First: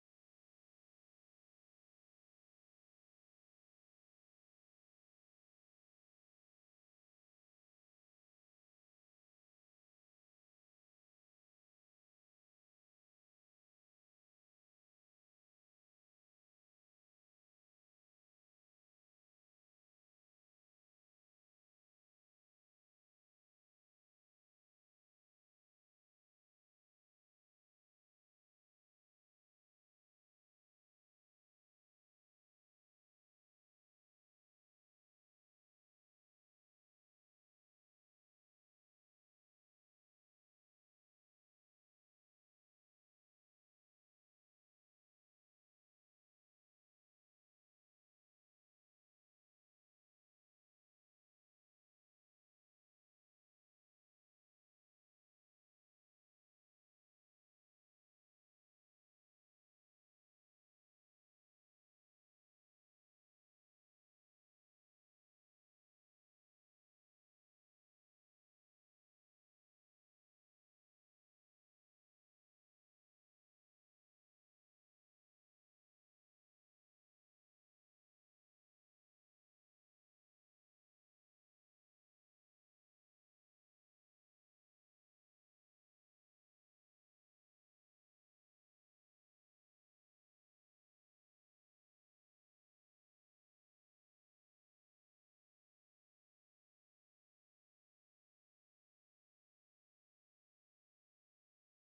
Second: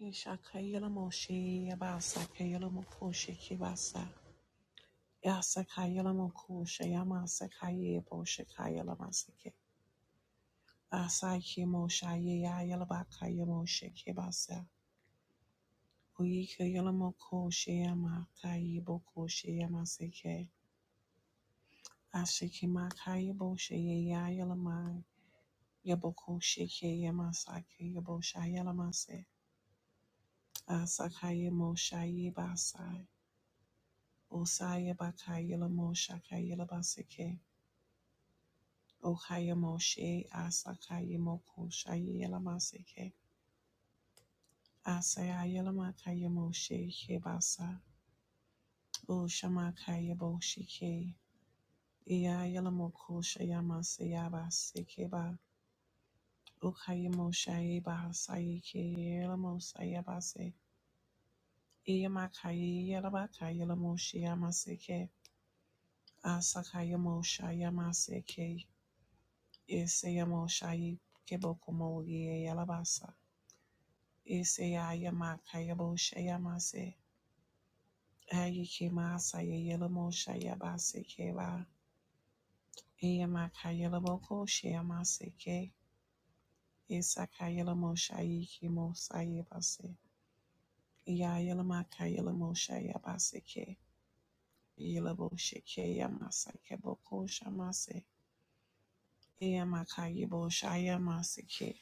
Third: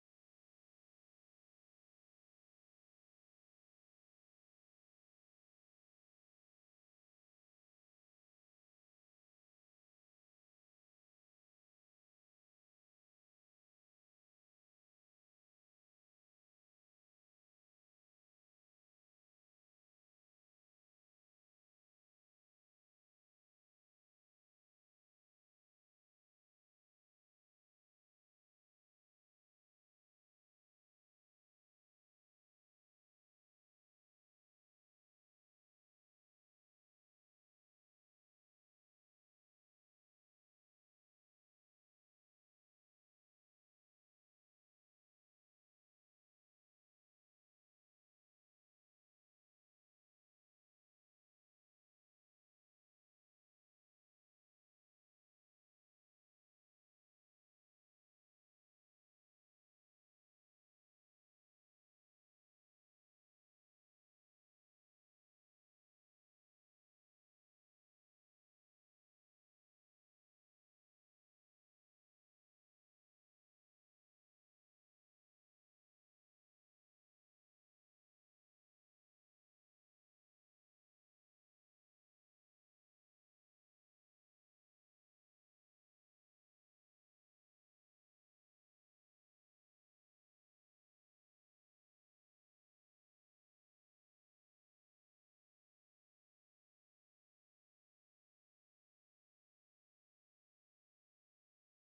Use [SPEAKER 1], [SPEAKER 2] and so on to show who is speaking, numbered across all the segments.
[SPEAKER 1] Ishakayela moshe yabasakayela mokoshe kibasa. Yasakayela mokoshe yamasakaye boshe masake. Asaki moshe yayela bakaye moshe kibasa. Uyikayela mokoshe yamakaye bokoshe yamasake. Ashiki makaye boshe yayela Yabokoshe yamasake yaboshe mase. Asakaye moshe yibasai. Osaya bakayela mosha kayela baseke. Okaya moshe asakaya moko shayela maseke. Asaya yela makaya moshe kebasa. O shamakaya boshike. Iya yela moko shayama seyaba sekeba. Okaya moshe bahasaya ke yela mosaya base. Iya makaya yela bakayela moshe yamaseke. Asakaya mosha yamaseke. Eseyamo shayi kebo komoye yalabasa. Eseyayama kayabo shayamase. Ayikema saye yelamo shayabase keba. Eyama kayelabo ko shayamase ke. Esaka yelamo shayi kemo sayebase. Ya yelama kayelamo shayabase ke. Yelabo shike yamasa kebo ko shamase. Eyama kayebo shayamase ke.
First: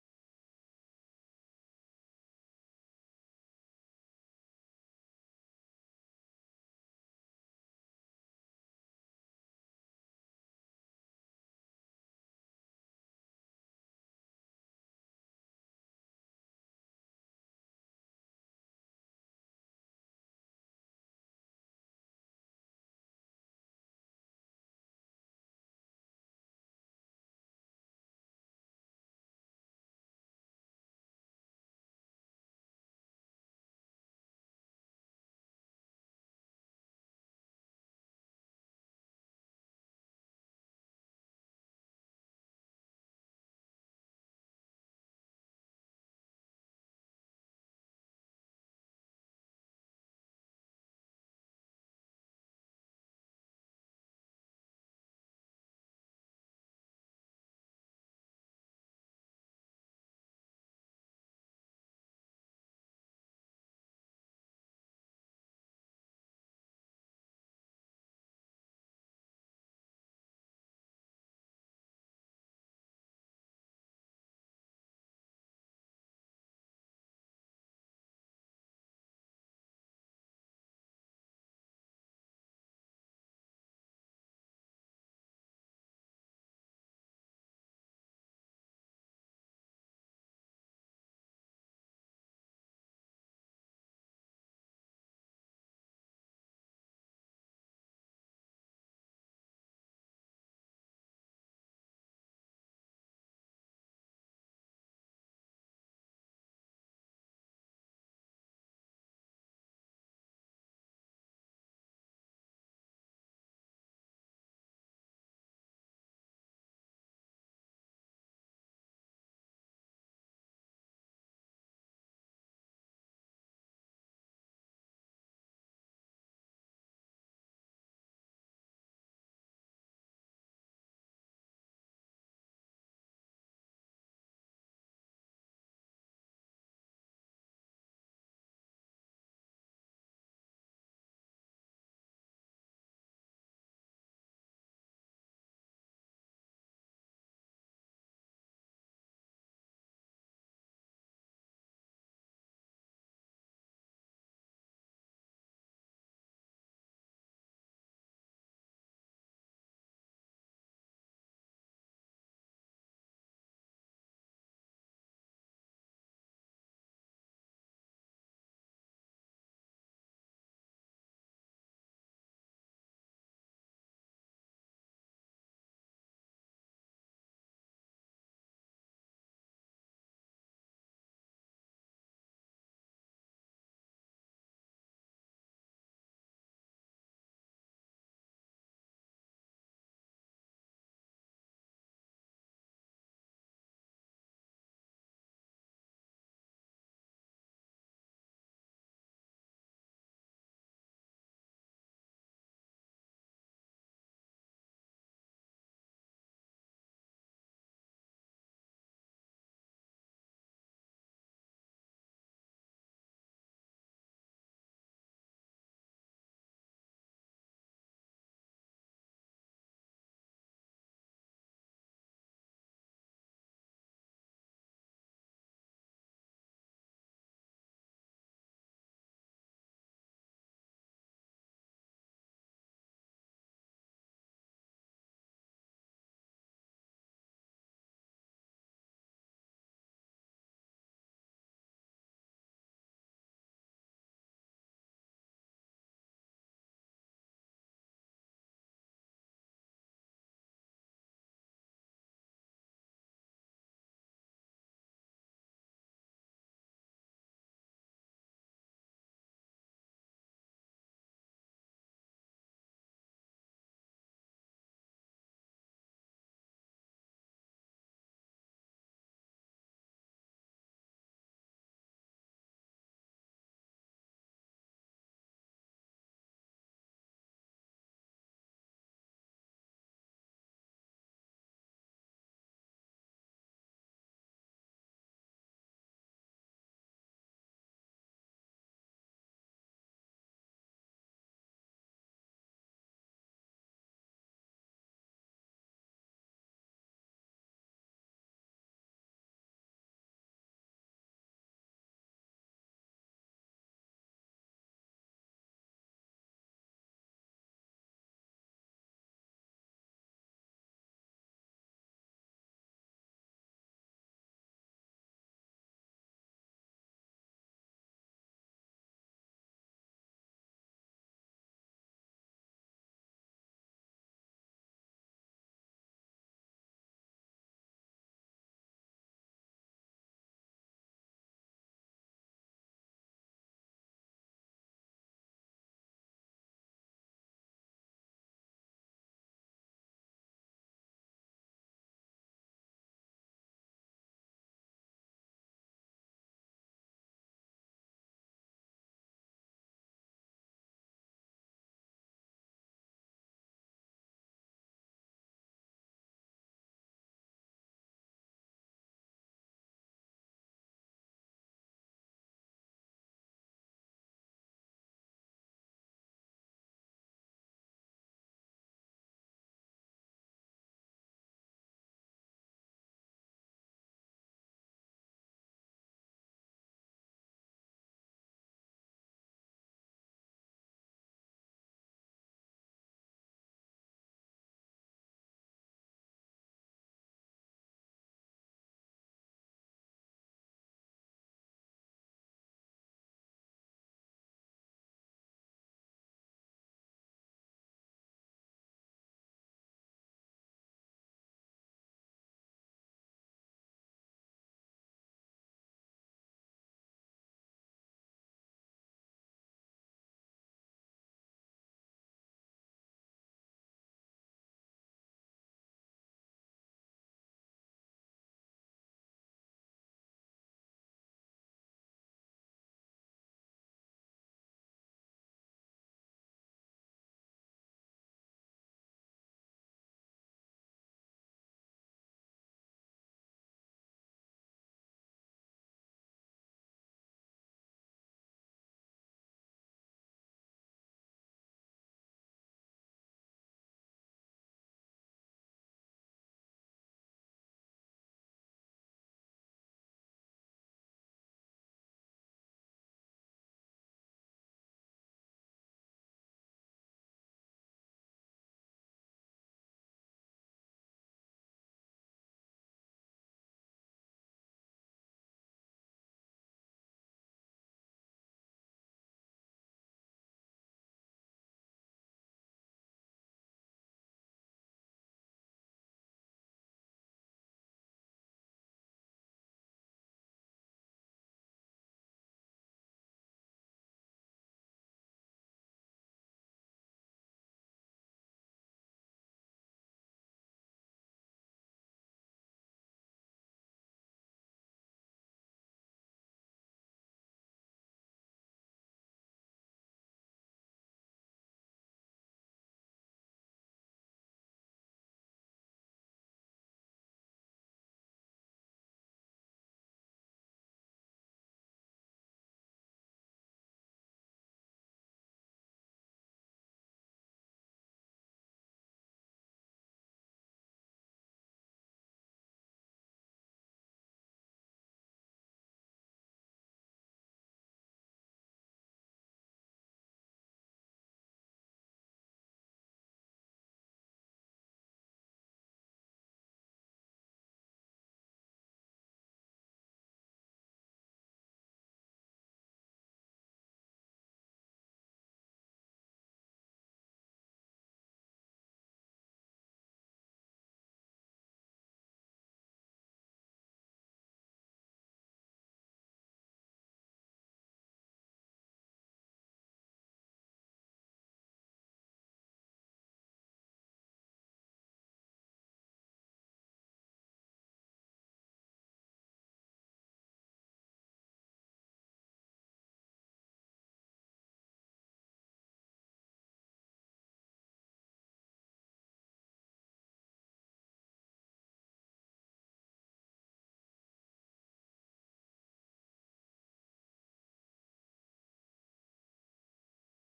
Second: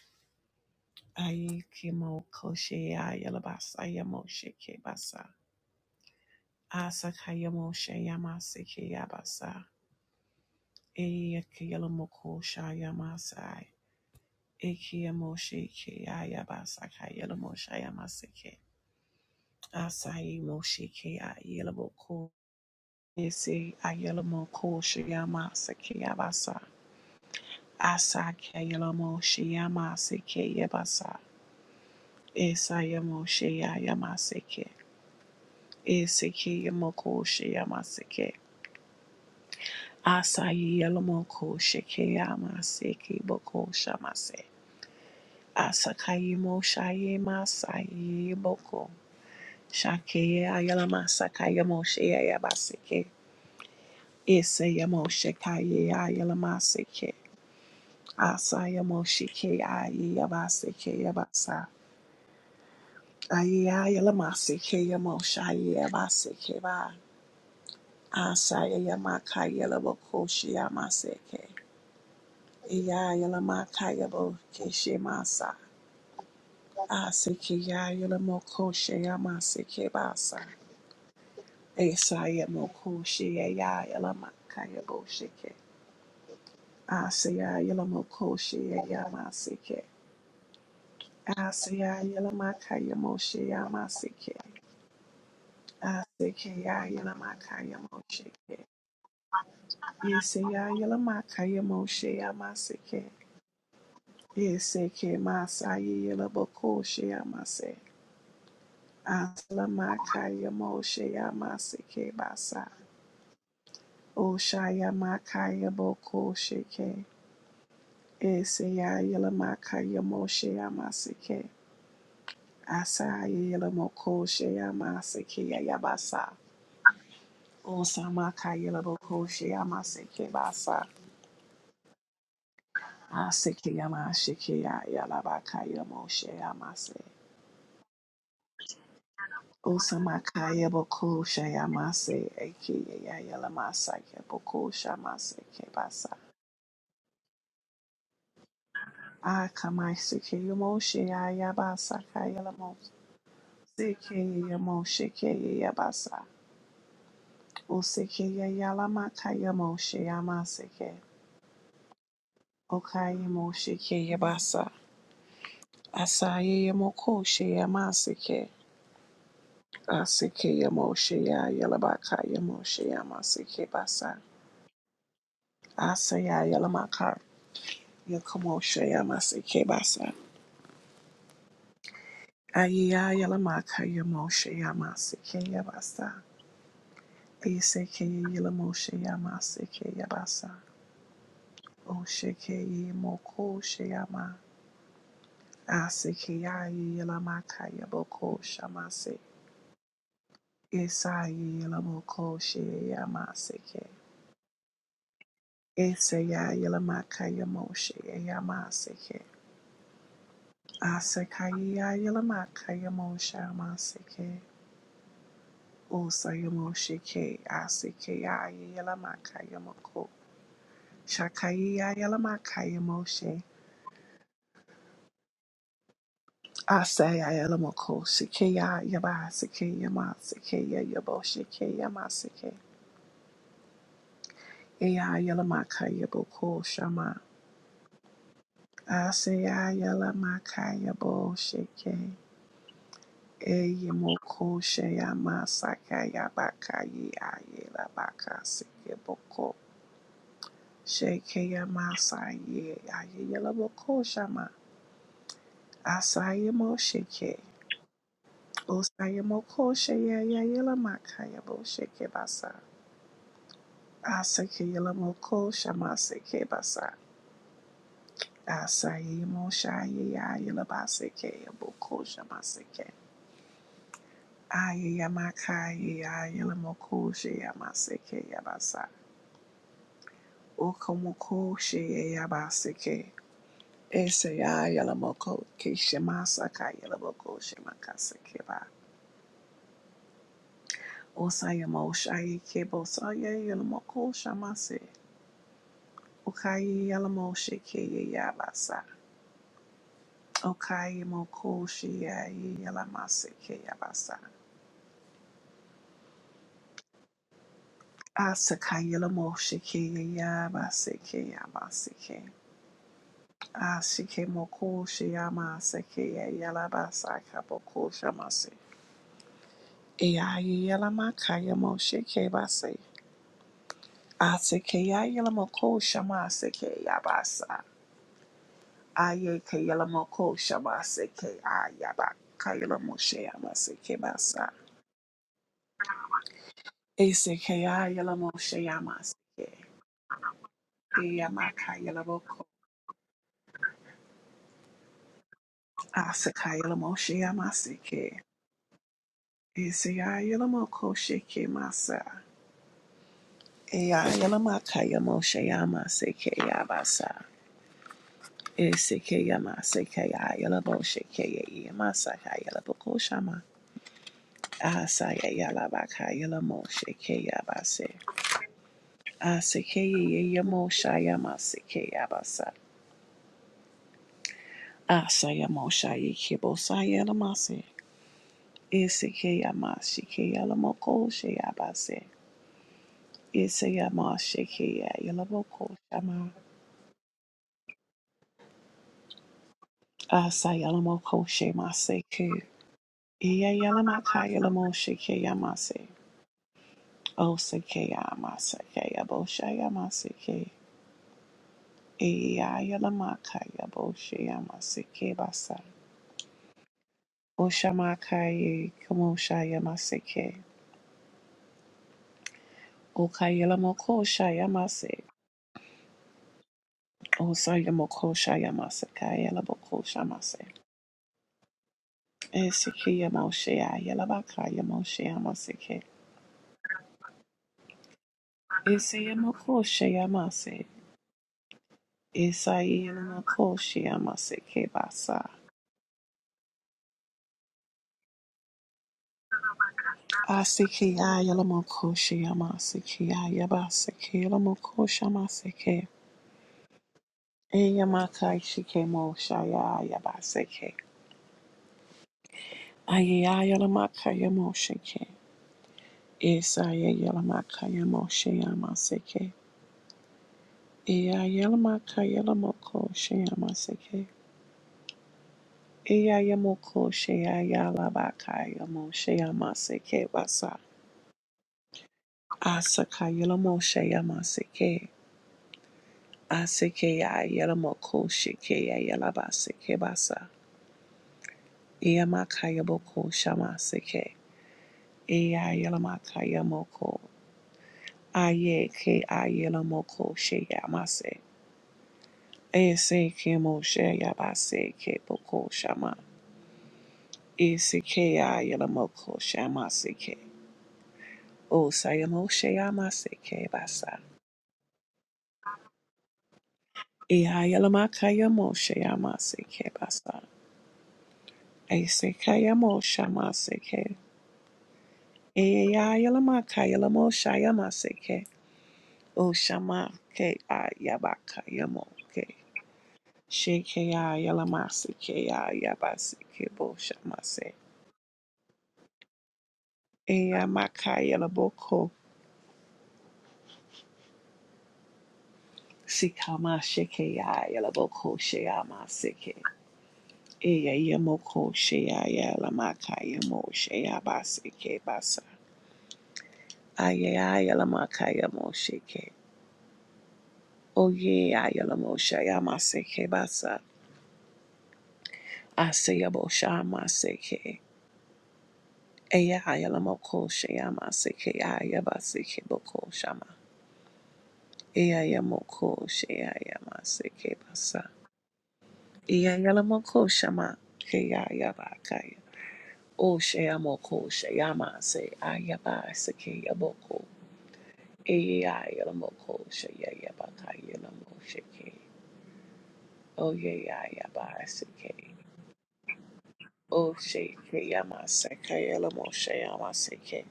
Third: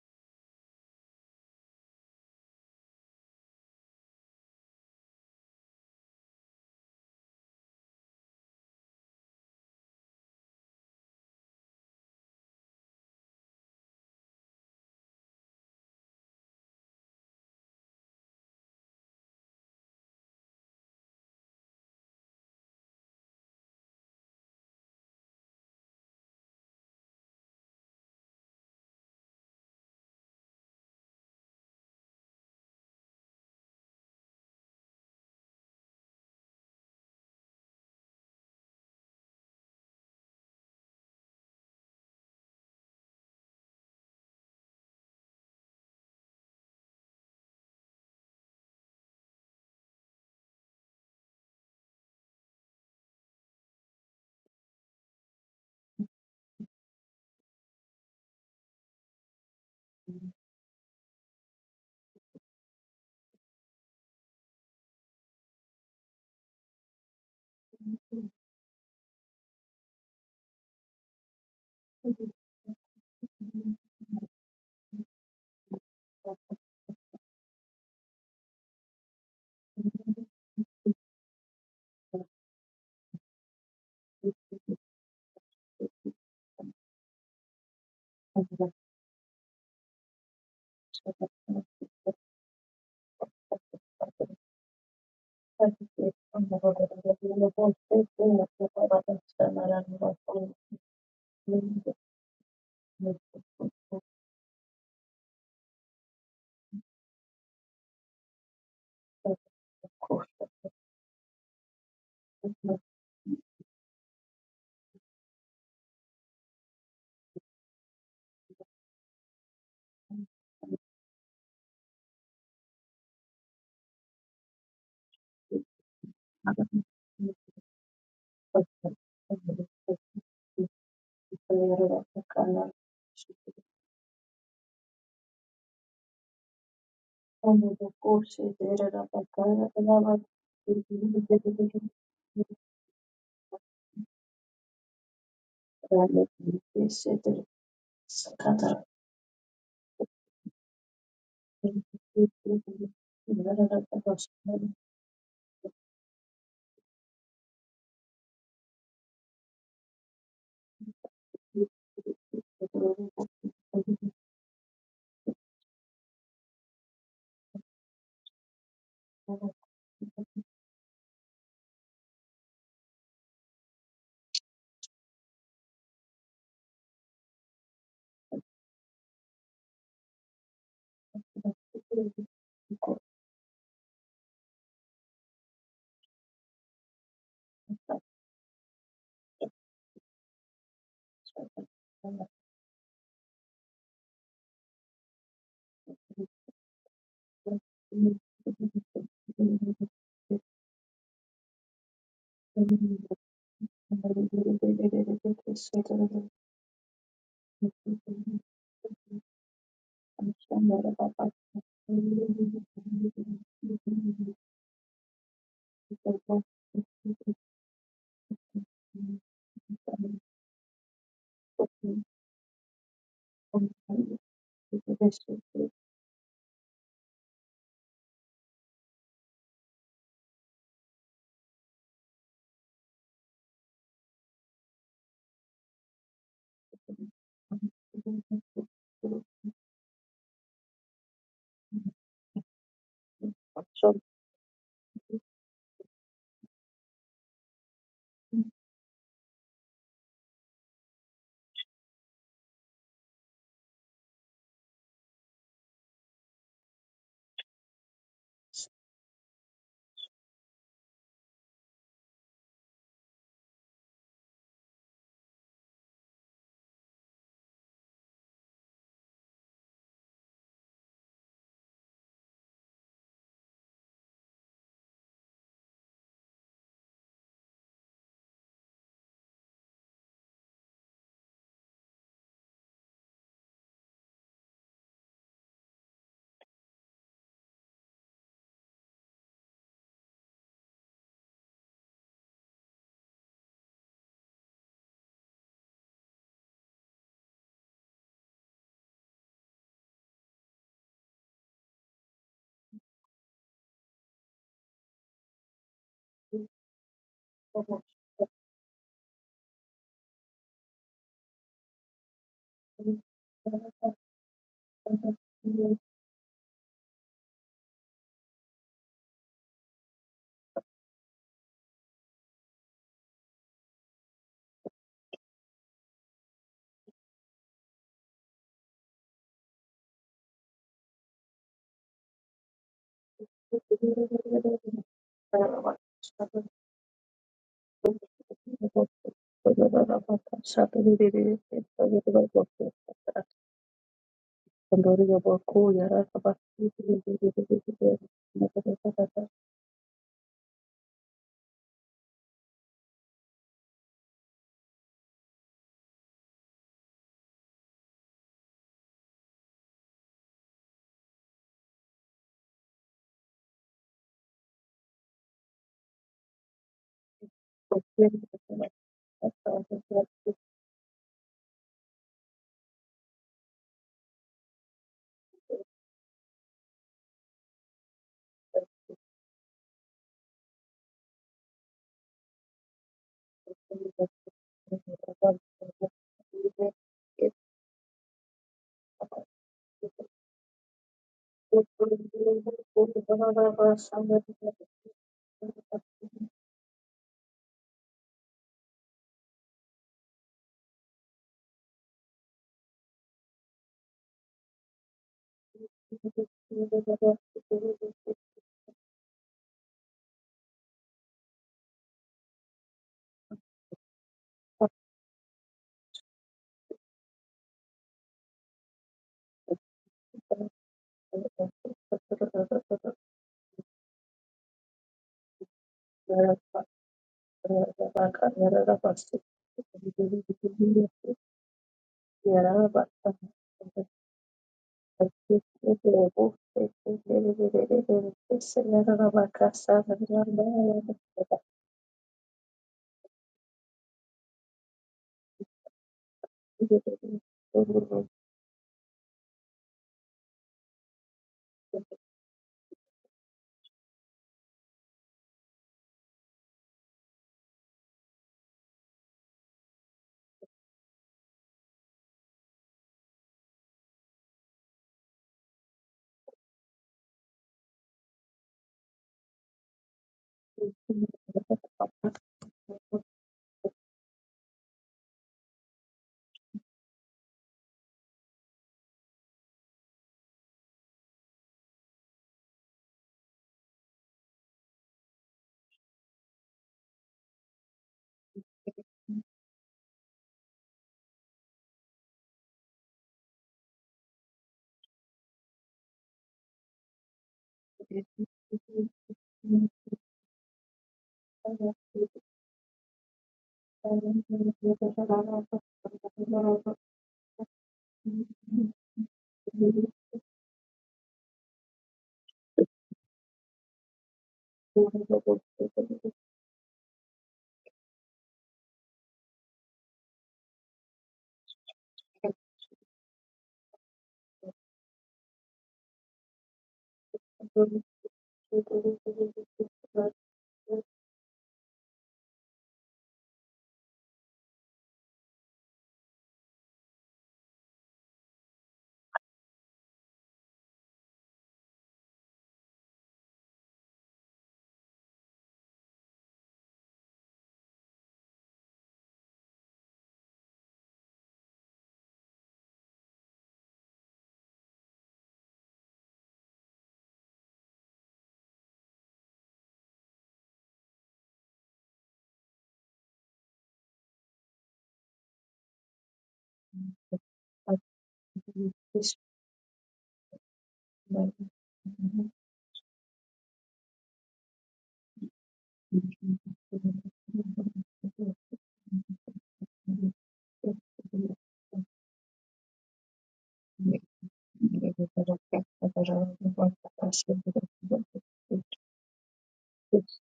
[SPEAKER 1] Aikimo Koshea Yalabasa Yamoshe Kebasa Asakayamo Shayamase Keyabasa Eakayalomoko Shayamasai Ekiyamoshe Keyabasa Kayalamo Shayamase Ke Asai Moshe Kea Yelaboko Ese Ayalamo Koshayamase Keyabasa Asakayalamo Shayamase Keyabasa Esayamo Shayamase Ke. Eseke yamoko shayamaseke. Asayi yalamoko sheke yamaseke boko shamase. Asakayi mo shaye masayi boko. Shake ayalamasaka yamoshe yabaseke. Ese yamoshe kaye ayalamaseke. Asa yamoshe ke aye yabaseke yabasa. Aye ayalamaseke yamoshe aye yabaseke ba. Asa yamakaya yalaboko shayamaseke.
[SPEAKER 2] Sakata
[SPEAKER 1] Iya yalamakaya bo keshe masa. Asike ya yalamoko she yamase ke basa. Esa yamoko she ya yalamakaya bo sheke. Asaya yalamoko she yamase ke. Asaya yalamakaya mo she yamase ke. Asike ya yalamakaya mo sheke. Yesaya yalamakaya mo she yamase ke. Yeseke masaya yalaboko she yamase. Asalamakaya Moshe Yamaseke Basa. Oshaya Makaya Boko Sheke. Esaya Yelamakaya Moshe Yamaseke. Asaya Yelamoko Shayamaseke Yabasa. Osamaka Yelaboko Shayamaseke Basa. Aseke Yamasheke Yalabaka Yamoshe Yamase. Osamakaya Boko Shayamase. Eke Yalamasa Yaboko Shamaseke Basa. Akamaisikeyomoshe ayabasa kayalamos. Sikeyomoshe keyabasa. Usikeyalama kayamoshe yamasike. Okayamoshe keyabasa. Asayemokoshe yamasike.
[SPEAKER 2] I'm
[SPEAKER 1] Asikeyomoshe yayalabaka yamoshe yamasike basa. Asayayalamaka yakomoshe yamasike basa. Ayyayalamaka yamoshe yamasike yabasa. Eseke yela yilamoshe yama seke yabasa. Osheke yimoko sheyama. Aseke yayi yilamaka yaboko shamase. Isa yilamoko sheyama seke. Ese ya yela makaya yamoshe yama seke. Aseka ya yela makaya yamoshe yama seke. Osa yamoshe ke aseke ya yilamaka yamoko. Shakayi ya yilamaka Asaya Elamoko, Shikeya Yaba, Sikeya Ma, Sikeya Yabo, Shikeya Ma, Sike, Eya Yelamaka Yaboko, Shama, Asaya Yelamaka Yabo, Shike, Eyamoko, Sheya Ma, Saka Yabaka, Yea Yelabaka, Sikeboko, Shikeya Ma, Saye, Ayelaboko, Shama, Asaya Mo, Shike, Osaya Moko, Sheya Yelamaka Yabo, Shike Basa. Asake Yelamoko Shamaseke Basa. Asayemo Shaye Yelabaseke Boko Shamaseke. Aye Yamakaye Yelamoko Shayamaseke Yabasa. Okomoko Shaye Yabaseke. Ese Yelamoko Kishamasaka Yelamoko Shamakaseke Ba. Osayemo Shaye Kebo Saye Yelamoko Shamase. Ukaye Yelamo Sheke Yabasa. Okaye mo ko shi ya ye ya la ma se mo shi ke ya ya ba se ke
[SPEAKER 2] Thank sure.
[SPEAKER 1] mo ko
[SPEAKER 2] Thank
[SPEAKER 1] shi ya ma
[SPEAKER 2] you.
[SPEAKER 1] se ke ya ya E ya ye ya mo shi ke ba se. Asike ya mo ko sha ma se Aye ke ya mo ko sha ma se ke a ya ba ka ya la mo shi se ke ba sa. mo shi ya ma Eyamakayelaboko asakayelamosheyamaseke. Eseyayelamokoshekemasa. Eyayelamakayemosheyamaseke yabasa. Esekeyamasekeyayelaboshekeyeyamasakayelabokoshama. Asayayelabakayelamoshekeyabase. Asekeyeyemoshayamaseke yabasa. Asayamoshayekibosayelamase. Esekeyamashikeyelamokosheyabase. Isayama Shekia Yalamoko Shama Asayalamoko Shema Seku Iya Yalamaka Yalamo Shekia Mase O Sekia Masakaya Boshaya Maseke Iya Yalamaka Yaboshaya Maseke Basa Oshamaka Ye Kamoshaya Maseke Okayalamoko Shaya Mase Osayamoko Shaya Masakaya Laboko Shamase Esekia yamoshe Yalabaka Yamoshea Eseyamakosheyamase. Esayelamakosheyamase kebasa. Asekeyayelamakosheyamase keyayabase keyelamakoshamase ke. Eyamakaishikemoshayayabase ke. Ayeyayelamakayamoshe ke. Esayelamakayamosheyamase ke. Eyayelamakalamakosheyamase ke. Eyayamokosheyalalabakayamosheyamaseke basa. Asaka Yelamo Shayama Seke Aseke Yelamo Ko Shike Yelaba Seke Basa Yamaka Shama Seke Eya Yelamaka Aye Ke Ayelamoko Shayamase Ese Kemo Shayabase Ke Boko Shama Eseke Ayelamoko Shama Seke O Sayamo Shayama Seke Basa Eya Yelamaka Shayama Seke Basa Esekayamo shama seke. Eyayalama kayalamo shayama seke. O shama ke ayabaka yamo ke. Sheke ayalama seke ayabaseke bo shama se.
[SPEAKER 2] Thank you.
[SPEAKER 1] Eyamaka yalaboko. Sikama sheke ayalaboko shayama seke. Eyayamoko shayalamaka yamo shayabaseke basa. Ayayalamakayamo sheke. Oh yeah, Ayalamosha Yamaseke Basa. Asayabosha Maseke. Eya Ayalamoko Shayamaseke Ayabaseke Boko Shama. Eya Yamoko Shayamaseke Basa. Eya Yalamoko Shama. Keya Yabakaya. O Shayamoko Shayamase Ayabaseke Yaboko. Eya Yalamoko Shayabakaya Lamoseke. Oh yeah, Yabaseke. Oshe Yamaseke Yelamoshe Yamaseke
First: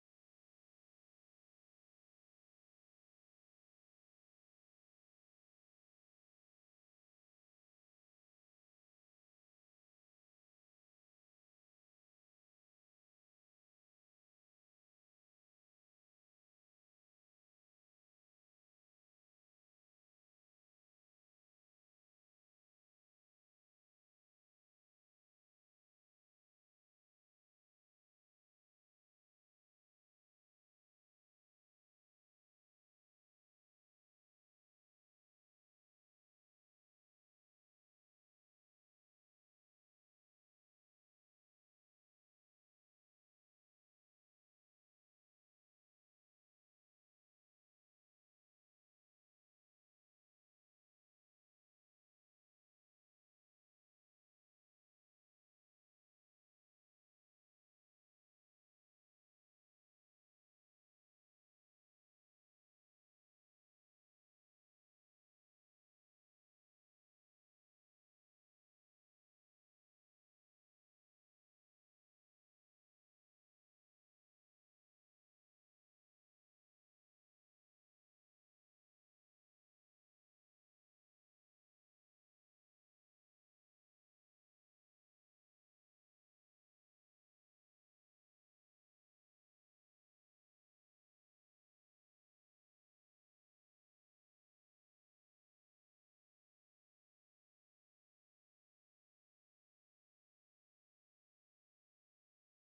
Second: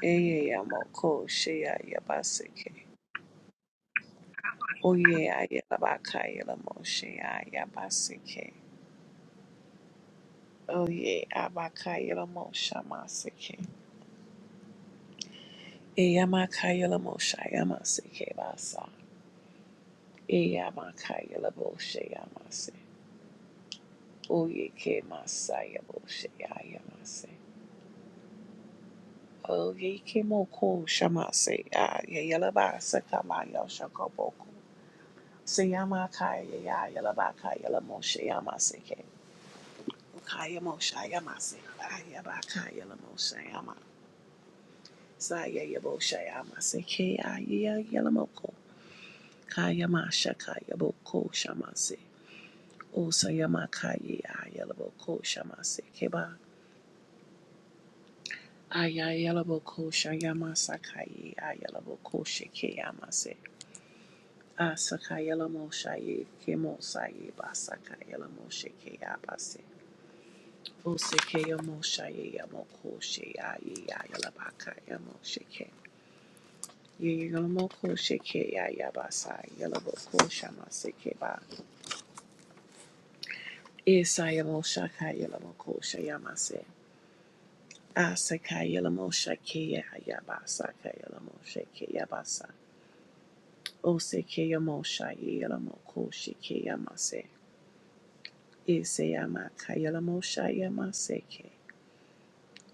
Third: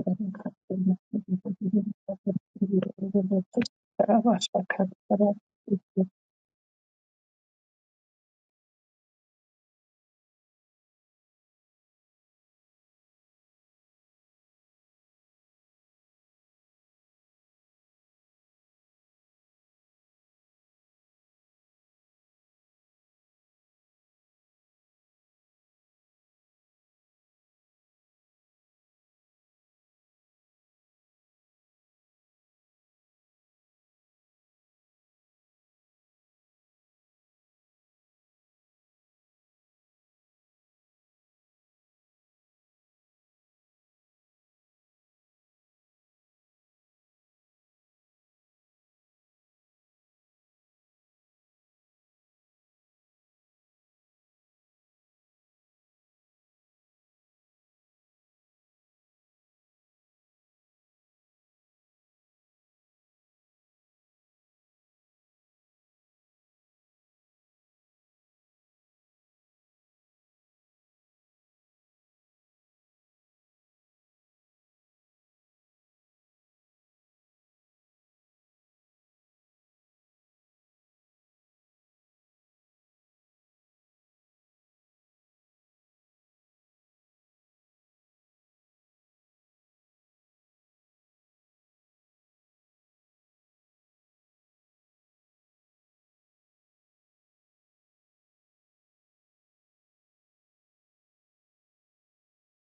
[SPEAKER 1] Eye Yamoko Shea Yabaseke Oye Ayabaka Yelamoshe Yabaseke Oye Abaka Yelamosha Maseke Eyamaka Yelamosha Yamaseke Basa Eyamaka Yelaboshe Yamase Oye Ke Masaya Boshe Yamase Oye Ke Moko Shamase ya Yelabasa Kamaya Shakoboko Seyama kaya ya yalabaka yalamoshe yamaseke. moshe yama seke Ayabaka moshe yama. seke. Aya baka yala moshe yama. Saya yabosha yamaseke ya yalamoko. Kaya masha kaya boko shamase. Osa yamaka ya yalaboko shamase keba. Aya yalaboko shayamasa kaya ya yalaboko sheke yamase. Asaka yalamosha ye kemosa ye basaka yalamoshe ke yaba se. Oseke yamoshaye yamokoshe yaye yayalabaka yamosheke. Yeyamokosheke yayabasa yalabokosha maseke ba. Isa yamoshaka yalamokosha yamase. Asaka yalamoshake yayabasa yalamosheke yabasa. Oseke yamoshaye yalamokosheke yamase. Ise yamaka yalamosha yamaseke.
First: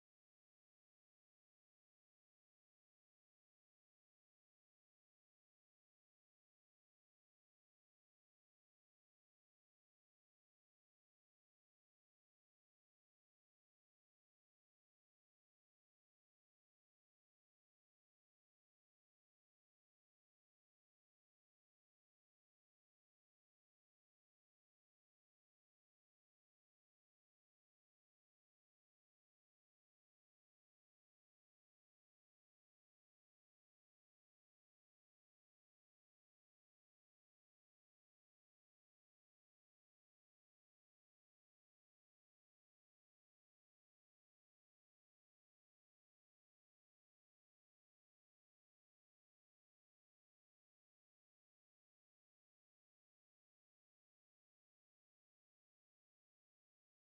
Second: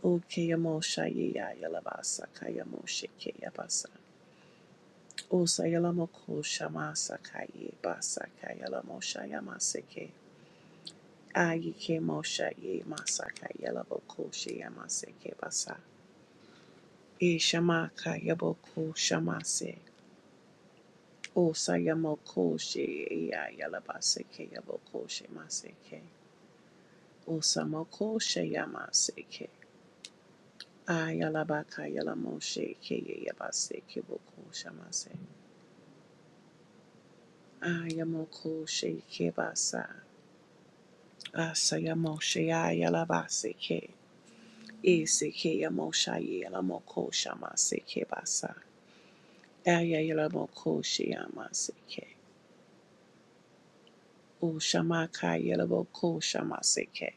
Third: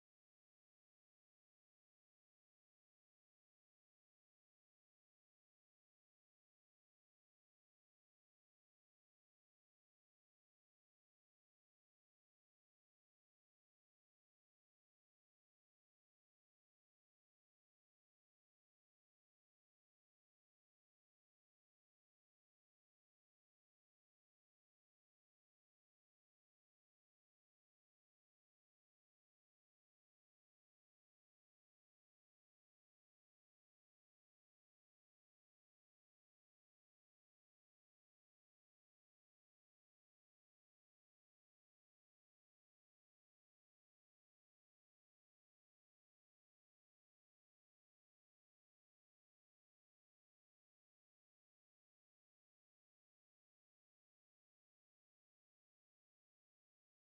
[SPEAKER 1] Oke yamoshaye yayalabasa kayamosheke yabasa. Osayalamo shama sakaye basakayala moshaya maseke. Ayike moshaye masakayala boko shayama seke basa. E shama kayaboko shama se. Osayamoko she ayala baseke yaboko shama seke. Osamoko shaya maseke. Ayala bakayala moshe ke yabaseke boko shama se. Ayamoko she ke basa. Asayamoshayalabaseke. Isikeyamoshayelamokoshamaseke Ayayalamokoshyamaseke. Ushamakayalabokoshamaseke.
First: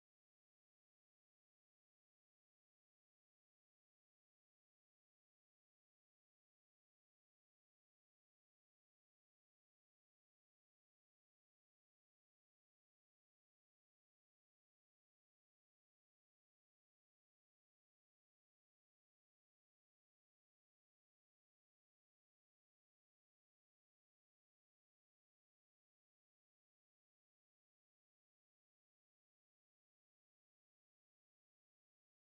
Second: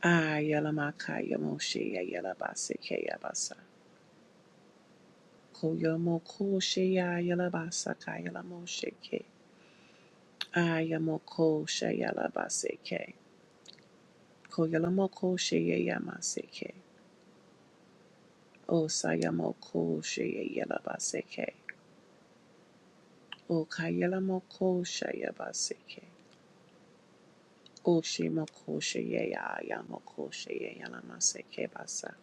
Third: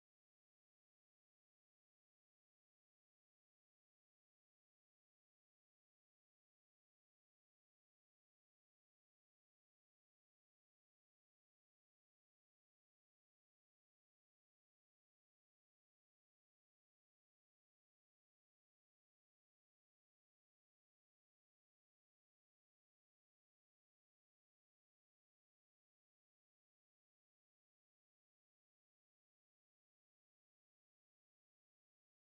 [SPEAKER 1] Ayalamakayamoshyayalabaseke yabasa. Koyamokoshyayalabasakayalamosheke. Ayamokoshyayalabaseke. Koyalamokoshayamaseke. Osayamokoshyayalabaseke. O kayela moko shayabaseke. O shimoko shayaya yamoko shayayala maseke basa.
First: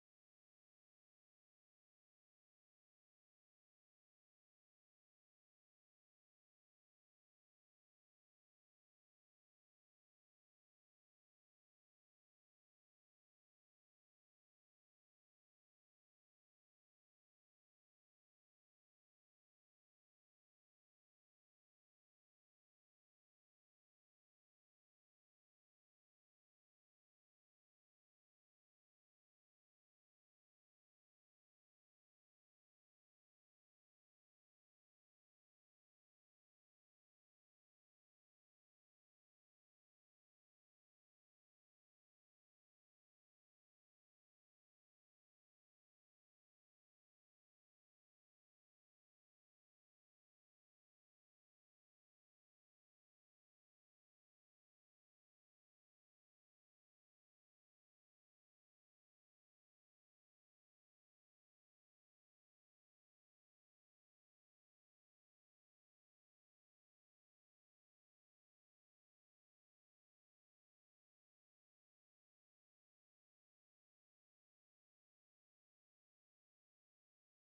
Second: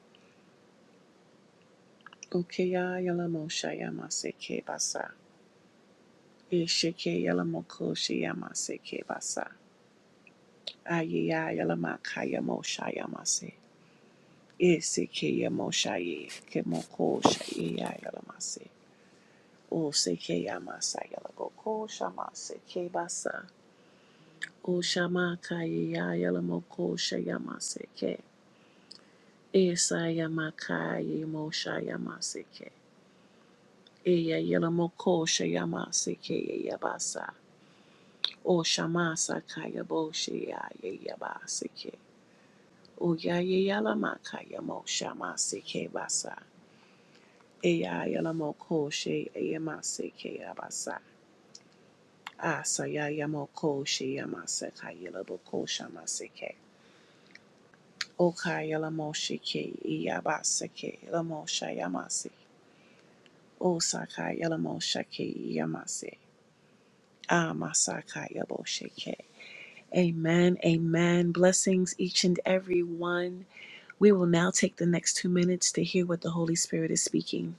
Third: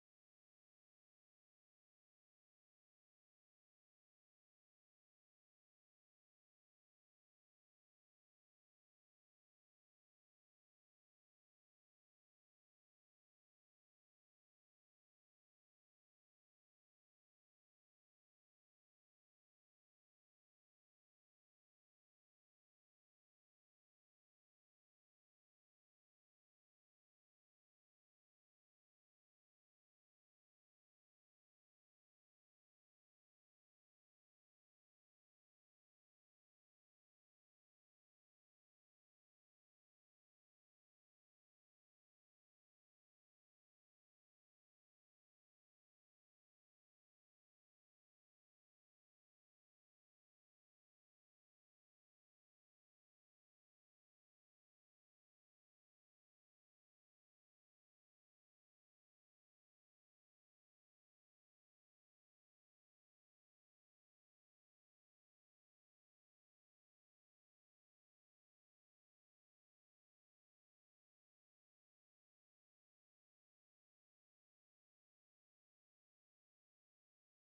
[SPEAKER 1] O kaya yala mo shayamaseke basa. E sheke yala moko shayamaseke basa. Ayaya yala makaya mo shayamase. E seke yamo shaye ke moko shayaya yala mase. O seke yamasa yala goko shamaseke basa. O shama kayaya yala moko shayamase Esayamakaya Moshayamaseke. Eya Yelamoko Shayamaseke Yabasa. O Shamasa Kaya Boshia Yabaseke. O Yaya Yalamakaya Moshamaseke Basa. Eya Yelamoko Shayamaseke Yabasa. Asaya Yamoko Shayamaseka Yelaboko Shamaseke. O Kaya Lamoshike Yabaseke Lamoshayamaseke. O Sakai, Yelamo Shake Yamase. Ah Masaka Yabo Shake. Amen. Amen. Blessings each and every one. We will now take the next two minutes to hear what the Holy Spirit is speaking.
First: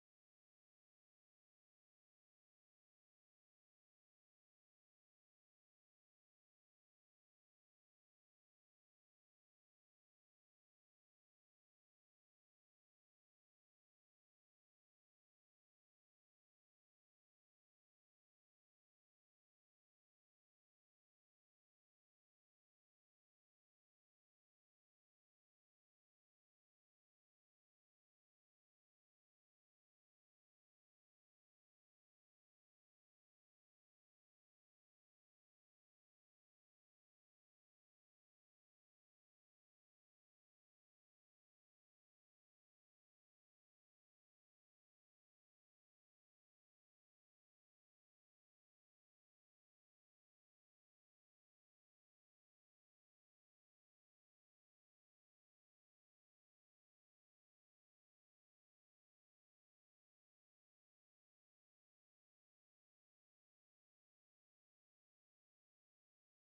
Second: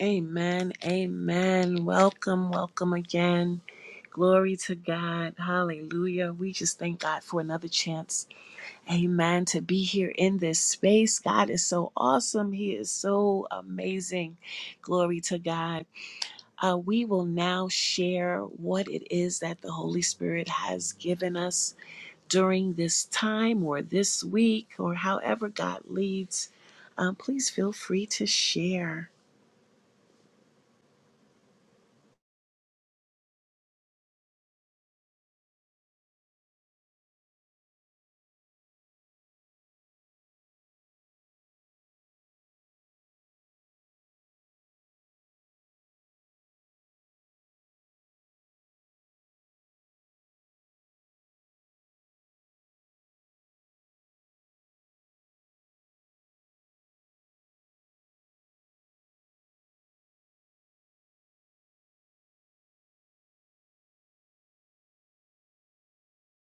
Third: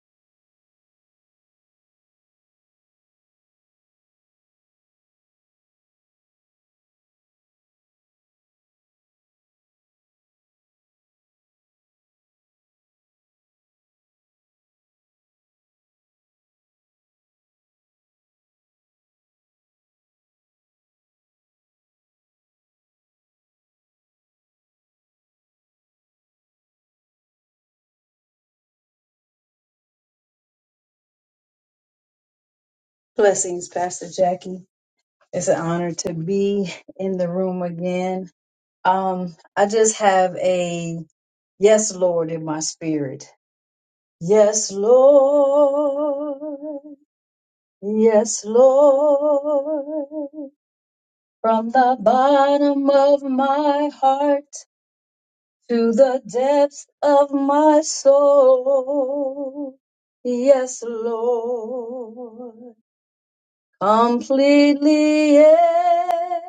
[SPEAKER 1] Amen. Amen. Welcome. Welcome again. Glory to God. Hallelujah. We just thank God for another chance. Amen. To be here in this space. God is so awesome. He is so amazing. Glory to God. Uh, we will now share what it is that the Holy Spirit has given us during this time or this week or however God leads. Um, please feel free to share.
[SPEAKER 2] Blessings, Pastor Jackie. It's an honor to be in the room again. Um, I just have a Yes, Lord, in my spirit. Yes, Lord. Yes, Lord. From the bottom of my heart to the depths of my soul. Yes, Lord. Completely, yeah,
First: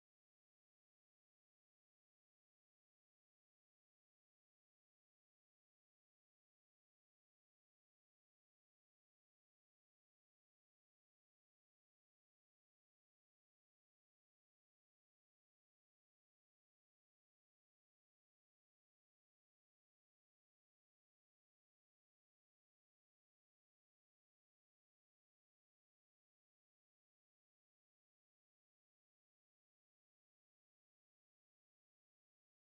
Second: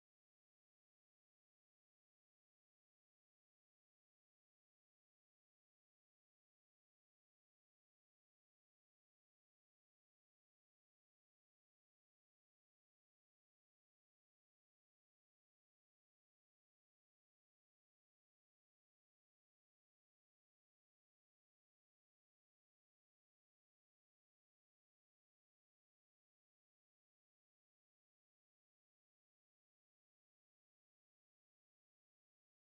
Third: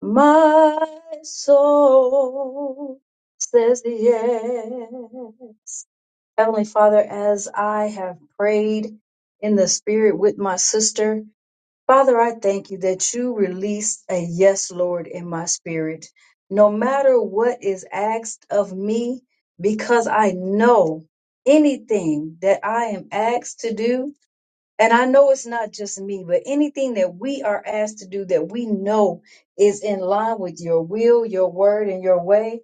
[SPEAKER 2] my soul says yes. Heavenly Father, as I have prayed in the spirit with my sister, Father, I thank you that you released a yes, Lord, in my spirit. No matter what is asked of me, because I know anything that I am asked to do, and I know it's not just me, but anything that we are asked to do that we know is in line with your will, your word, and your way.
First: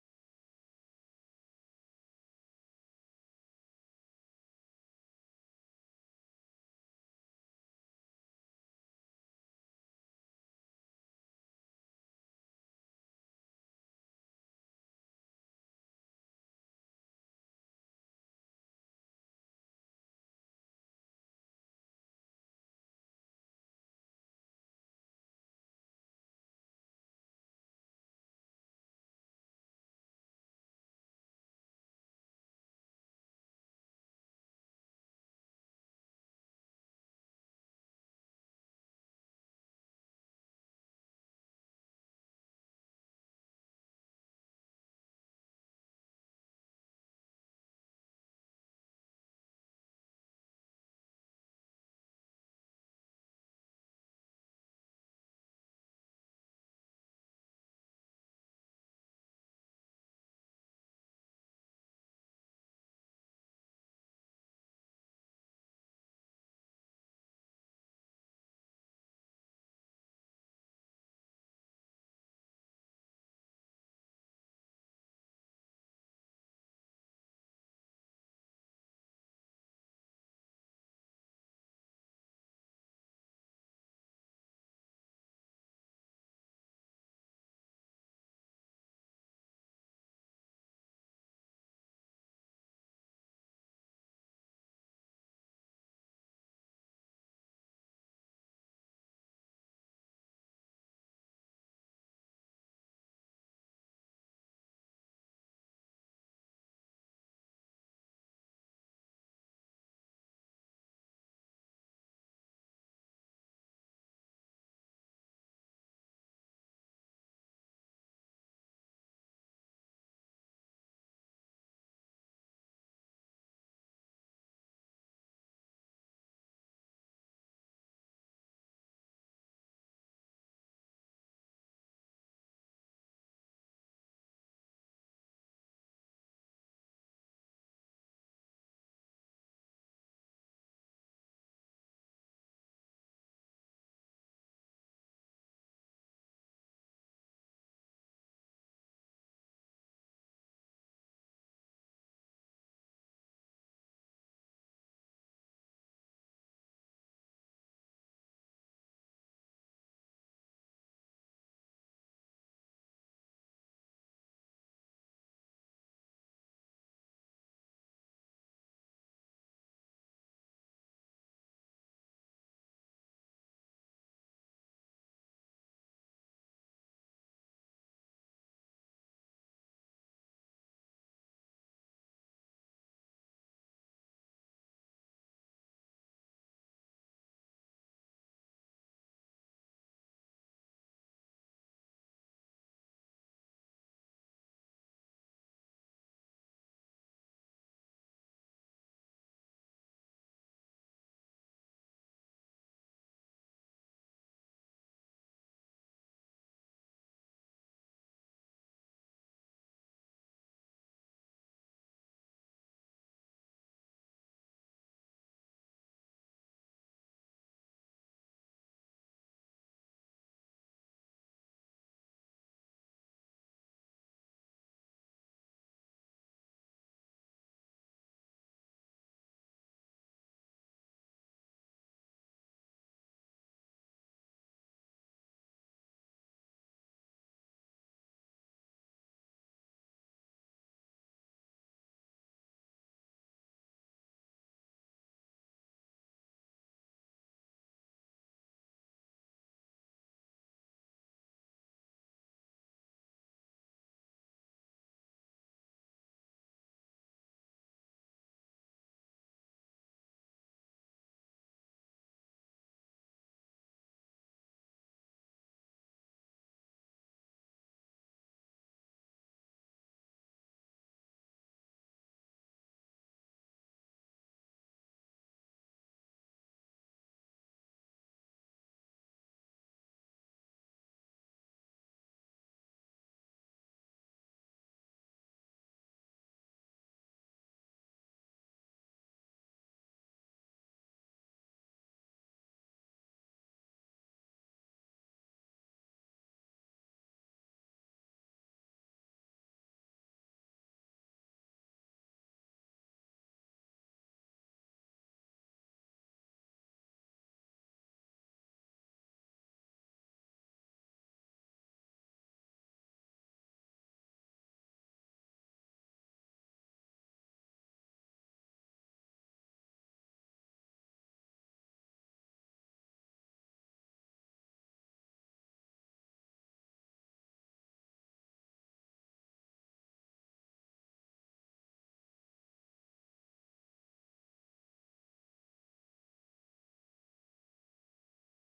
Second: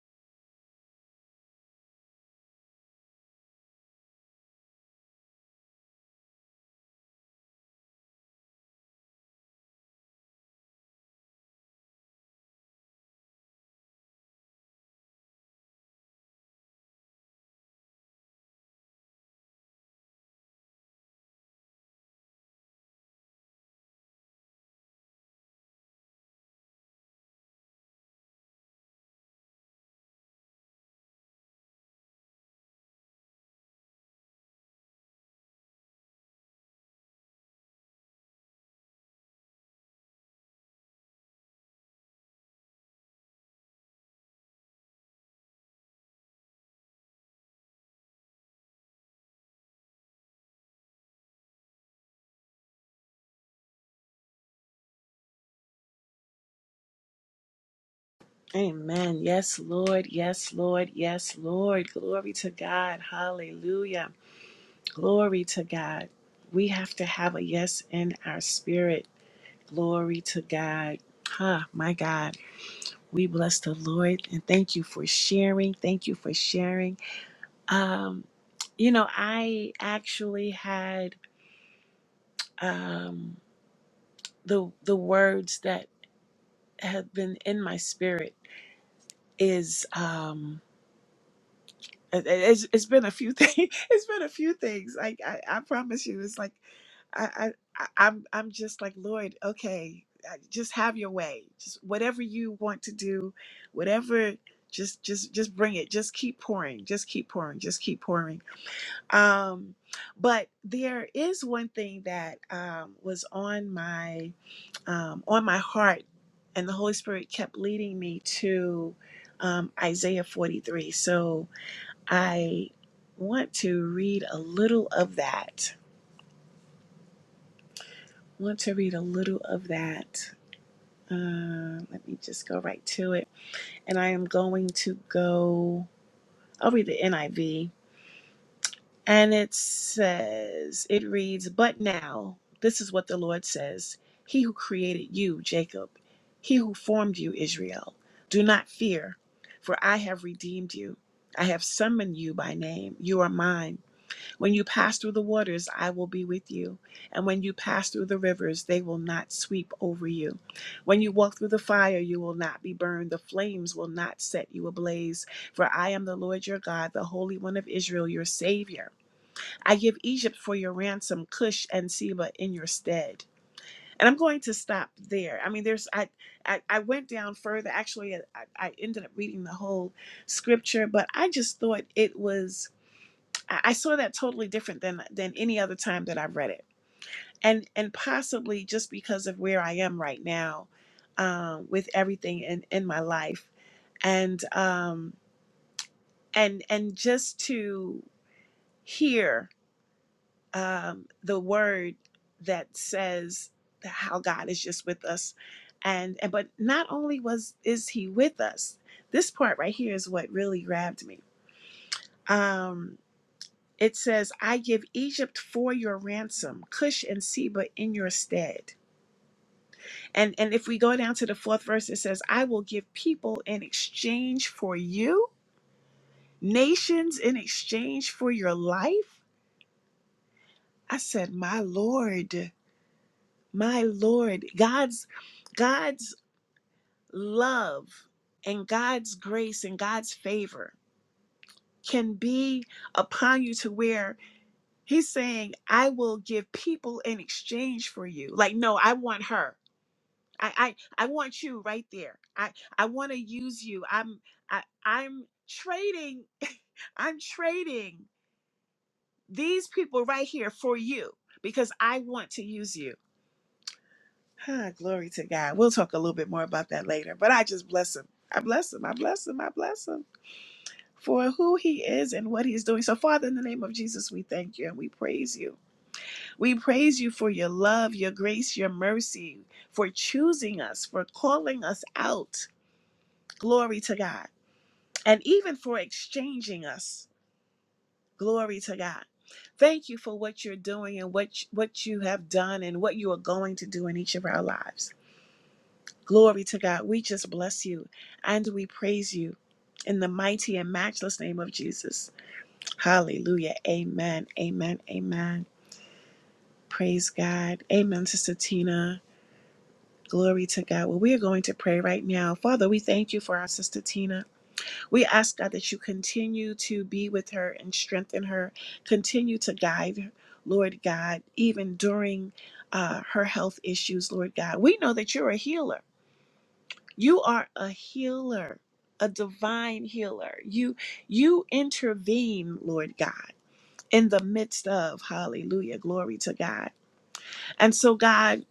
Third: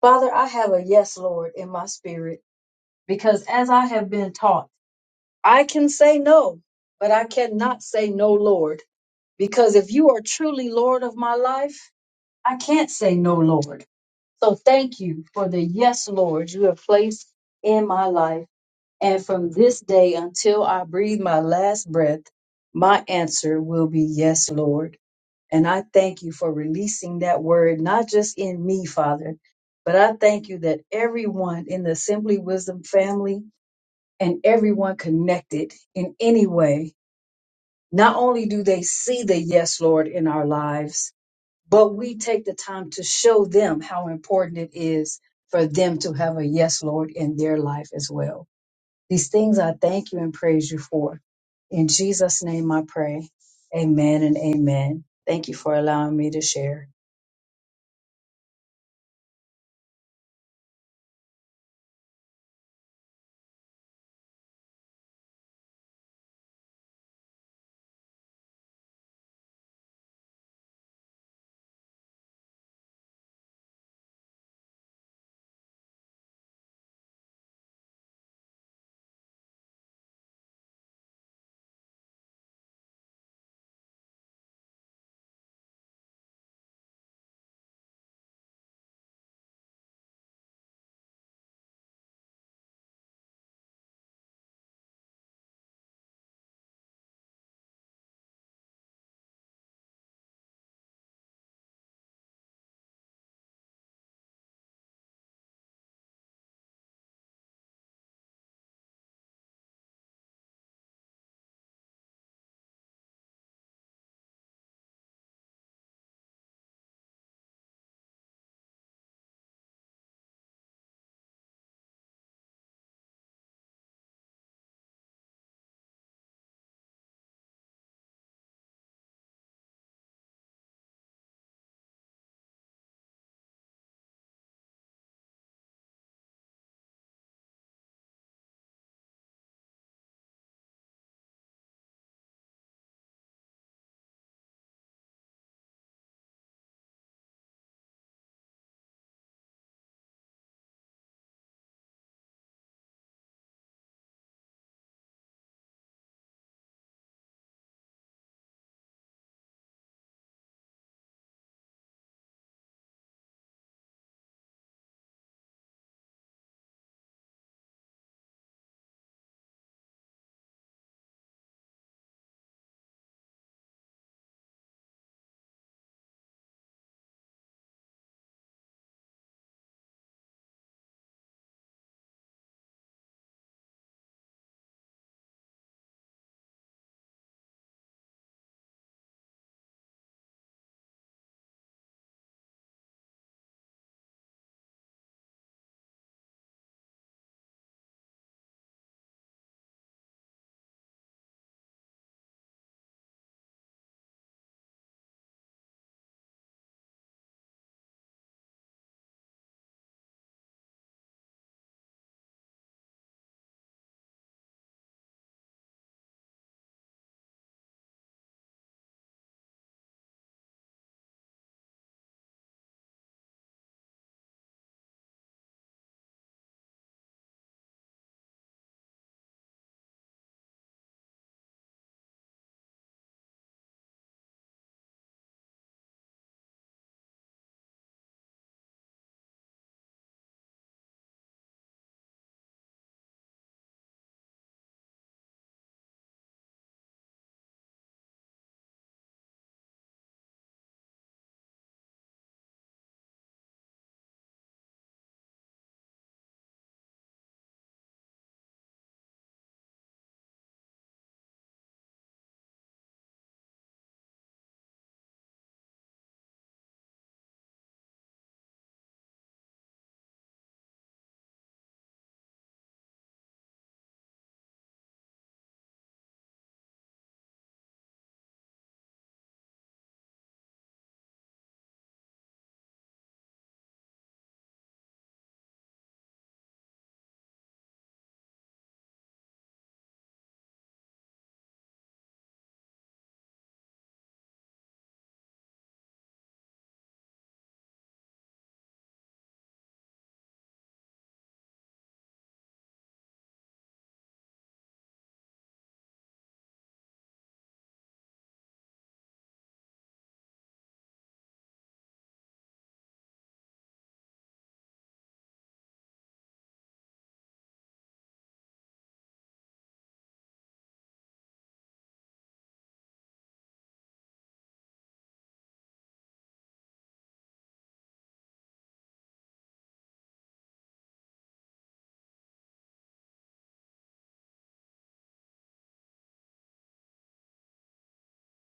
[SPEAKER 2] Father, I have a yes, Lord, in my spirit because as I have been taught, I can say no, but I cannot say no, Lord, because if you are truly Lord of my life, I can't say no, Lord. So thank you for the yes, Lord, you have placed in my life. And from this day until I breathe my last breath, my answer will be yes, Lord. And I thank you for releasing that word, not just in me, Father, but I thank you that everyone in the Simply Wisdom family and everyone connected in any way, not only do they see the yes, Lord, in our lives, but we take the time to show them how important it is for them to have a yes, Lord, in their life as well. These things I thank you and praise you for. In Jesus' name I pray. Amen and amen. Thank you for allowing me to share.
[SPEAKER 1] Amen. Yes, Lord. Yes, Lord. Yes, Lord. Glory to God. Hallelujah. Glory to God. We have to have a yes in our spirit. Glory to God. Ah, my God. We bless the Lord and thank you for sharing. Thank you for sharing. Um, you know, I actually had um, the the words that have been in my spirit is um, it, it's, it's been a few things. It's been a few things. Like I, I promise you, it's like I, I, I- I'm, I'm just like Lord. Okay, uh, just have your way. Just whatever you want to do, whatever. Just, just, just bring it. Just keep pouring. Just keep pouring. Just keep pouring Um, but there is one thing that um, was on my um, on my heart, and the Holy Spirit kept leading me to um, Isaiah 43. So I want to read a little of that. Want to read a little of that. Uh, let me just go right to it, and I am going to go. I'll read the NIV And it says, it reads, But now, this is what the Lord says He who created you, Jacob, he who formed you, Israel, do not fear, for I have redeemed you. I have summoned you by name. You are mine. When you pass through the waters, I will be with you. And when you pass through the rivers, they will not sweep over you. When you walk through the fire, you will not be burned. The flames will not set you ablaze. For I am the Lord your God, the Holy One of Israel, your Savior. I give Egypt for your ransom, Cush and Seba in your stead. And I'm going to stop there. I mean, there's I I, I went down further. Actually, I, I ended up reading the whole scripture, but I just thought it was I I saw that totally different than than any other time that I have read it, and and possibly just because of where I am right now, um, with everything in in my life, and um and and just to hear um, the word that says how God is just with us, and, and but not only was is He with us, this part right here is what really grabbed me. Um, it says, "I give Egypt for your ransom, Cush and Seba in your stead." And and if we go down to the fourth verse, it says, "I will give people in exchange for you, nations in exchange for your life." I said, "My Lord." My Lord, God's God's love and God's grace and God's favor can be upon you to where he's saying, I will give people in exchange for you. Like, no, I want her. I I, I want you right there. I, I want to use you. I'm I, I'm trading I'm trading these people right here for you because I want to use you. Ah, glory to God. We'll talk a little bit more about that later. But I just bless him. I bless him. I bless him. I bless him for who he is and what he's doing. So, Father, in the name of Jesus, we thank you and we praise you. We praise you for your love, your grace, your mercy, for choosing us, for calling us out. Glory to God. And even for exchanging us. Glory to God. Thank you for what you're doing and what, what you have done and what you are going to do in each of our lives. Glory to God. We just bless you and we praise you in the mighty and matchless name of Jesus. Hallelujah. Amen. Amen. Amen. Praise God. Amen, Sister Tina. Glory to God. Well, we are going to pray right now. Father, we thank you for our sister Tina. We ask God that you continue to be with her and strengthen her, continue to guide her, Lord God, even during uh, her health issues, Lord God. We know that you're a healer. You are a healer, a divine healer. You you intervene, Lord God, in the midst of hallelujah, glory to God. And so God,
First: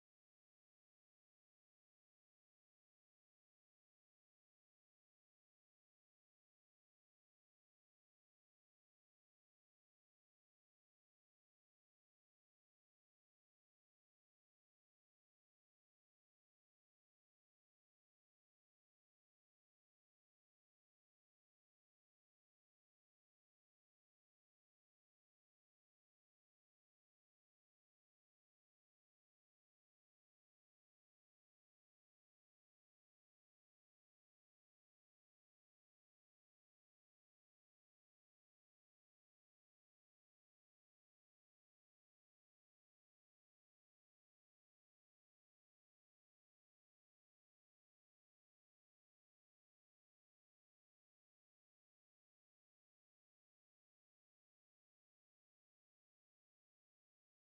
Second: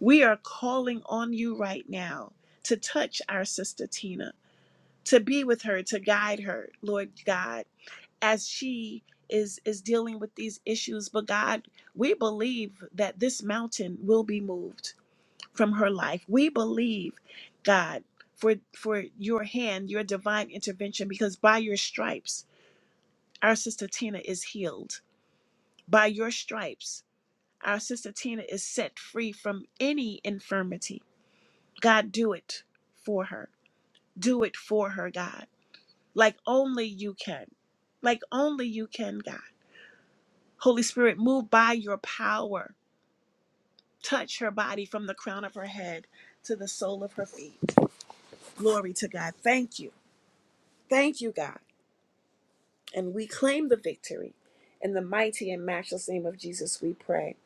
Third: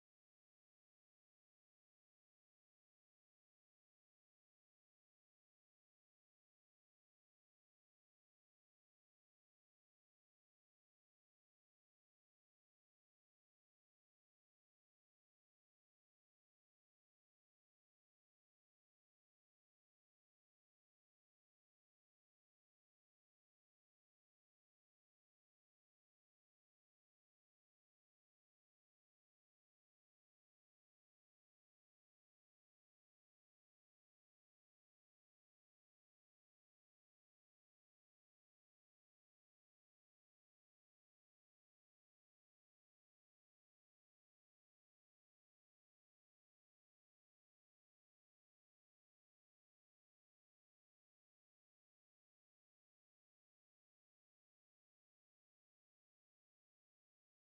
[SPEAKER 1] we are calling on you right now to touch our sister Tina, to be with her, to guide her, Lord God, as she is is dealing with these issues, but God, we believe that this mountain will be moved from her life. We believe, God, for for your hand, your divine intervention, because by your stripes, our sister Tina is healed. By your stripes, our sister Tina is set free from any infirmity. God, do it for her. Do it for her, God. Like only you can. Like only you can, God. Holy Spirit, move by your power. Touch her body from the crown of her head to the sole of her feet. Glory to God. Thank you Thank you, God. And we claim the victory. In the mighty and matchless name of Jesus, we pray.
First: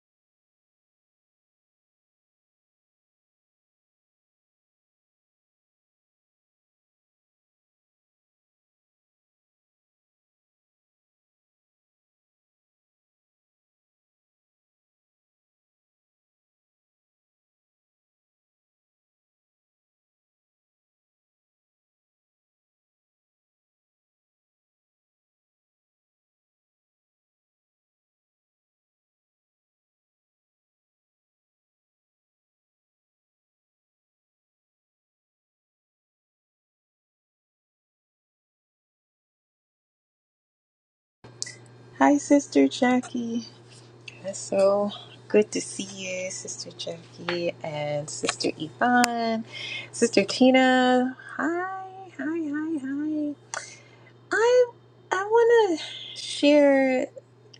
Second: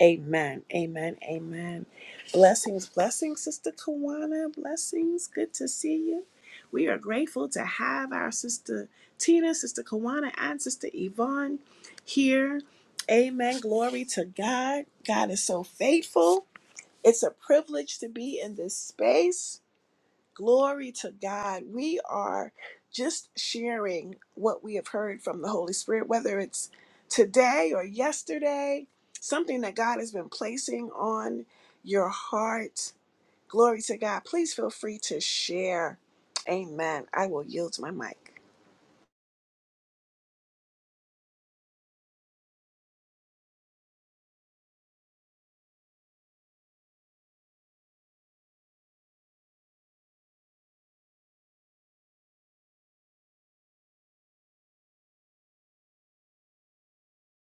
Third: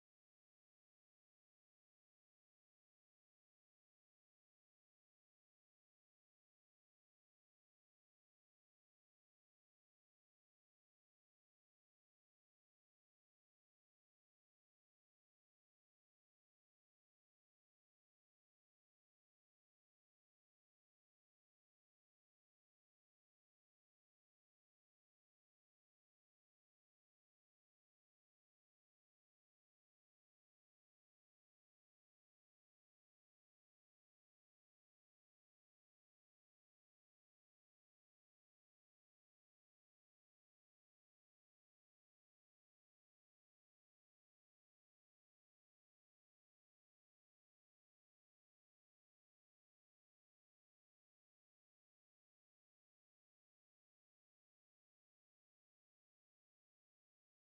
[SPEAKER 1] Amen. Amen. Amen. Blessings, blessings, Sister Kawana. Blessings. Good to see you. We are grateful to have our sister Tina, Sister Kawana, and Sister Yvonne here. Amen. Glory to God. God is so faithful. It's a privilege to be in this space. Glory to God. We are just sharing what we have heard from the Holy Spirit, whether it's today or yesterday, something that God has been placing on your heart. Glory to God. Please feel free to share. Amen. I will yield my mic.
[SPEAKER 3] Hi, Sister Jackie. It's so good to see you, Sister Jackie and Sister Yvonne, Sister Tina. Hi, hi, hi, hi. I I want to share,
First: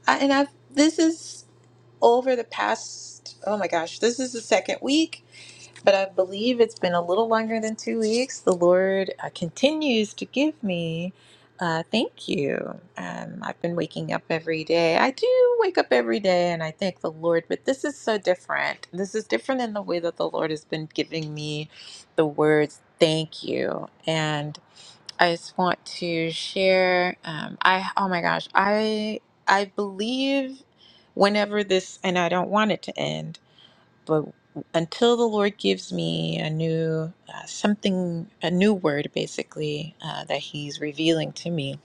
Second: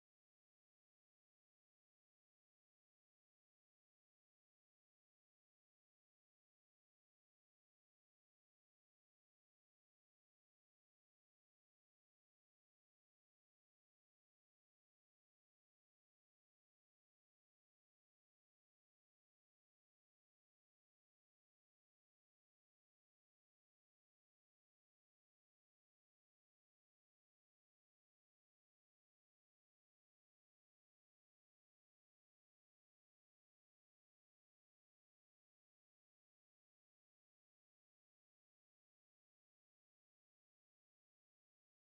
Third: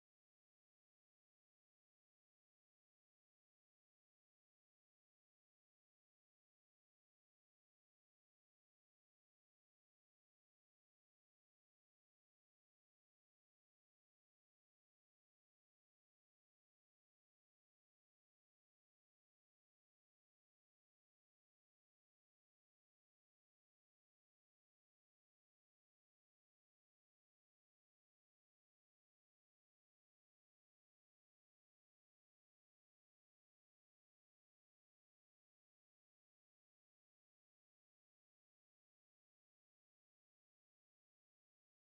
[SPEAKER 3] I, and I've this is over the past. Oh my gosh, this is the second week but I believe it's been a little longer than two weeks. The Lord uh, continues to give me. Uh, thank you. Um, I've been waking up every day. I do wake up every day and I thank the Lord, but this is so different. This is different in the way that the Lord has been giving me the words thank you. And I just want to share. Um, I oh my gosh, I I believe whenever this and I don't want it to end but until the Lord gives me a new uh, something, a new word, basically uh, that He's revealing to me,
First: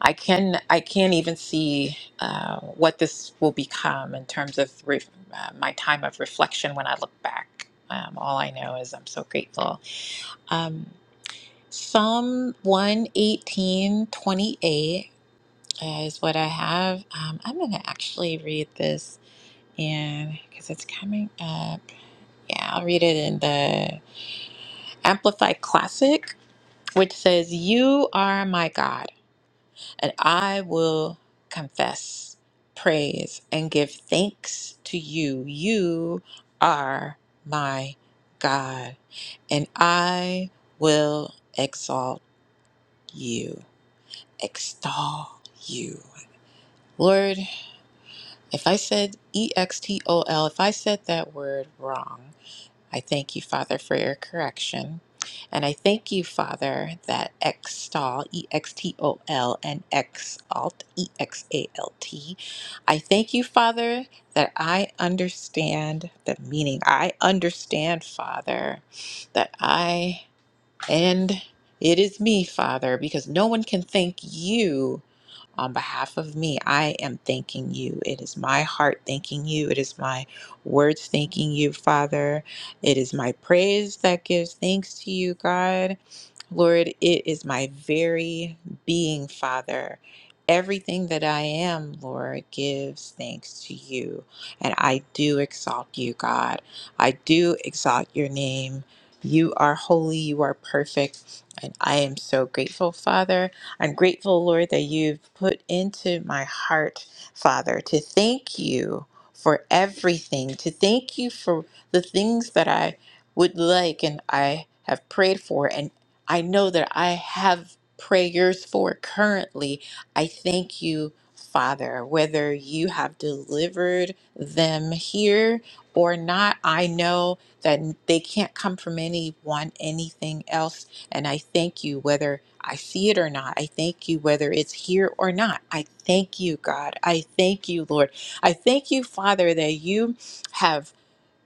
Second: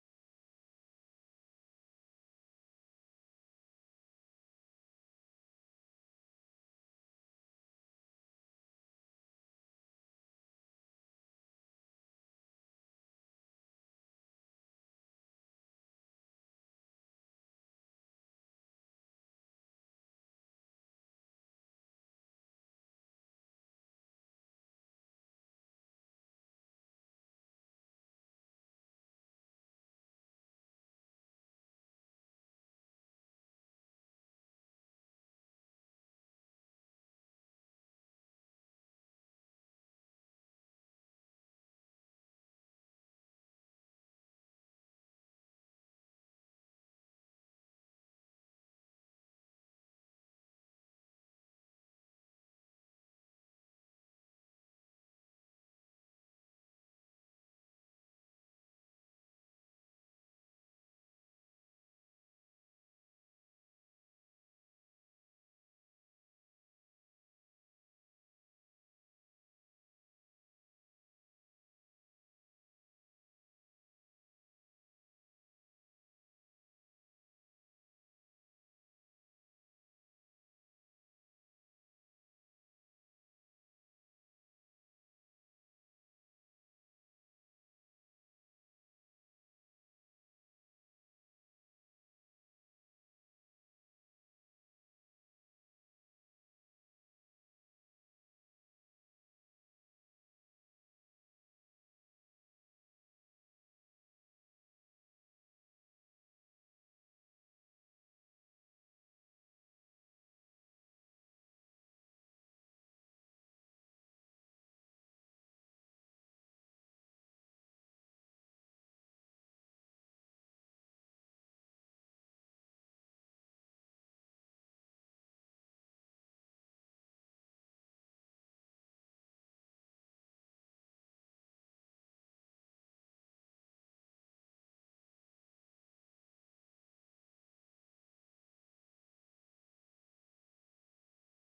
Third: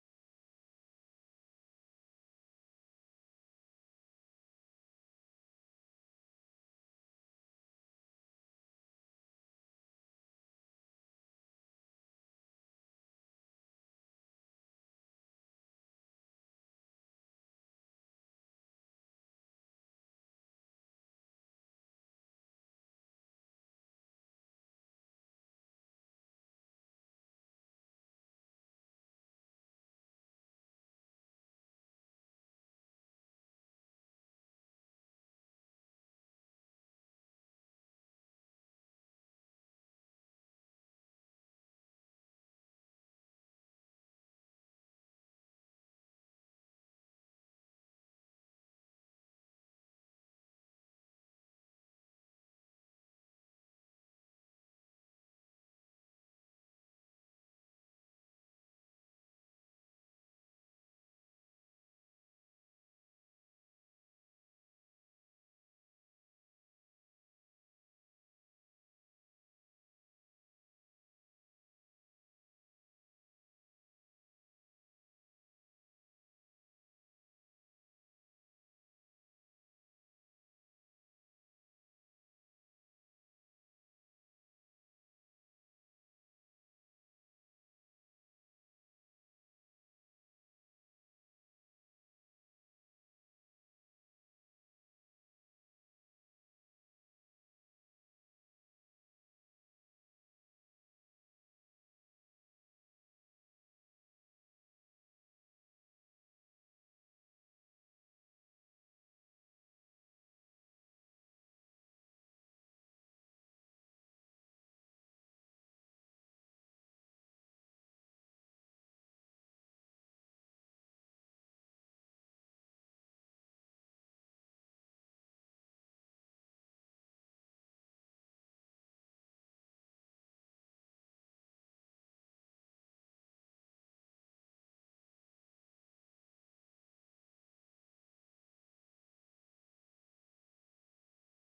[SPEAKER 3] I can I can't even see uh, what this will become in terms of re- uh, my time of reflection when I look back. Um, all I know is I'm so grateful. Um, Psalm 118:28 is what I have. Um, I'm going to actually read this and because it's coming up. Yeah, I'll read it in the Amplified Classic, which says, You are my God, and I will confess, praise, and give thanks to you. You are my God, and I will exalt you, extol you. Lord, if I said E X T O L, if I said that word wrong, I thank you, Father, for your correction. And I thank you, Father, that extol, E X T O L, and exalt, E X A L T. I thank you, Father, that I understand the meaning. I understand, Father, that I and it is me, Father, because no one can thank you on behalf of me, I am thanking you. It is my heart thanking you. It is my words thanking you, Father. It is my praise that gives thanks to you, God. Lord, it is my very being, Father. Everything that I am, Lord, gives thanks to you. And I do exalt you, God. I do exalt your name. You are holy, you are perfect. And I am so grateful, Father I'm grateful, Lord, that you've put into my heart, Father, to thank you for everything, to thank you for the things that I would like and I have prayed for, and I know that I have prayers for currently. I thank you. Father, whether you have delivered them here or not, I know that they can't come from anyone, anything else. And I thank you, whether I see it or not. I thank you, whether it's here or not. I thank you, God. I thank you, Lord. I thank you, Father, that you have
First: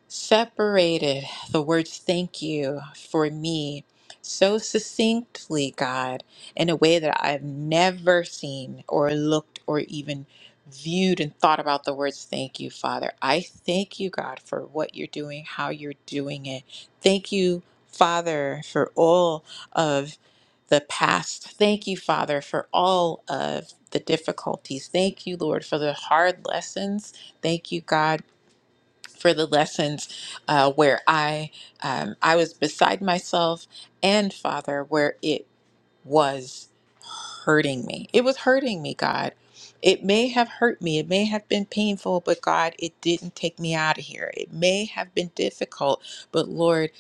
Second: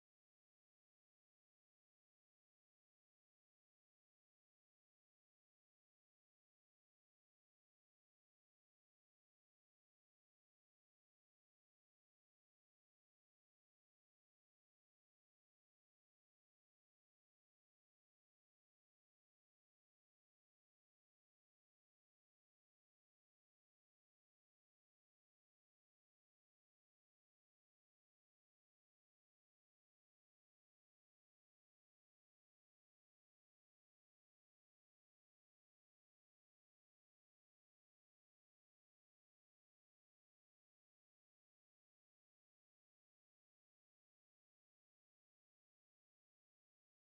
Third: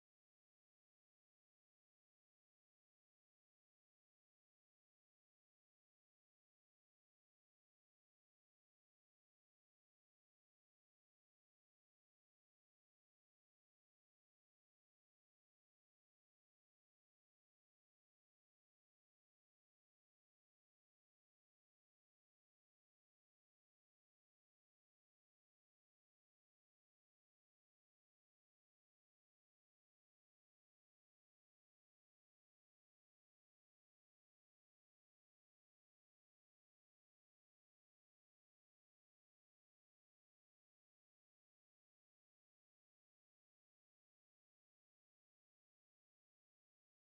[SPEAKER 3] separated the words thank you for me so succinctly, God, in a way that I've never seen or looked or even viewed and thought about the words thank you, Father. I thank you, God, for what you're doing, how you're doing it. Thank you, Father, for all of the past. Thank you, Father, for all of the difficulties. Thank you, Lord, for the hard lessons. Thank you, God for the lessons uh, where I um, I was beside myself and Father, where it was hurting me. It was hurting me, God. It may have hurt me. It may have been painful, but God, it didn't take me out of here. It may have been difficult, but Lord,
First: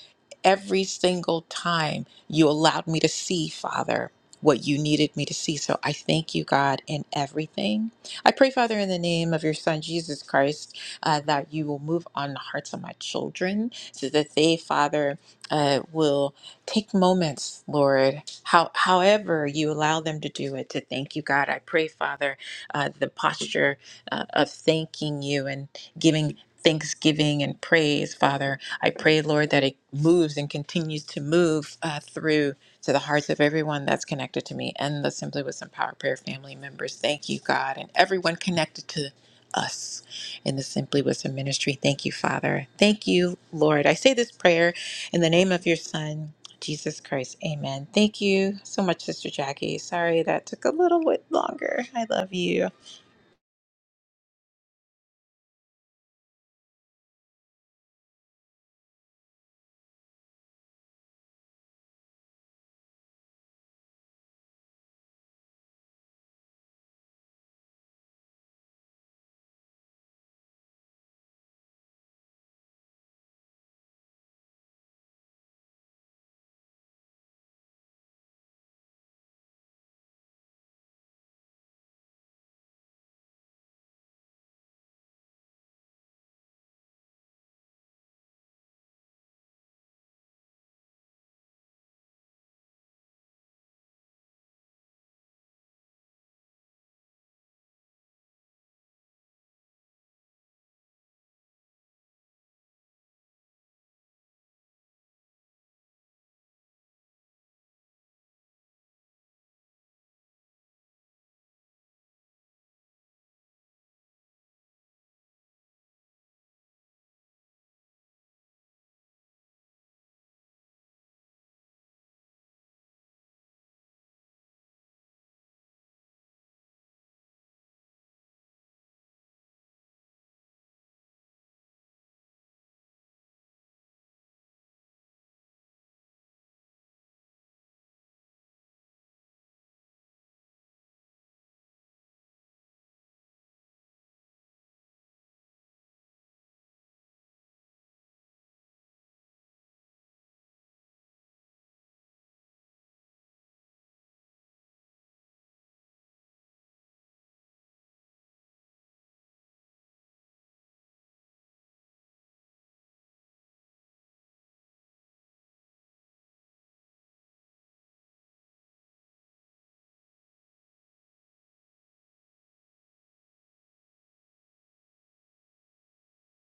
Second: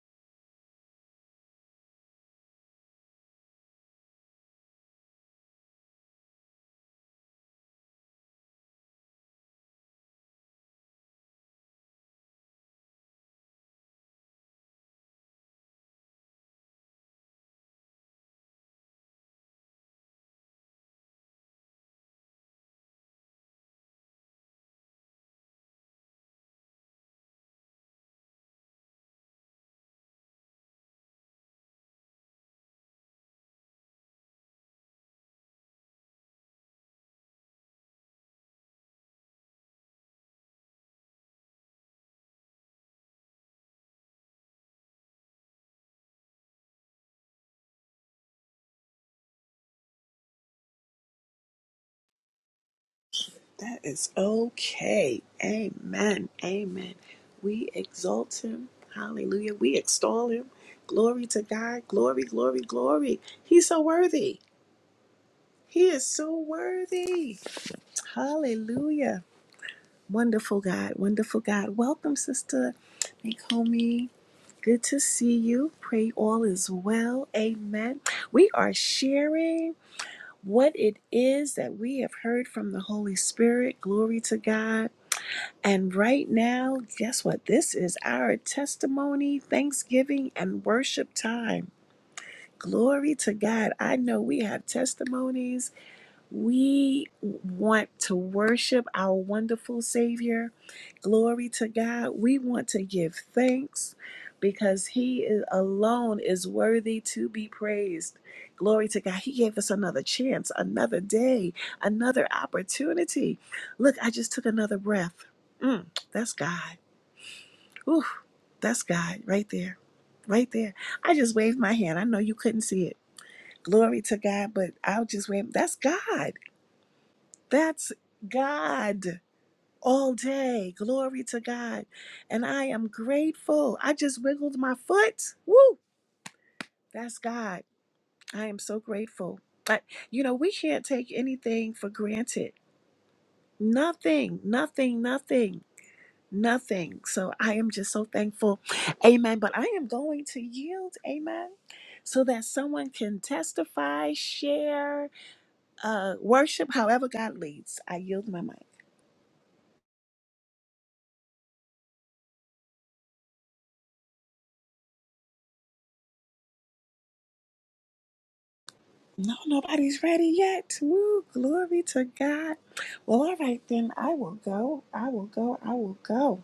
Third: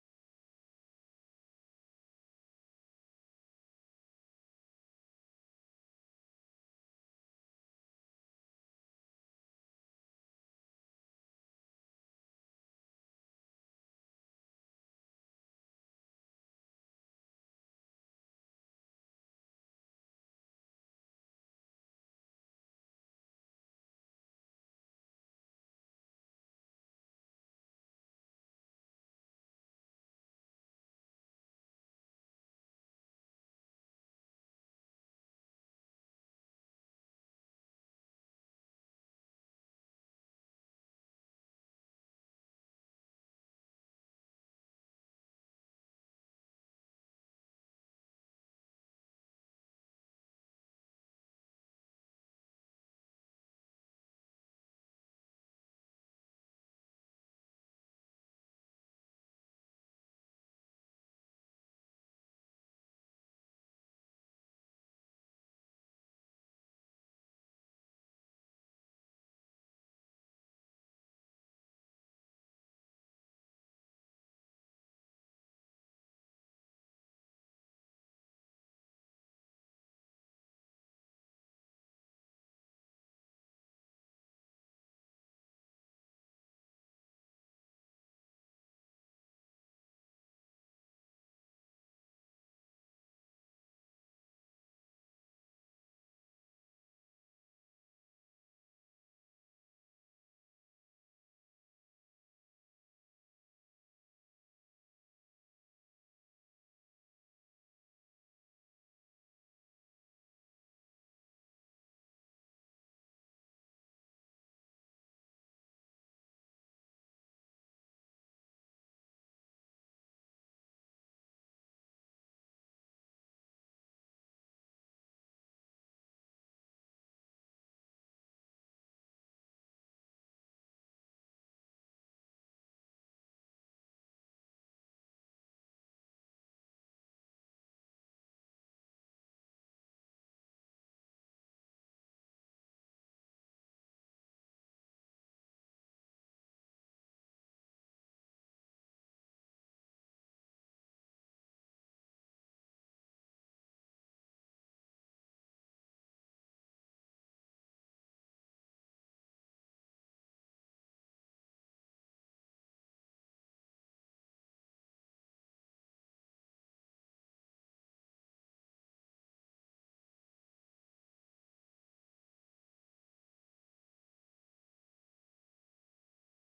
[SPEAKER 3] every single time you allowed me to see, Father, what you needed me to see. So I thank you, God, in everything. I pray, Father, in the name of your Son, Jesus Christ, uh, that you will move on the hearts of my children so that they, Father, uh, will. Take moments, Lord, how, however you allow them to do it, to thank you, God. I pray, Father, uh, the posture uh, of thanking you and giving thanksgiving and praise, Father. I pray, Lord, that it moves and continues to move uh, through to the hearts of everyone that's connected to me and the Simply with Some Power Prayer family members. Thank you, God, and everyone connected to us in the Simply Wisdom ministry. Thank you, Father. Thank you, Lord. I say this prayer in the name of your Son. Jesus Christ. Amen. Thank you so much, Sister Jackie. Sorry that took a little bit longer. I love you.
[SPEAKER 1] That is okay. Amen. Amen. We exalt him. Hallelujah. We extol him. Glory to God. Glory, glory, glory. He's so worthy. He is so worthy. Hallelujah. Wonderful God. Wonderful God. Welcome, Sister Nakomi. Good to see you. Pray all is well. Amen. We are sharing what it is that we have heard from the Holy Spirit. Glory to God. And right now, guess what? This is our testimony, thanksgiving, and worship time. Glory to God. I know we have testimonies We want to worship our wonderful Savior. Glory to God. We want to give thanks because He is, alone is worthy to be praised. Glory to God. He gave us another chance, another day, another opportunity. Look, I just took another breath. Mm, that's God. Ooh, that's God right there. Right there. I just waved my hand. I know you couldn't see it. Glory to God, but I'll just wave. That's God. That's God all day. Glory to God. And I am grateful. I just wiggled my foot. Woo! That's God. I am so grateful. But, you know, we can't take anything for granted. Nothing, nothing, nothing, nothing. So I am just so thankful. Amen. But I am going to yield. Amen. So that someone can testify, share, uh, worship, however God leads. I yield my mic. No, nobody's ready yet. Woo, glory to God. Well, all right, then I will go. I will go. I will go.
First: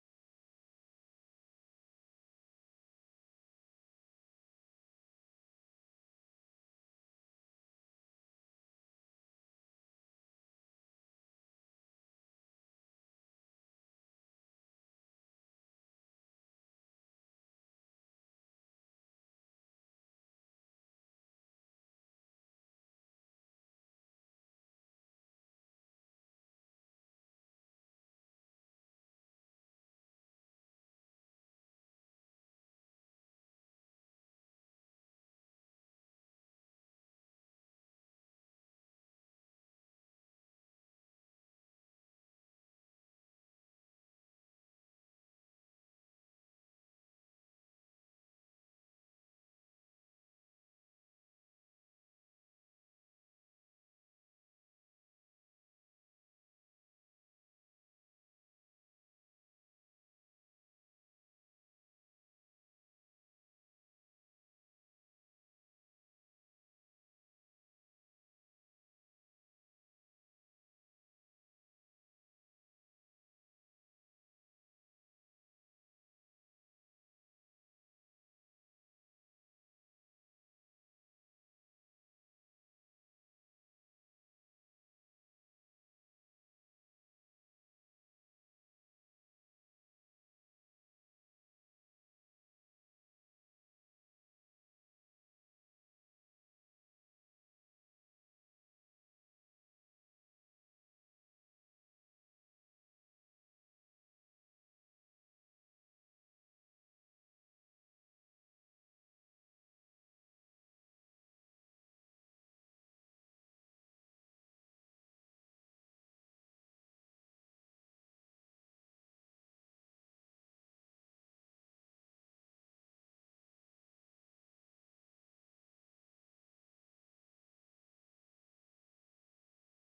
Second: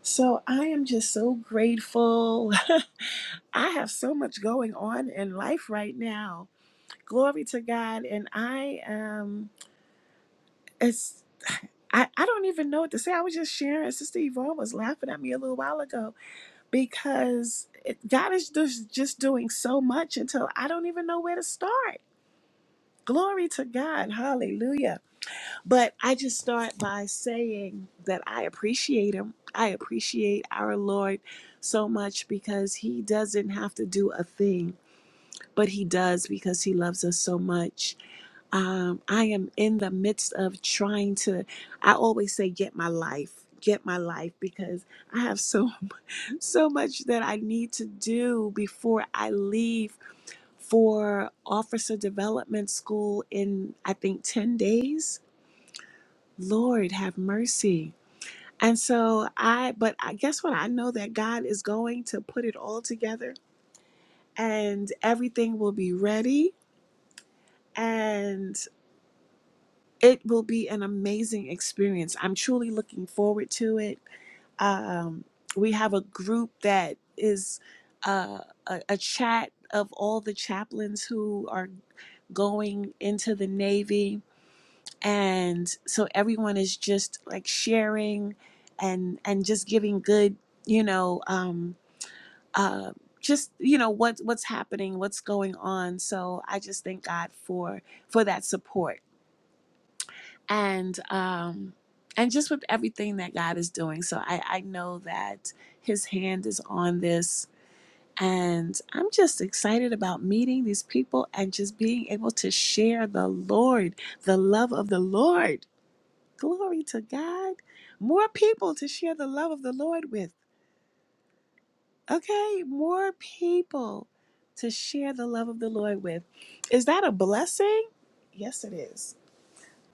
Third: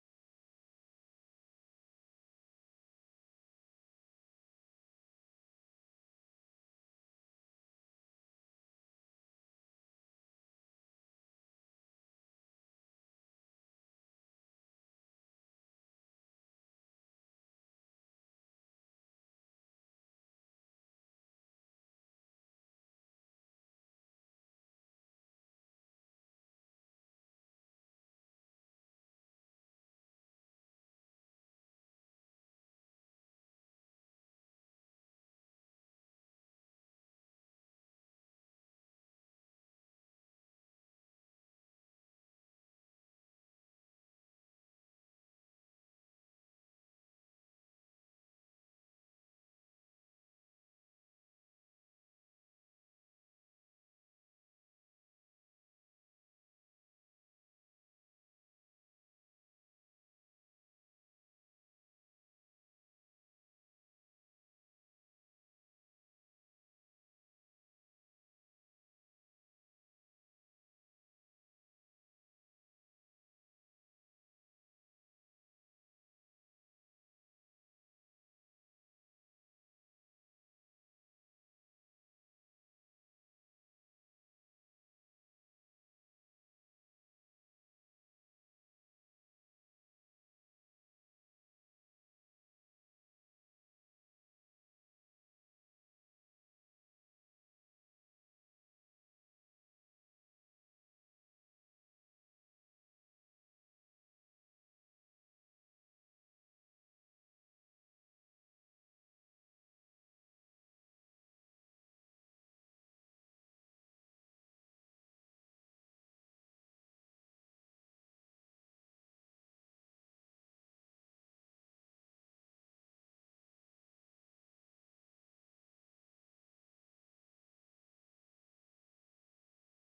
[SPEAKER 1] So I am just so grateful. I have so much going on in life right now. Glory to God. And I um it's I, I don't even know what to say. I was just sharing. Sister Yvonne was laughing at me a little while ago because it, God is just, just doing so much until I don't even know where to start. Glory to God. Hallelujah. But I just start by saying that I appreciate him. I appreciate our Lord so much because he doesn't have to do a thing, but he does because he loves us so much. Um, I am in the midst of trying to, I always say, get my life, get my life because I have so, so much that I need to do before I leave for officer development school in, I think, 10 days. Lord, have mercy. And so I, but I guess what? I know that God is going to put it all together and everything will be ready and it will be an amazing experience. I'm truly looking forward to it. Um, we have a group that is uh, a, a chat of all the chaplains who are going into the Navy. And so everyone is just like sharing and, and just giving good, you know, um, uh, just you know what what's happening what's going on so i just thank god for for that support and um and just with everything that god is doing so i i know that his hand is on this and i'm just excited about meeting these people and just being able to share the lord the love of the lord glory to god more people to share the love of the lord with okay, more people to share the love of the Lord with. Is that a blessing? Yes, it is.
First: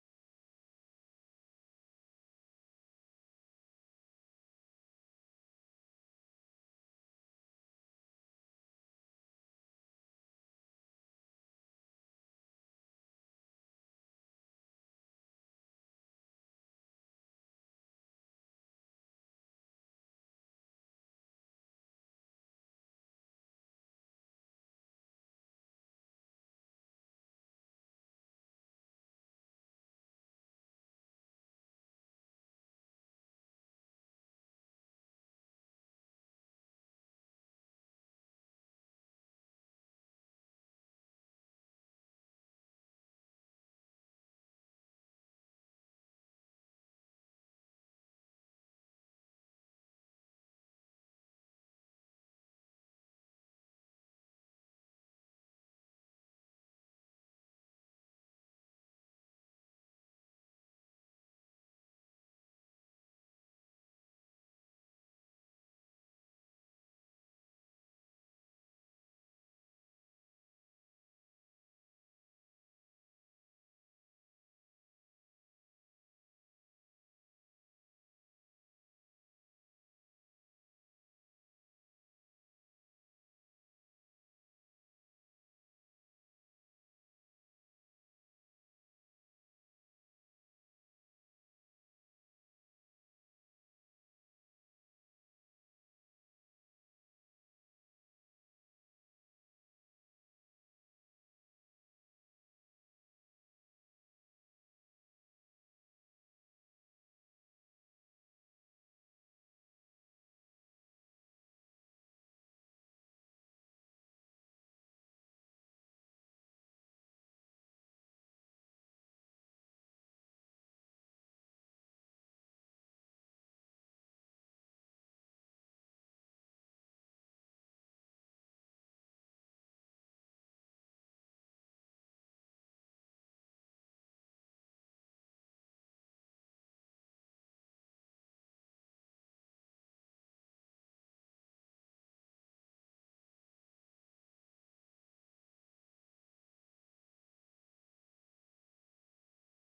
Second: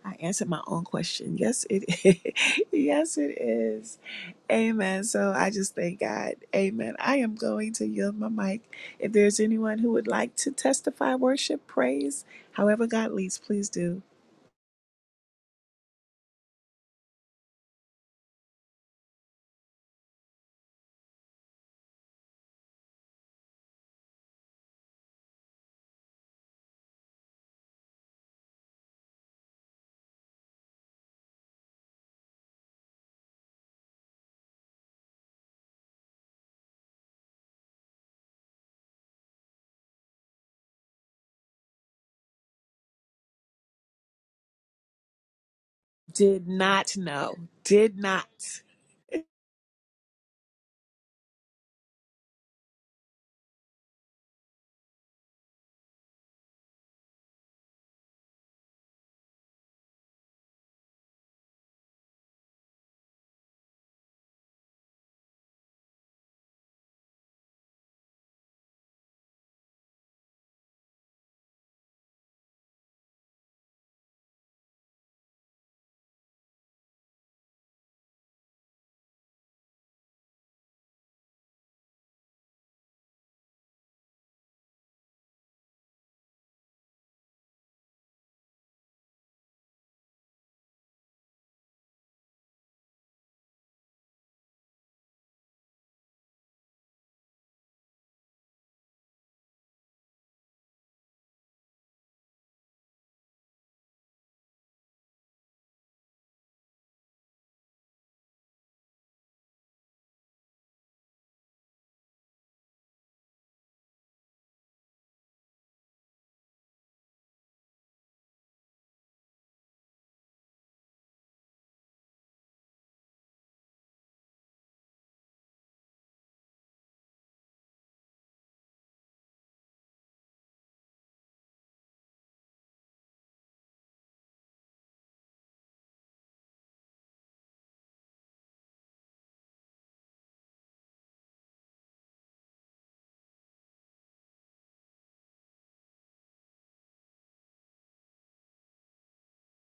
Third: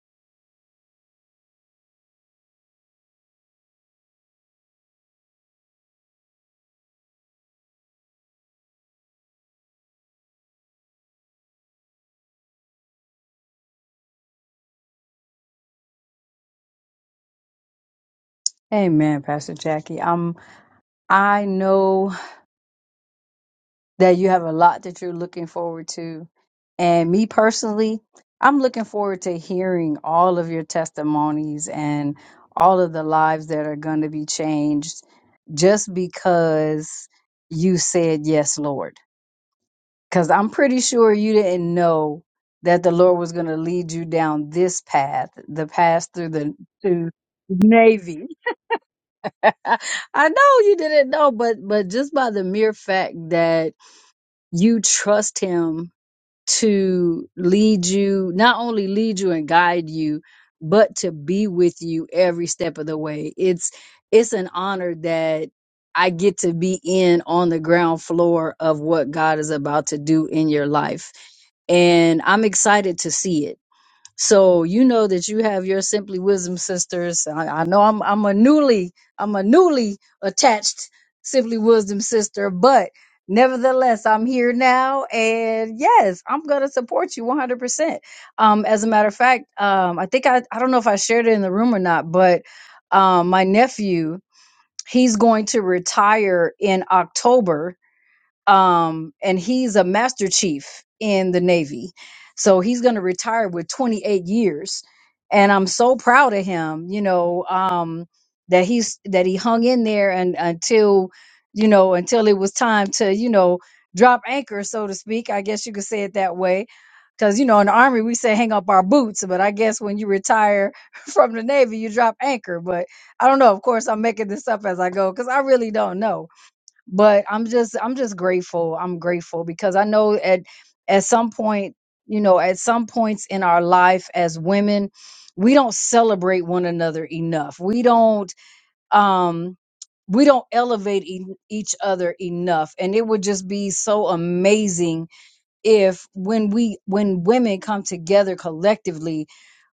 [SPEAKER 1] I answered my own question. Yes, it is. yes, it is. Amen. So I just thank God. Amen. I am going to yield my mic. If there's anyone who would like to testify, worship, praise, however God leads, please do.
[SPEAKER 2] Amen, Pastor Jackie. Um, I know. that you have a lot that you're looking forward to. And me personally, I'm looking forward to hearing all of your testimonies and all of the lives that are going to be changed just because you said yes, Lord. Because I'm pretty sure you didn't know that the Lord was going to lead you down this path, the path through
[SPEAKER 1] Did
[SPEAKER 2] the
[SPEAKER 1] not
[SPEAKER 2] to
[SPEAKER 1] know. Did
[SPEAKER 2] Navy.
[SPEAKER 1] not.
[SPEAKER 2] I know you didn't know, but but just by the mere fact that you trust Him to lead you, not only lead you and guide you, but to be with you every step of the way. It's it's an honor that I get to be in on the ground floor of what God is about to do in your life. And I'm excited to see it. So you know that you have your Simply Wisdom sisters. I, I know I'm I'm a newly I'm a newly attached Simply Wisdom sister, but nevertheless I'm here now, and yes, I'm gonna support you 100. percent Um, as a matter of fact, um, I think I I don't know if I shared it in the room or not, but um, my nephew he's going to retire in October um, and he's a master chief in the Navy. So he's going to retire with 28 years, and I'm so proud of him. You know um, that he's that he hung in there and until you know until it was time to you know drop anchor, so to speak. I guess you could say it that way. Because you know, in the army we say hang up our boots, but I guess when you retire from the navy, you drop anchor. But I don't know. Of course, I'm making this up as I go because I really don't know but i'm just i'm just grateful i'm grateful because i know at at some point you know at some points in our life as women we don't celebrate one another enough we don't um we don't elevate e- each other enough and it would just be so amazing if when we when women come together collectively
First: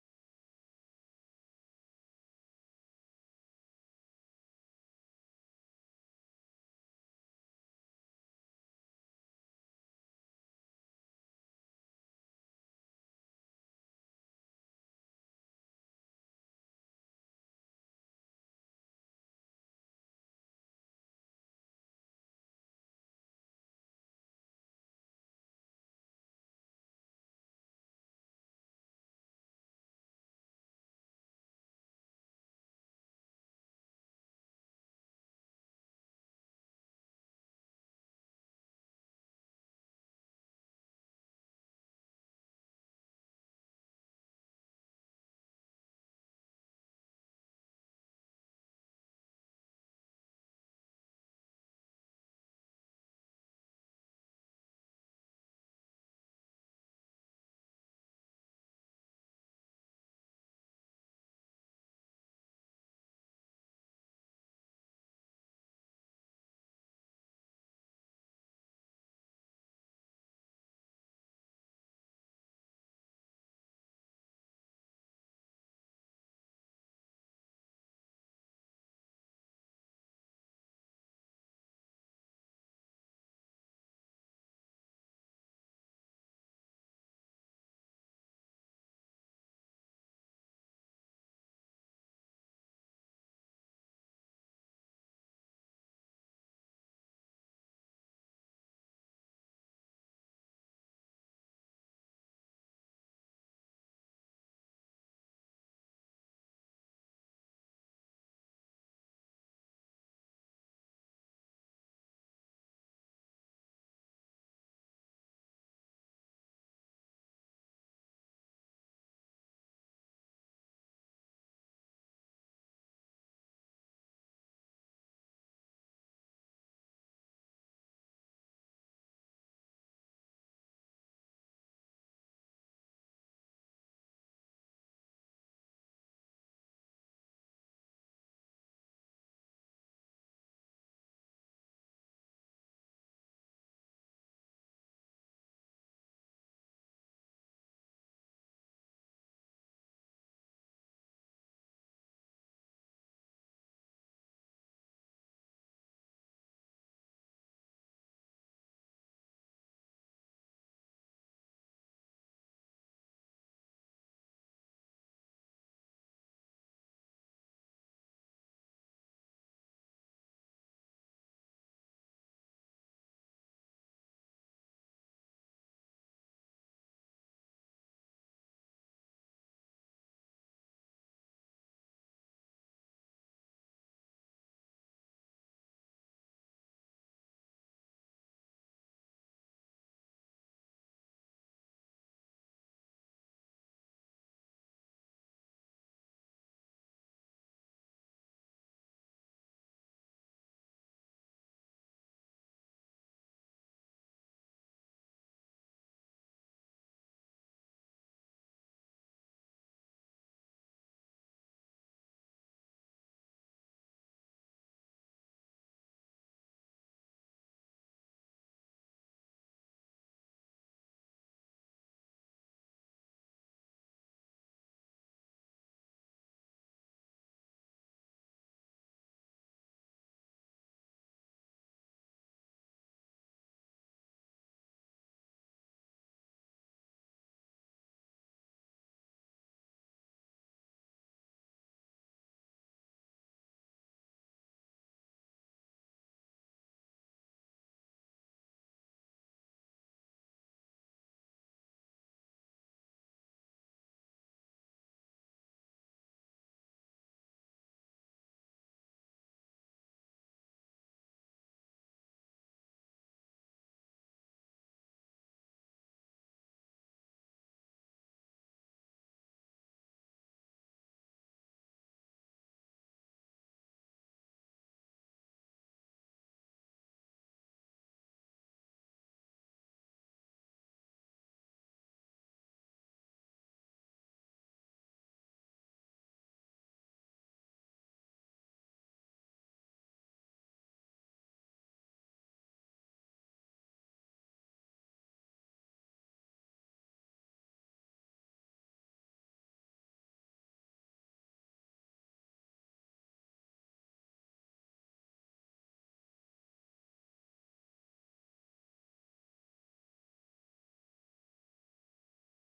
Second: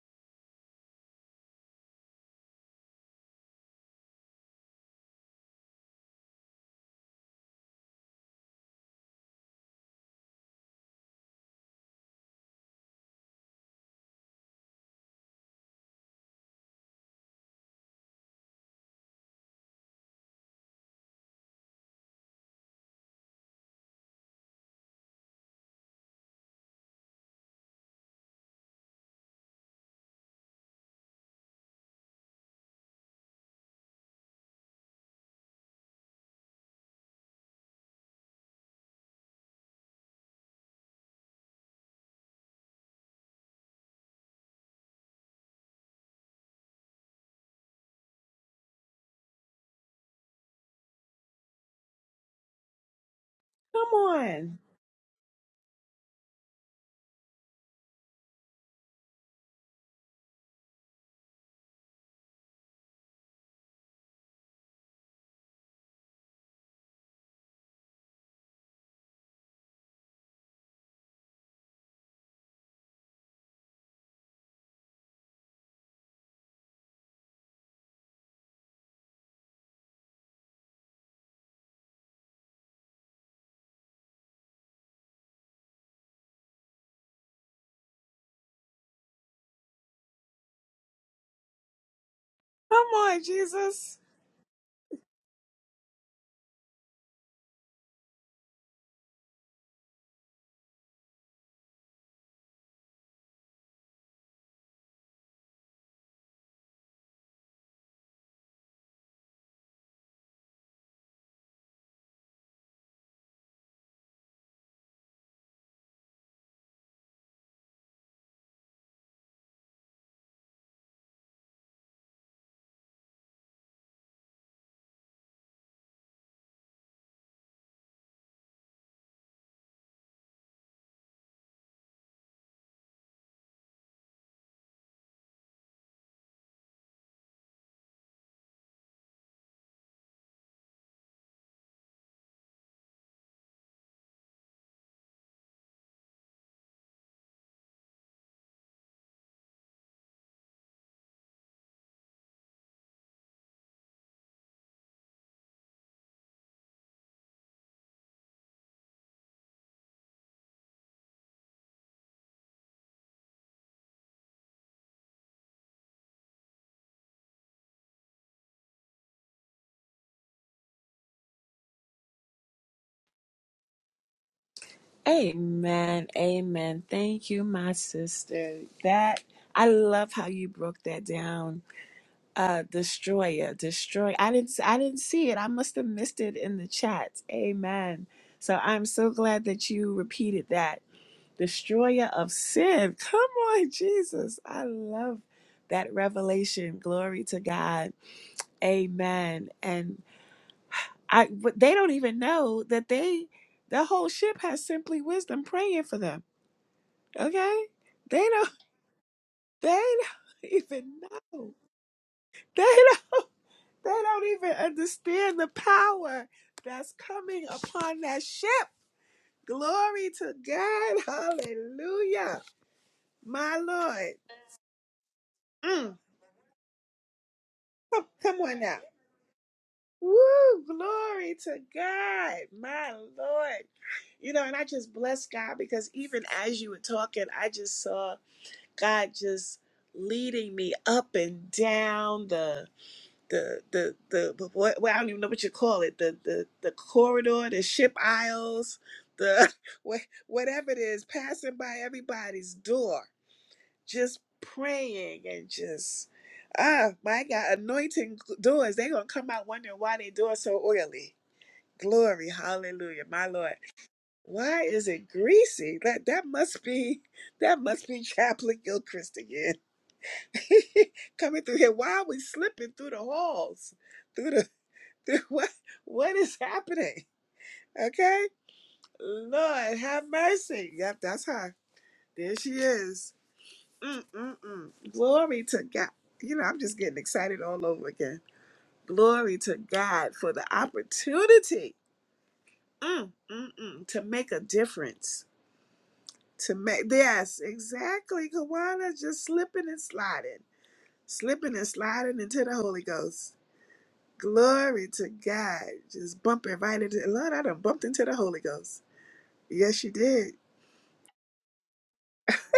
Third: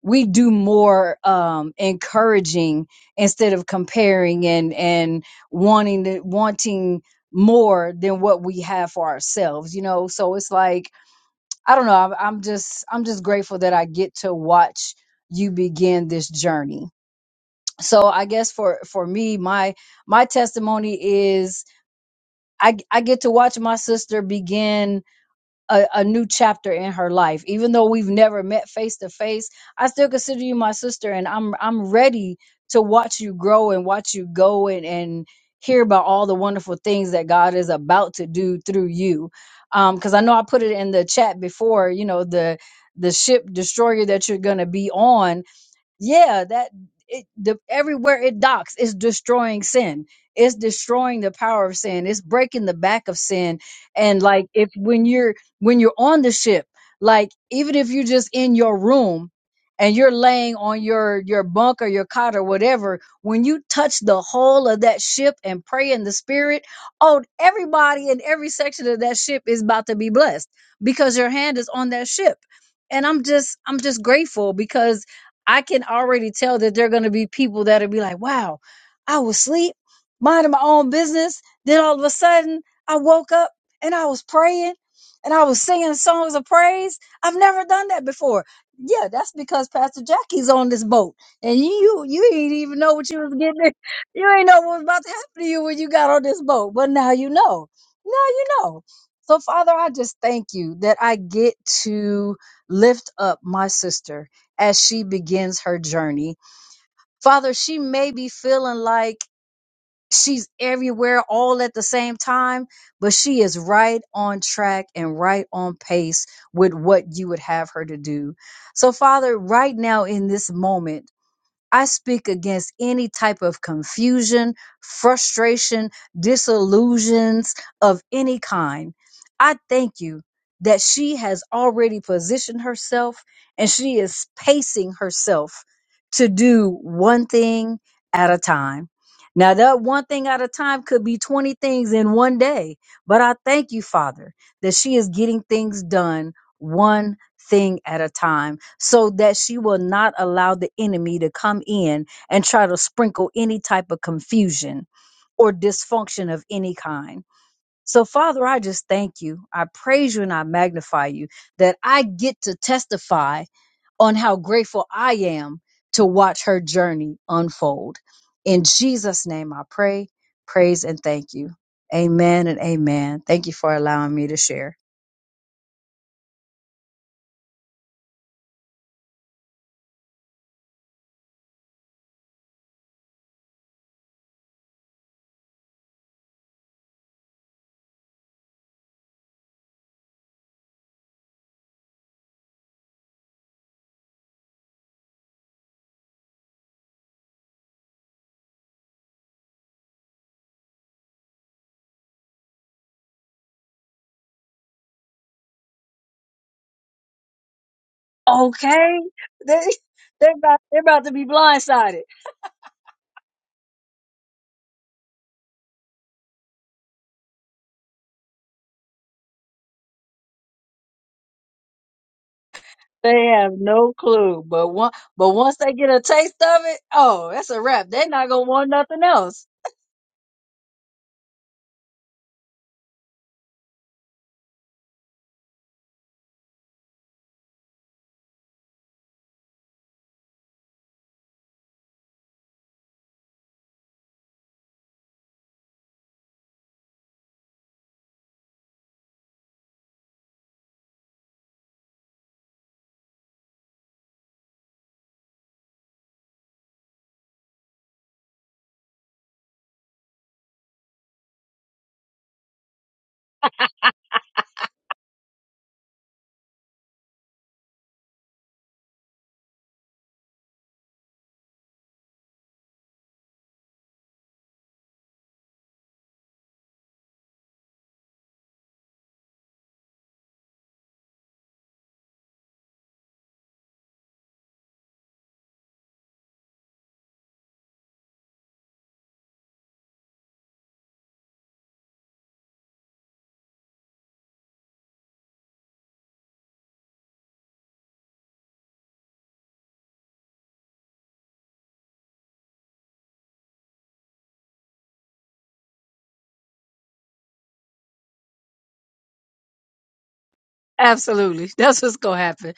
[SPEAKER 2] we do more um encouraging instead of comparing and and wanting to wanting more than what we have for ourselves you know so it's like i don't know i'm, I'm just i'm just grateful that i get to watch you begin this journey so i guess for for me my my testimony is i i get to watch my sister begin a, a new chapter in her life. Even though we've never met face to face, I still consider you my sister, and I'm I'm ready to watch you grow and watch you go and and hear about all the wonderful things that God is about to do through you. Because I know I put it in the chat before, you know the the ship destroyer that you're going to be on yeah that it the everywhere it docks it's destroying sin it's destroying the power of sin it's breaking the back of sin
[SPEAKER 1] Come
[SPEAKER 2] and like
[SPEAKER 1] on.
[SPEAKER 2] if when you're when you're on the ship like even if you're just in your room and you're laying on your your bunk or your cot or whatever when you touch the hull of that ship and pray in the spirit oh everybody in every section of that ship is about to be blessed because your hand is on that ship and i'm just i'm just grateful because I can already tell that there are going to be people that'll be like, wow, I was asleep, minding my own business. Then all of a sudden, I woke up and I was praying and I was singing songs of praise. I've never done that before. Yeah, that's because Pastor Jackie's on this boat, and you you ain't
[SPEAKER 1] Come
[SPEAKER 2] even know what you
[SPEAKER 1] on,
[SPEAKER 2] was getting. in-
[SPEAKER 1] Jesus.
[SPEAKER 2] You ain't know what was about to happen to you when you got on this boat, but now you know. Now you know. So Father, I just thank you that I get to lift up my sister as she begins her journey. Father, she may be feeling like she's everywhere all at the same time, but she is right on track and right on pace with what you would have her to do. So, Father, right now in this moment, I speak against any type of confusion, frustration, disillusions of any kind. I thank you that she has already positioned herself and she is pacing herself to do one thing at a time. Now, that one thing at a time could be 20 things in one day, but I thank you, Father, that she is getting things done one thing at a time so that she will not allow the enemy to come in and try to sprinkle any type of confusion or dysfunction of any kind. So, Father, I just thank you. I praise you and I magnify you that I get to testify on how grateful I am to watch her journey unfold. In Jesus' name, I pray, praise, and thank you. Amen and amen. Thank you for allowing me to share.
[SPEAKER 1] Amen. Amen. Thank you, my sister. That I love how you broke that down. Uh destroyer, destroy. I didn't I didn't see it. I must have missed it in the chat. Amen. So I'm so glad that you repeated that. Destroyer of sin. Come on, Jesus. I love that revelation. Glory to God. Amen. And I but they don't even know that they the whole ship has simply wisdom praying for them Okay? They don't
[SPEAKER 2] okay. They
[SPEAKER 1] they
[SPEAKER 2] they're
[SPEAKER 1] don't
[SPEAKER 2] about they're
[SPEAKER 1] even
[SPEAKER 2] about to be
[SPEAKER 1] know.
[SPEAKER 2] blindsided.
[SPEAKER 1] They don't they don't even understand the power that's coming upon that ship. Glory to God. Hallelujah.
[SPEAKER 2] They have
[SPEAKER 1] My
[SPEAKER 2] no
[SPEAKER 1] Lord.
[SPEAKER 2] clue. But one but once they get
[SPEAKER 1] Mm.
[SPEAKER 2] a taste of it, oh, that's a wrap.
[SPEAKER 1] Come,
[SPEAKER 2] They're not
[SPEAKER 1] come
[SPEAKER 2] gonna
[SPEAKER 1] on
[SPEAKER 2] want
[SPEAKER 1] now.
[SPEAKER 2] nothing else.
[SPEAKER 1] Woo! Glory to God. My Lord. You know, and I just bless God because even as you were talking, I just saw God just leading me up and down the the the the what well, I don't even know what you call it the the the corridor, the ship aisles, the wha- whatever it is, passing by everybody's door, just praying and just ah my God, anointing g- doors. They're gonna come out wondering why they door so oily. Glory, hallelujah, my Lord. Why is it greasy? That that must be that must be Chaplain Gilchrist again. Coming through here. Why are we slipping through the halls? through the what what is happening? Okay, Lord have mercy. Yep, that's her. There she is. Mm-mm-mm. Glory to God. You know, I'm just getting excited all over again. Glory to God for the opportunity Mm-mm-mm. to make a difference. To make yes, exactly. Kawana just slipping and sliding, slipping and sliding into the Holy Ghost. Glory to God. Just bumping right into Lord, I done bumped into the Holy Ghost. Yes, you did.
[SPEAKER 2] Absolutely. That's what's gonna happen.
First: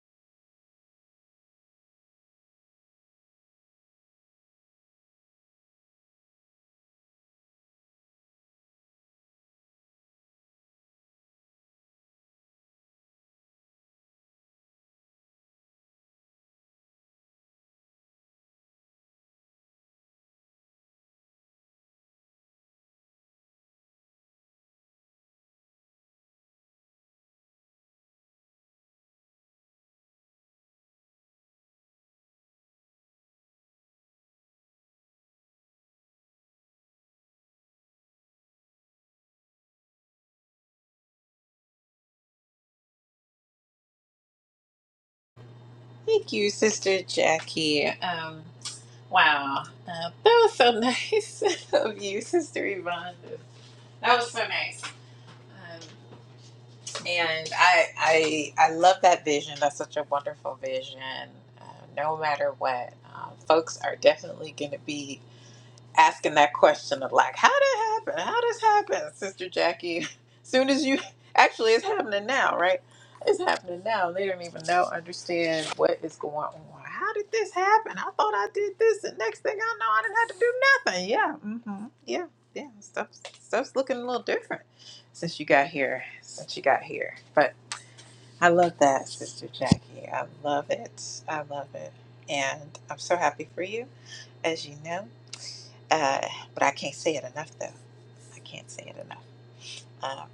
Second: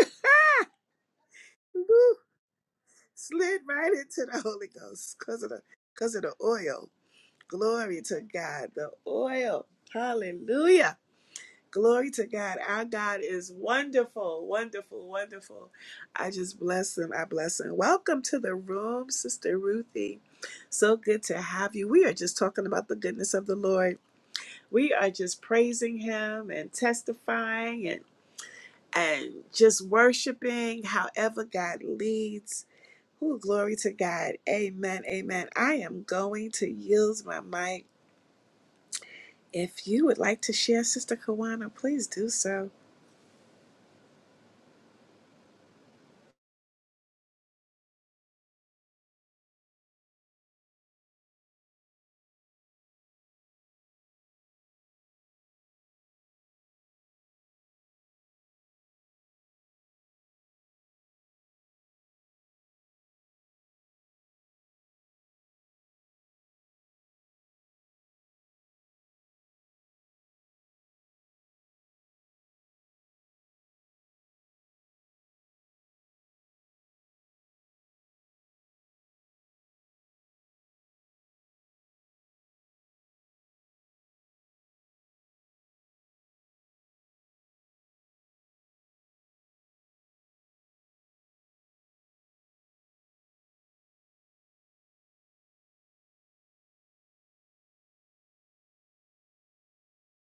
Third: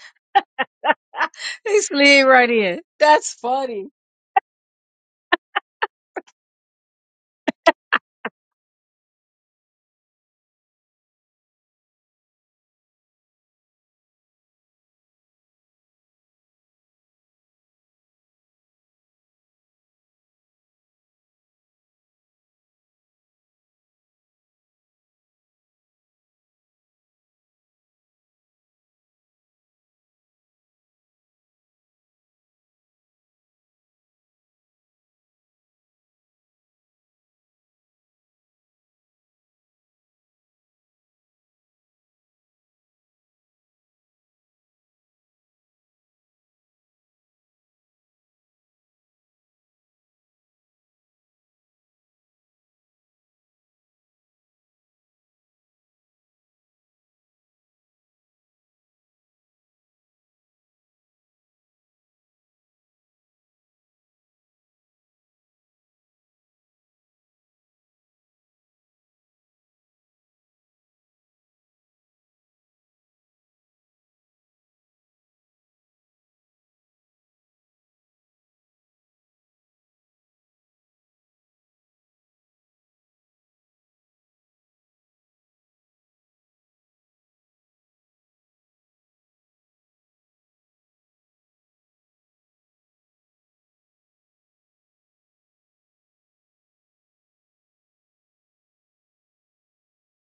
[SPEAKER 2] They
[SPEAKER 1] Woo.
[SPEAKER 2] slid right in. That's
[SPEAKER 1] Slid
[SPEAKER 2] funny.
[SPEAKER 1] right into the Holy Ghost because of the because of the oil. Glory to God. The oil. Hallelujah. Glory to God. Our God is wonderful, wonderful, wonderful. I just bless him. I bless him. Welcome to the room, Sister Ruthie. So good to have you. We are just talking about the goodness of the Lord. We are just praising him and testifying and and just worshiping however God leads Ooh, glory to God. Amen. Amen. I am going to use my mic. If you would like to share, Sister Kawana, please do so.
[SPEAKER 3] Thank you, Sister Jackie. Um, wow. Uh, that was so nice of you, Sister Yvonne. That was so nice. Um, and I, I, I love that vision. That's such a wonderful vision. Uh, no matter what, um, folks are definitely going to be asking that question of like, how did it happen? How this happen, Sister Jackie? Soon as you actually, it's happening now, right? It's happening now. They don't even know, understand what is going on. How did this happen? I thought I did this, and next thing I know, I didn't have to do nothing. Yeah, mm-hmm. yeah, yeah. Stuff, stuff's looking a little different since you got here. Since you got here, but I love that, Sister Jackie. I love it. I love it, and I'm so happy for you as you know. Uh, but I can't say it enough, though. I can't say it enough. Um,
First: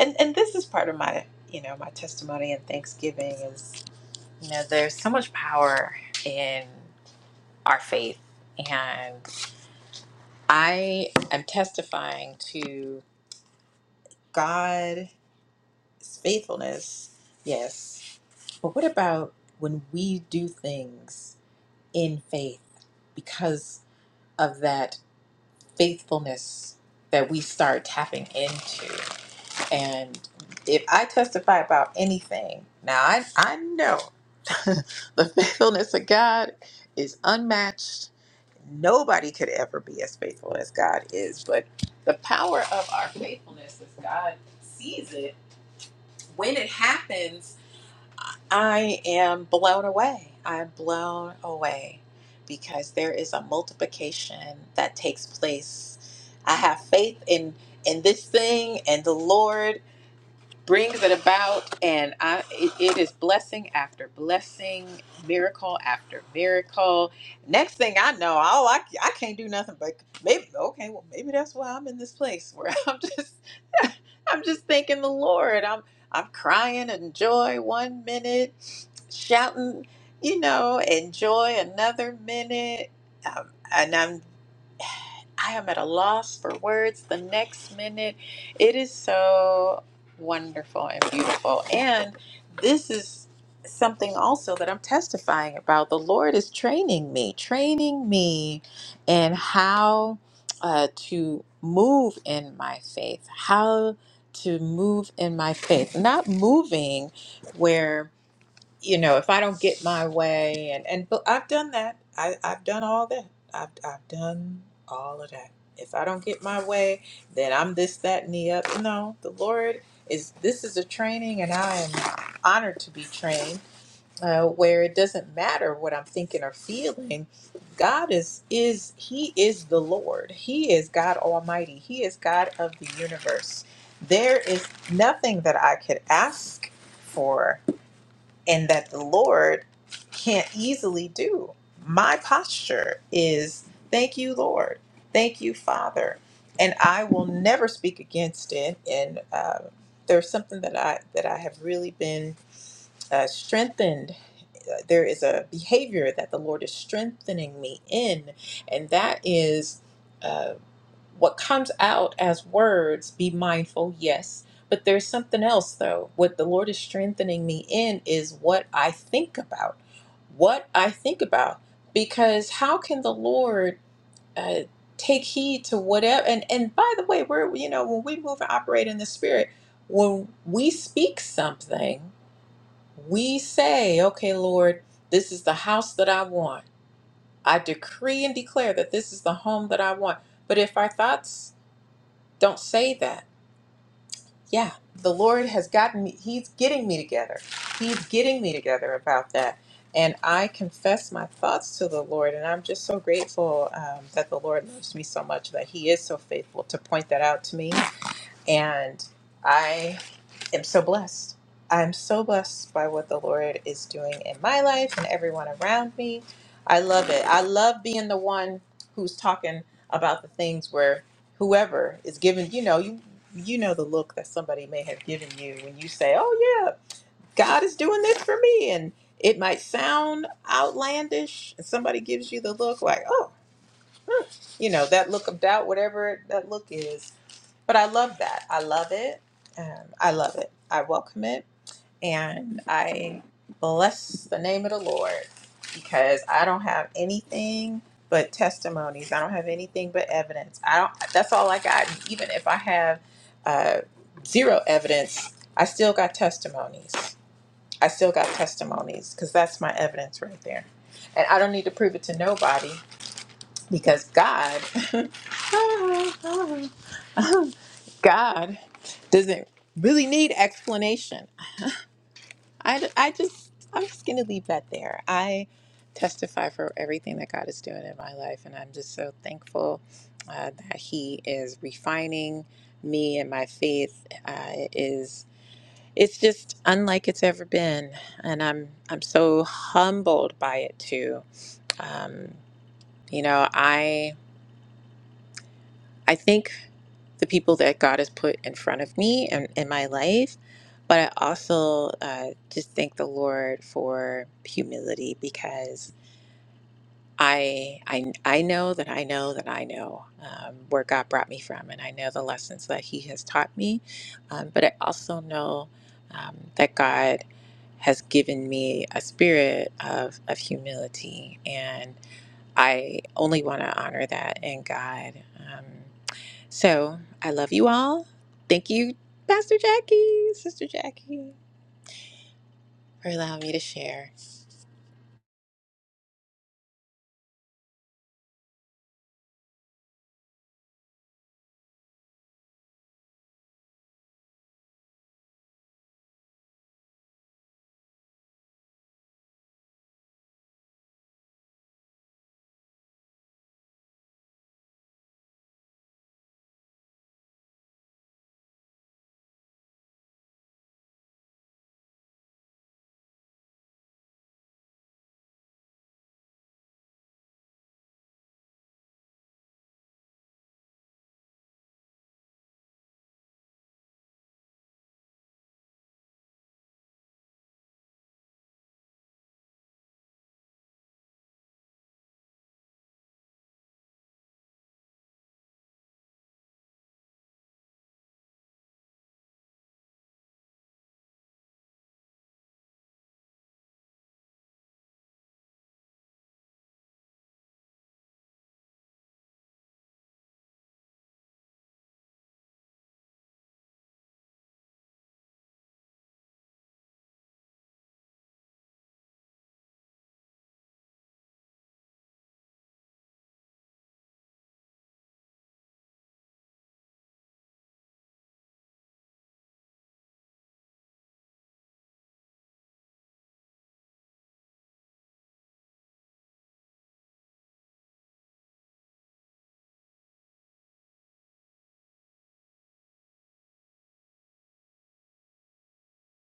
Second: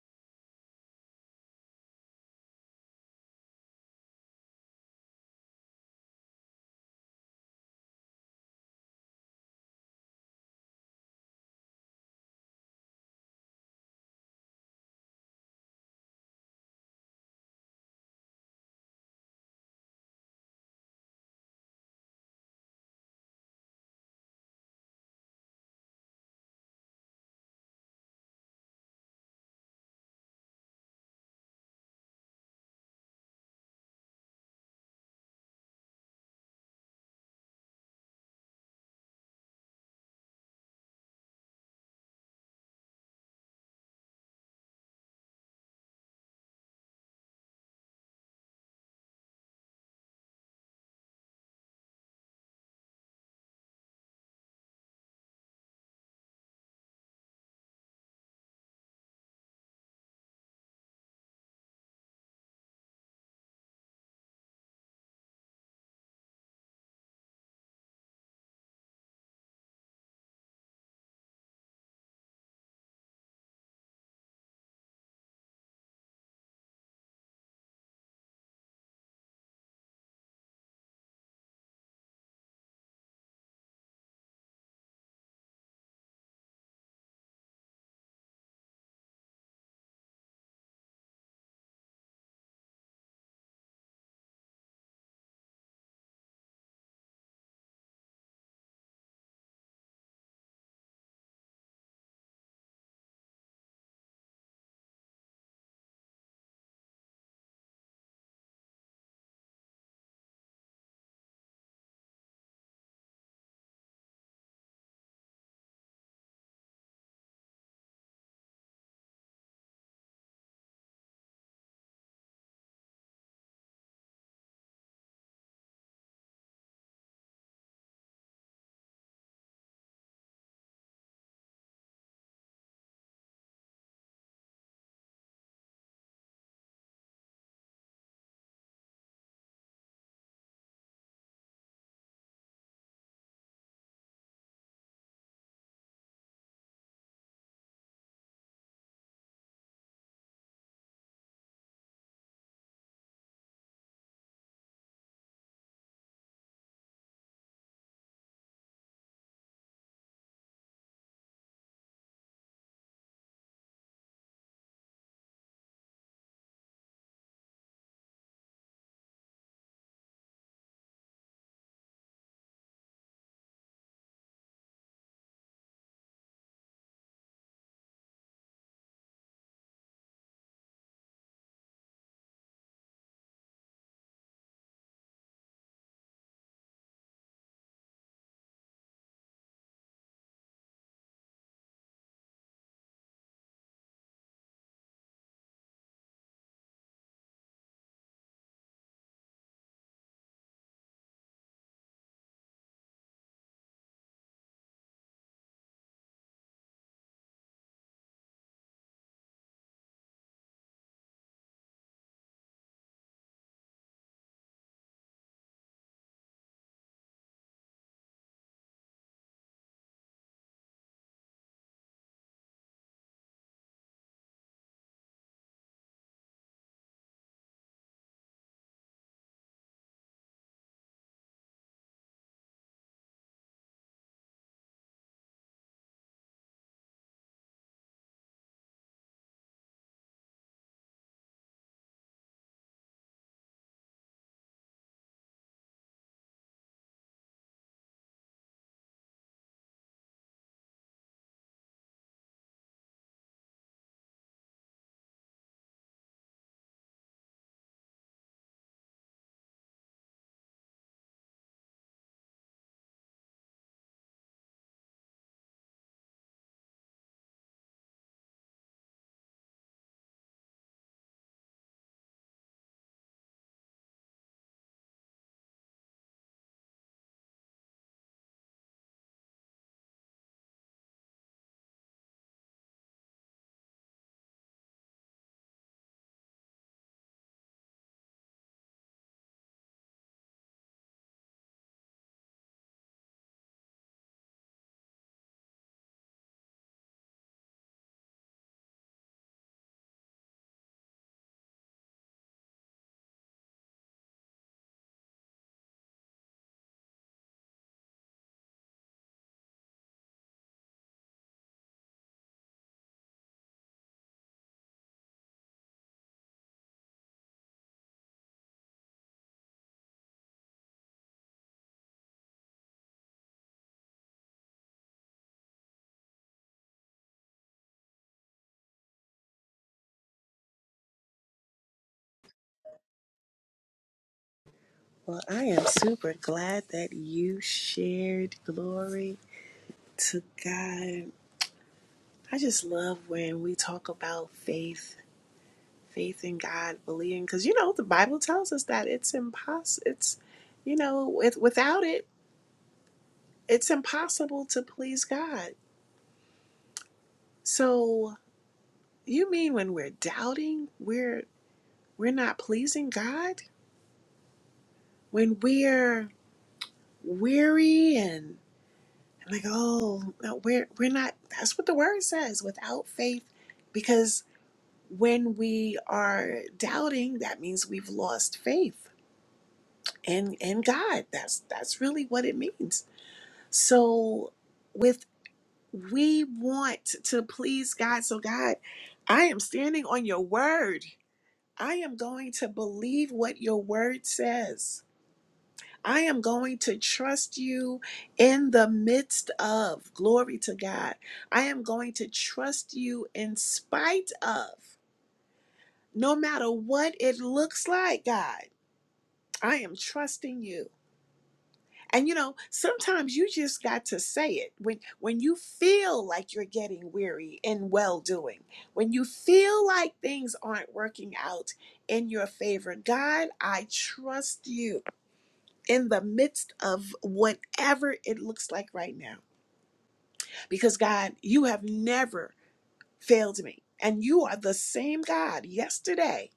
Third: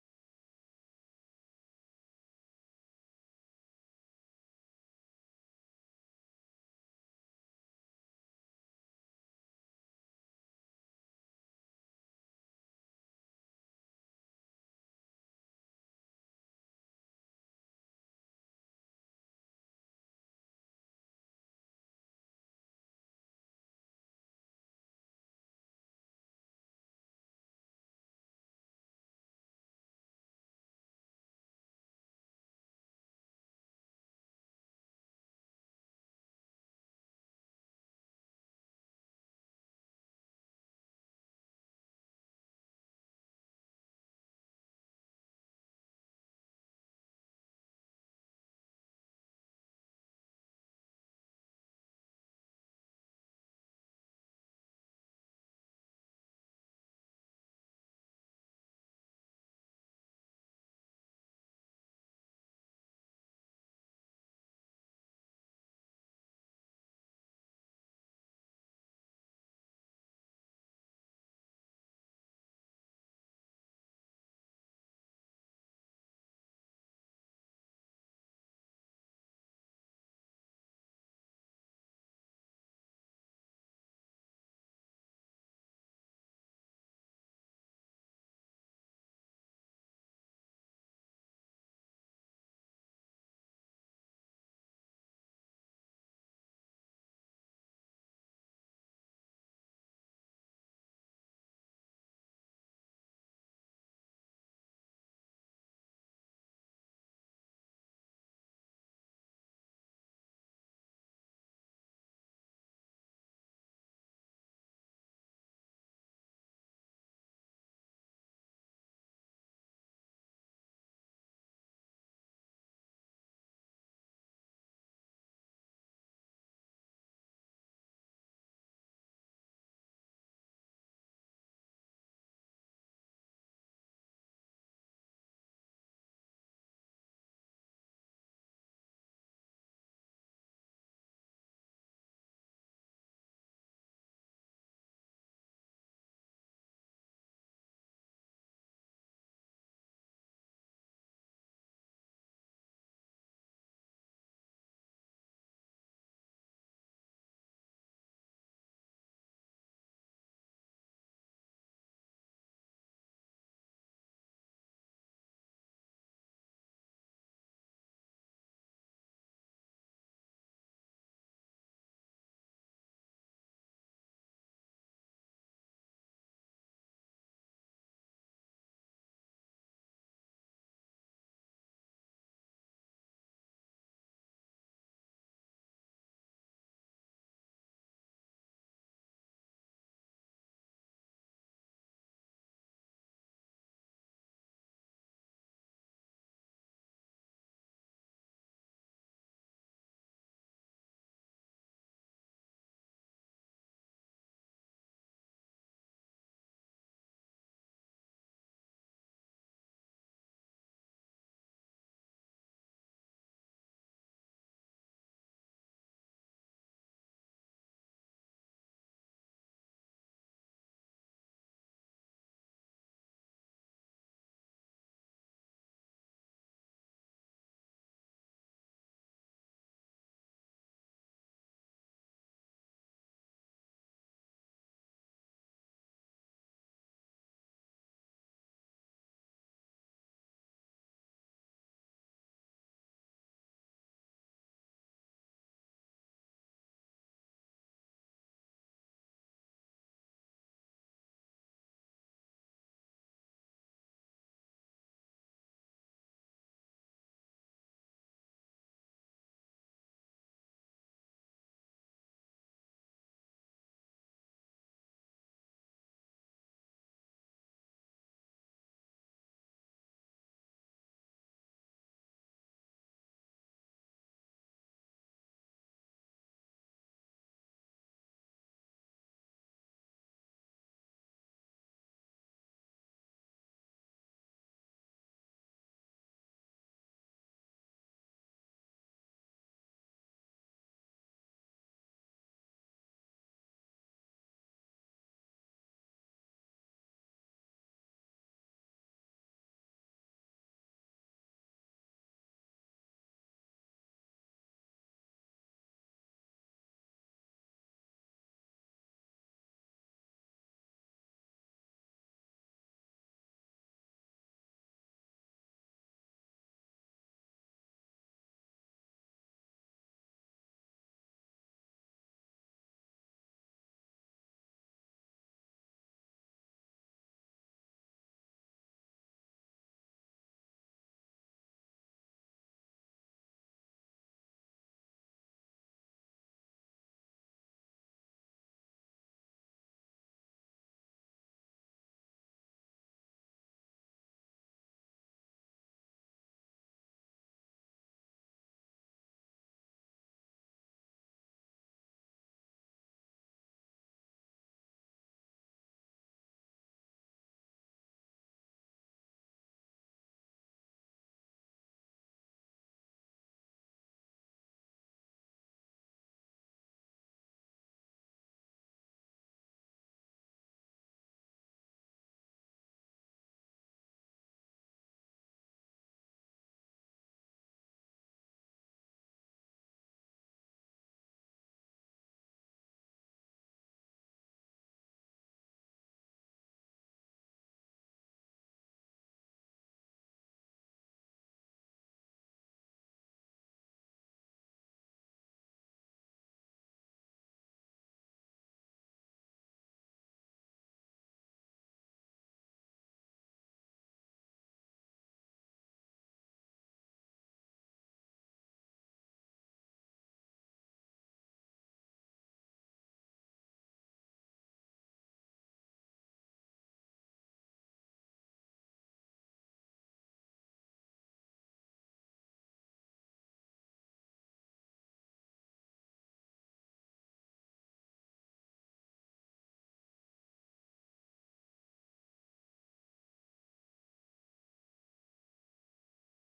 [SPEAKER 3] and and this is part of my you know my testimony and Thanksgiving is you know there's so much power in our faith, and I am testifying to God's faithfulness. Yes, but what about when we do things in faith because of that faithfulness that we start tapping into? And if I testify about anything, now I, I know the faithfulness of God is unmatched. Nobody could ever be as faithful as God is, but the power of our faithfulness as God sees it, when it happens, I am blown away. I'm blown away because there is a multiplication that takes place. I have faith in in this thing and the Lord brings it about and I it, it is blessing after blessing miracle after miracle next thing I know all I, I can't do nothing but maybe okay well maybe that's why I'm in this place where I'm just I'm just thanking the Lord I'm I'm crying in joy one minute shouting you know in joy another minute um, and I'm I am at a loss for words the next minute. It is so wonderful and beautiful. And this is something also that I'm testifying about. The Lord is training me, training me in how uh, to move in my faith, how to move in my faith, not moving where you know, if I don't get my way, and and but I've done that. I I've done all that. I've I've done all of that. If I don't get my way, then I'm this, that, and the other. No, the Lord is. This is a training, and I am honored to be trained. Uh, where it doesn't matter what I'm thinking or feeling, God is is He is the Lord. He is God Almighty. He is God of the universe. There is nothing that I could ask for and that the Lord can't easily do. My posture is thank you, Lord. Thank you, Father. And I will never speak against it. And um, there's something that I that I have really been uh, strengthened. Uh, There is a behavior that the Lord is strengthening me in, and that is. uh, what comes out as words be mindful yes but there's something else though what the lord is strengthening me in is what i think about what i think about because how can the lord uh, take heed to whatever and and by the way we're you know when we move and operate in the spirit when we speak something we say okay lord this is the house that i want i decree and declare that this is the home that i want but if our thoughts don't say that. Yeah, the Lord has gotten me, He's getting me together. He's getting me together about that. And I confess my thoughts to the Lord, and I'm just so grateful um, that the Lord loves me so much that He is so faithful to point that out to me and I am so blessed. I'm so blessed by what the Lord is doing in my life and everyone around me. I love it. I love being the one who's talking about the things where whoever is giving, you know, you you know the look that somebody may have given you when you say, "Oh yeah, God is doing this for me." And it might sound outlandish, and somebody gives you the look like, "Oh, hmm," you know, that look of doubt, whatever that look is but I love that. I love it. Um, I love it. I welcome it. And I bless the name of the Lord because I don't have anything but testimonies. I don't have anything but evidence. I don't, that's all I got. Even if I have uh, zero evidence, I still got testimonies. I still got testimonies because that's my evidence right there. And I don't need to prove it to nobody because God God doesn't really need explanation. I, I just, I'm just going to leave that there. I testify for everything that God is doing in my life, and I'm just so thankful uh, that He is refining me and my faith uh, is. It's just unlike it's ever been, and I'm I'm so humbled by it too. Um, you know, I I think the people that God has put in front of me and in my life, but I also uh, just thank the Lord for humility because I I I know that I know that I know um, where God brought me from, and I know the lessons that He has taught me, um, but I also know um, that God has given me a spirit of, of humility and I only want to honor that in God. Um, so I love you all. Thank you, Pastor Jackie, Sister Jackie, for allowing me to share.
[SPEAKER 1] Well, I am super glad that you shared. Glory to God. I just love when we talk about faith, faith in God, believing, because you know the Bible tells us that it's impossible. It's, you know, with, without it, it's impossible to please God. So you mean when we're doubting, we're we're not pleasing God when we're weary and like, oh, no, we're we're not. That's what the word says. Without faith, because when we are doubting, that means we've lost faith in in God. That's that's really what it means. So, with we want to please God. So God, I am standing on your word. I am going to believe what your word says. I am going to trust you in the midst of. Glory to God. I am going to trust you in spite of, no matter what it looks like, God. I am trusting you. And you know, sometimes you just got to say it. When when you feel like you're getting weary in well doing, when you feel like things aren't working out in your favor, God, I trust you. in the midst of whatever it looks like right now. Because God, you have never failed me. And you are the same God yesterday,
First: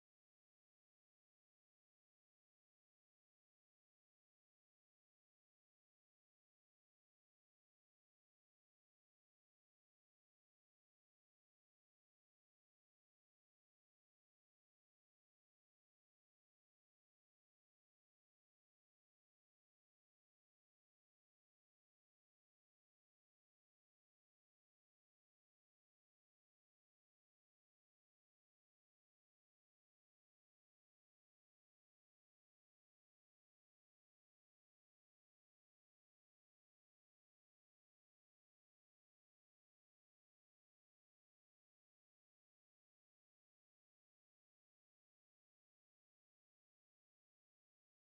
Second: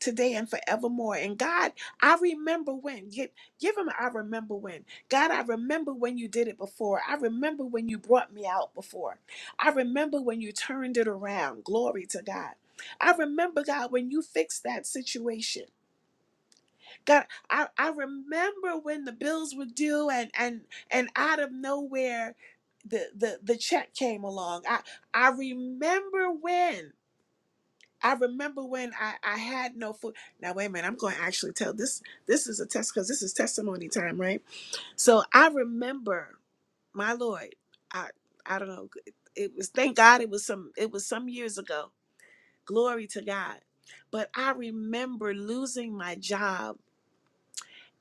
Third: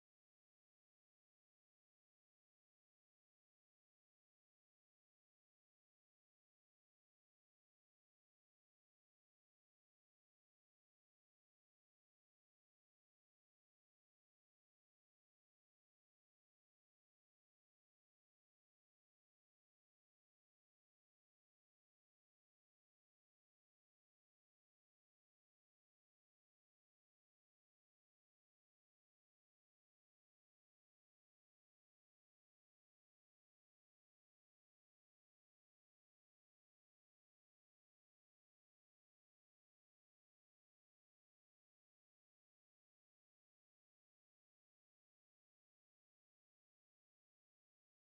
[SPEAKER 1] today, and forevermore. And God, I remember when. Give, give him, I remember when. God, I remember when you did it before. I remember when you brought me out before. I remember when you turned it around. Glory to God. I remember, God, when you fixed that situation. God, I, I remember when the bills were due and and and out of nowhere the the, the check came along. I I remember when I remember when I, I had no food. Now wait a minute, I'm going to actually tell this this is a test because this is testimony time, right? So I remember my Lord. I I don't know. It, was thank God it was some it was some years ago. Glory to God. But I remember losing my job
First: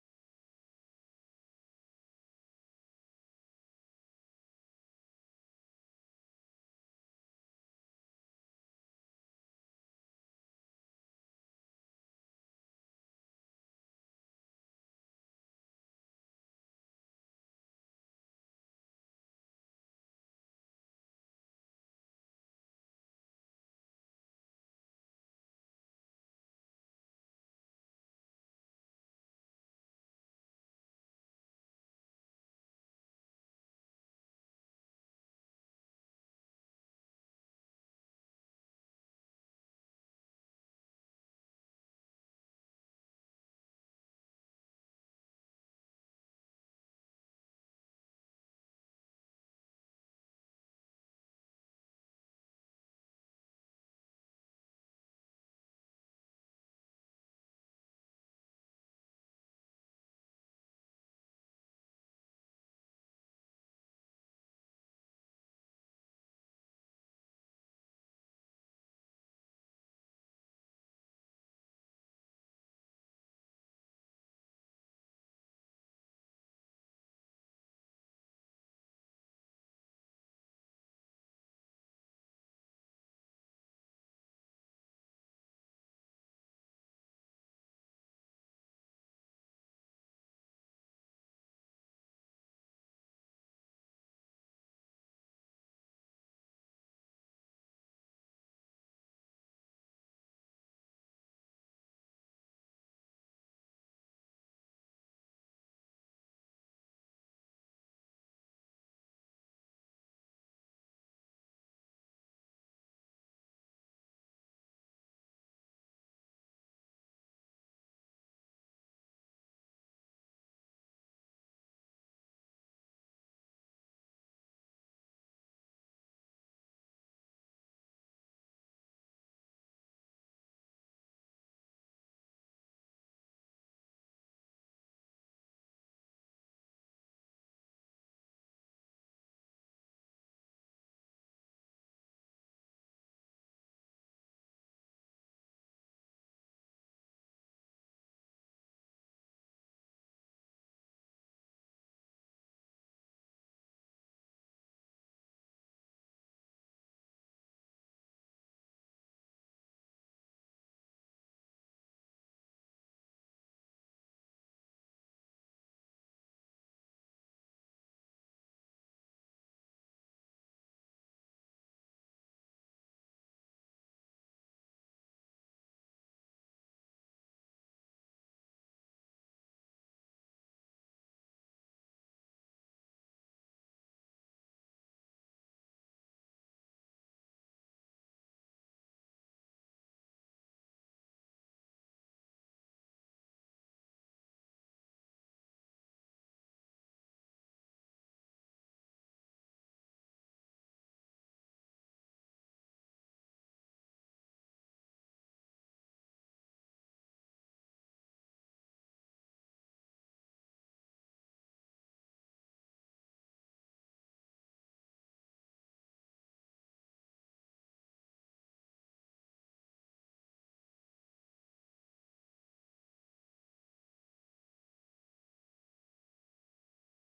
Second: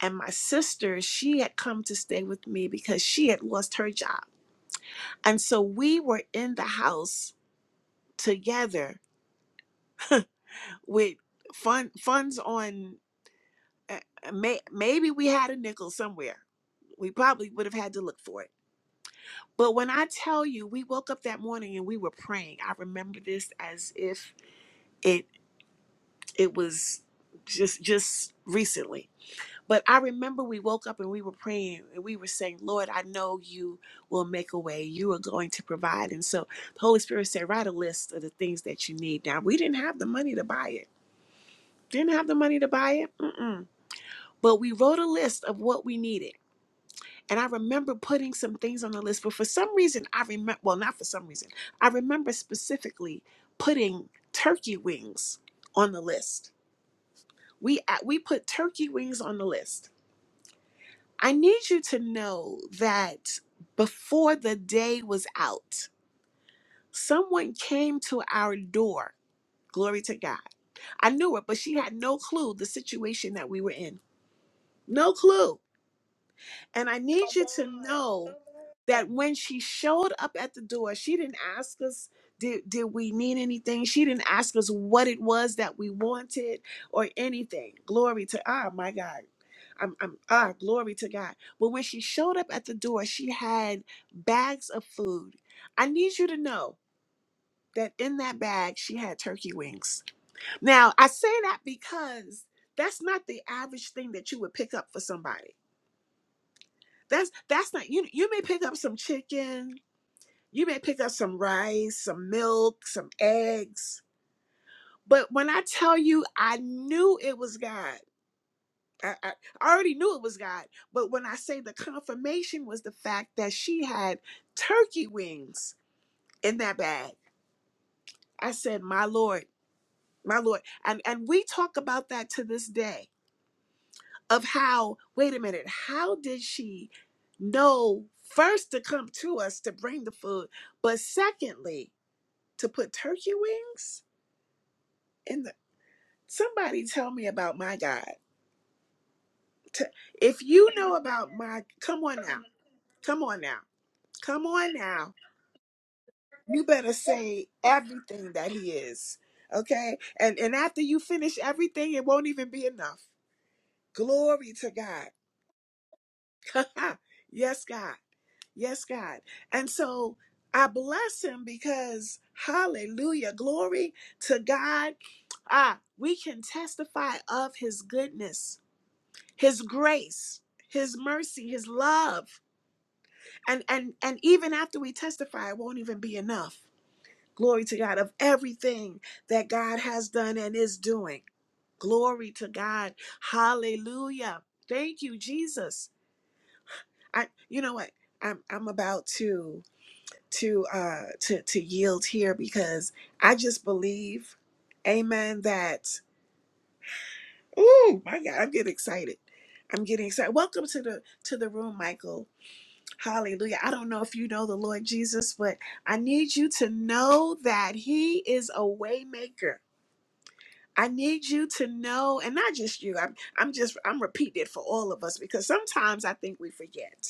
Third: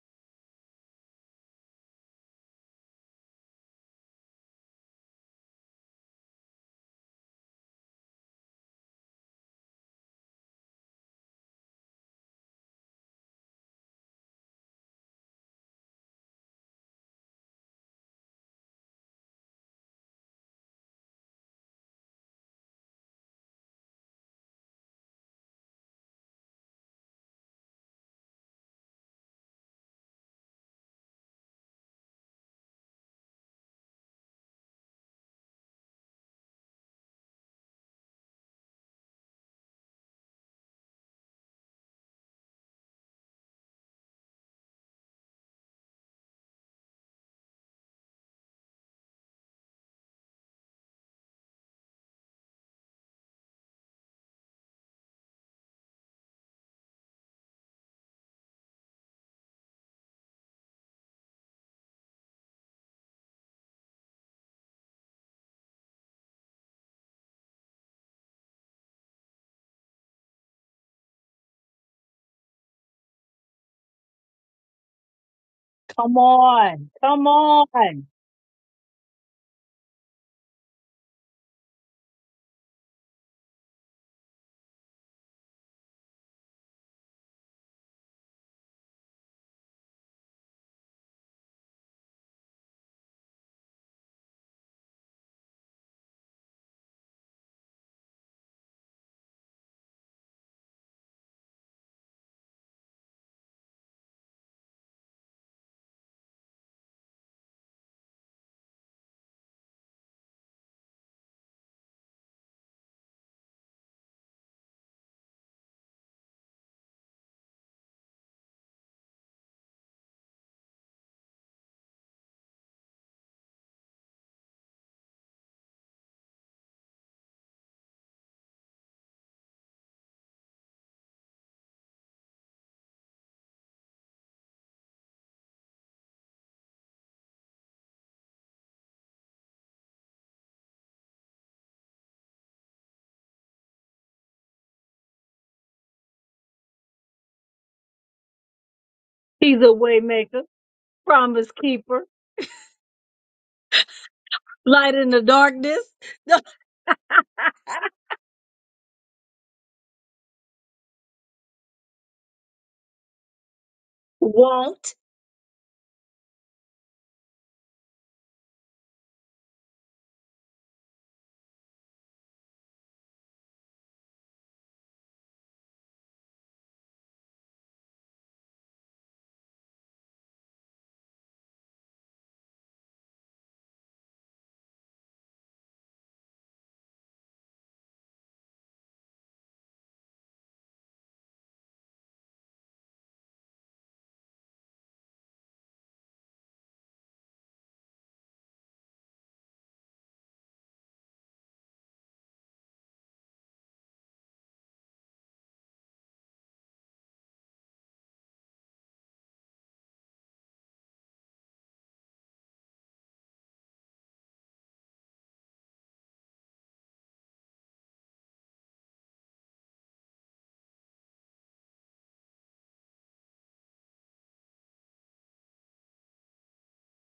[SPEAKER 1] and my sister, she had come to stay with me because she had lost her job. And so we were in the house together with fun, funds on, uh, uh, may, maybe we had a nickel somewhere. We probably would have had to look for it. But when I tell you, we woke up that morning and we were praying. I remember this as if it it was just just recently But I remember we woke up and we were praying and we were saying, Lord, I know you will make a way. You are going to provide. And so the Holy Spirit said, write a list of the things that you need. Now, we didn't have the money to buy it. Didn't have the money to buy it. Mm-mm. But we wrote a list of what we needed. And I remember putting some things on the list. But for some reason, I remember, well, not for some reason, I remember specifically putting turkey wings on the list. We, uh, we put turkey wings on the list I need you to know that before the day was out, someone came to our door. Glory to God. I knew her, but she had no clue the situation that we were in. No clue
[SPEAKER 2] Come
[SPEAKER 1] and
[SPEAKER 2] on.
[SPEAKER 1] I
[SPEAKER 2] Come
[SPEAKER 1] need you to
[SPEAKER 2] on.
[SPEAKER 1] know that when she showed up at the door, she didn't ask us, did, did we need anything? She didn't ask us what it was that we wanted or anything. Glory to, ah, my God. I'm, I'm, ah, glory to God. But when she showed up at the door, she had bags of food. I need you to know that in that bag, she had turkey wings. Now, I say that because that's not the average thing that you would pick up for somebody that's that's not you. You may pick up some chicken. You may pick up some rice, some milk, some eggs. But when I tell you, I knew it was God. I, I I already knew it was God. But when I say the confirmation was the fact that she had turkey wings in that bag. I said, "My Lord, my Lord," and and we talk about that to this day of how, wait a minute, how did she know first to come to us to bring the food, but secondly, to put turkey wings in the somebody tell me about my God.
[SPEAKER 2] He's a
[SPEAKER 1] T-
[SPEAKER 2] waymaker,
[SPEAKER 1] If you know about
[SPEAKER 2] promise
[SPEAKER 1] my come
[SPEAKER 2] keeper,
[SPEAKER 1] on now. Come on now. Come on
[SPEAKER 2] light in
[SPEAKER 1] now.
[SPEAKER 2] the darkness.
[SPEAKER 1] You better say everything that he is. Okay? And and after you finish everything, it won't even be enough. Glory to
[SPEAKER 2] Won't.
[SPEAKER 1] God. yes, God. Yes, God. And so I bless him because hallelujah, glory to God. Ah, we can testify of his goodness, his grace, his mercy, his love. And and and even after we testify, it won't even be enough. Glory to God of everything that God has done and is doing. Glory to God. Hallelujah. Thank you, Jesus. I you know what? I'm I'm about to to uh to to yield here because I just believe, Amen. That oh my God, I'm getting excited. I'm getting excited. Welcome to the to the room, Michael. Hallelujah. I don't know if you know the Lord Jesus, but I need you to know that He is a waymaker. I need you to know, and not just you. I'm I'm just I'm repeating it for all of us because sometimes I think we forget.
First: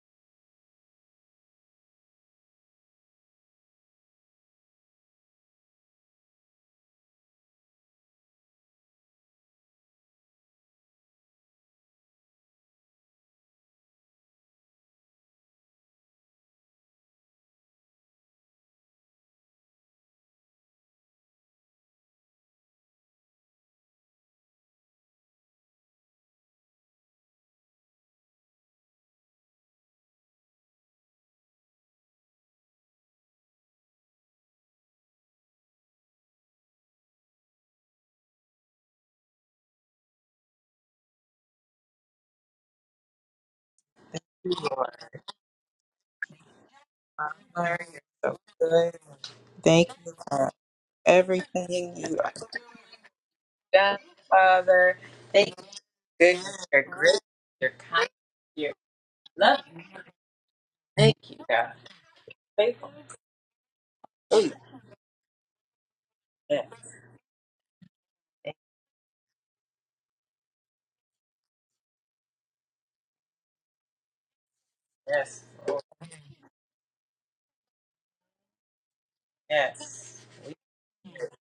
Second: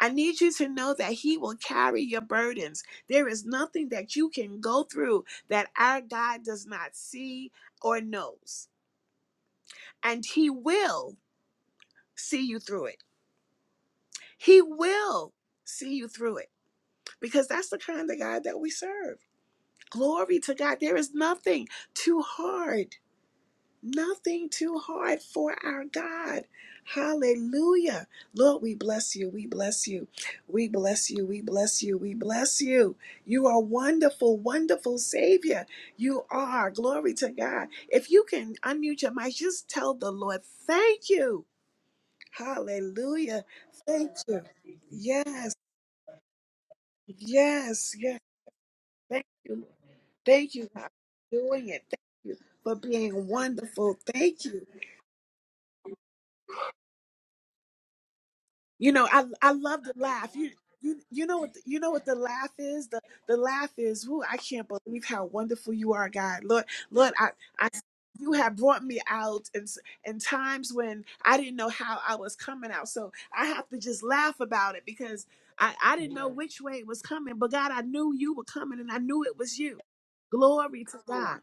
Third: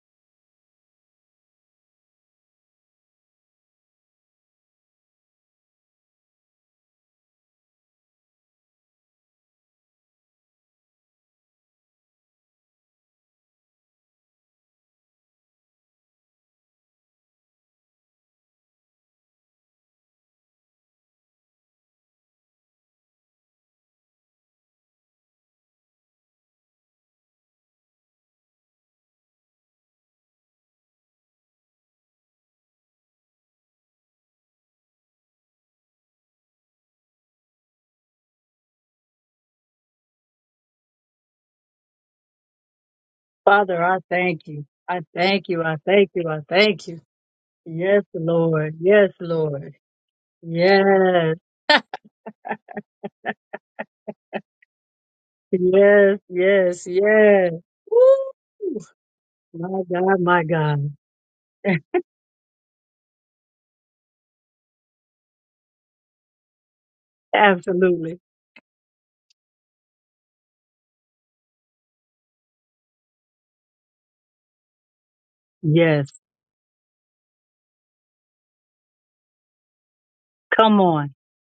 [SPEAKER 1] I need you to know that He will carry your burdens. There is nothing that you can go through that our God does not see or knows. And He will see you through it. He will see you through it because that's the kind of God that we serve. Glory to God. There is nothing too hard Nothing too hard for our God. Hallelujah. Lord, we bless you. We bless you. We bless you. We bless you. We bless you. You are wonderful, wonderful Savior. You are. Glory to God. If you can unmute your mic, just tell the Lord, thank you. Hallelujah.
[SPEAKER 2] Father, I
[SPEAKER 1] Thank you.
[SPEAKER 2] thank you.
[SPEAKER 3] Lord.
[SPEAKER 2] I thank
[SPEAKER 1] Yes.
[SPEAKER 2] you. I thank you. I thank you.
[SPEAKER 3] I'm learning
[SPEAKER 1] Yes.
[SPEAKER 2] Yes,
[SPEAKER 1] Yes.
[SPEAKER 3] you're so
[SPEAKER 2] Lord.
[SPEAKER 3] good.
[SPEAKER 2] Yes,
[SPEAKER 1] Thank you.
[SPEAKER 2] Lord.
[SPEAKER 3] Thank you for
[SPEAKER 1] Thank you God,
[SPEAKER 2] Yes,
[SPEAKER 1] for doing it.
[SPEAKER 3] everything
[SPEAKER 1] Thank
[SPEAKER 3] you are
[SPEAKER 1] you for being wonderful.
[SPEAKER 3] done,
[SPEAKER 1] Thank you.
[SPEAKER 3] Father. Thank you,
[SPEAKER 2] yes,
[SPEAKER 3] good, your
[SPEAKER 2] yes,
[SPEAKER 3] grace,
[SPEAKER 2] yes.
[SPEAKER 3] your kindness, your
[SPEAKER 2] Woo!
[SPEAKER 1] You know, I I
[SPEAKER 3] love.
[SPEAKER 2] My
[SPEAKER 1] love the
[SPEAKER 2] God,
[SPEAKER 1] laugh.
[SPEAKER 2] my
[SPEAKER 1] You
[SPEAKER 2] God.
[SPEAKER 1] you
[SPEAKER 3] Thank
[SPEAKER 1] you
[SPEAKER 3] you,
[SPEAKER 1] know what the,
[SPEAKER 3] God.
[SPEAKER 1] you know what the laugh is.
[SPEAKER 3] Faithful.
[SPEAKER 1] The the laugh is. Whoo! I
[SPEAKER 3] Oh,
[SPEAKER 1] can't believe how wonderful you are, God.
[SPEAKER 3] yeah.
[SPEAKER 1] Lord, Lord, I I
[SPEAKER 2] Absolutely.
[SPEAKER 1] you
[SPEAKER 3] yes,
[SPEAKER 1] have brought me out in s- in times when I didn't know how I was coming out. So I have to just laugh about it because
[SPEAKER 3] yes,
[SPEAKER 1] I I
[SPEAKER 2] Yes.
[SPEAKER 1] didn't know which way it was coming. But God, I knew you were coming, and I knew it was you.
[SPEAKER 3] yes.
[SPEAKER 2] Come
[SPEAKER 1] Glory to
[SPEAKER 2] on.
[SPEAKER 1] God.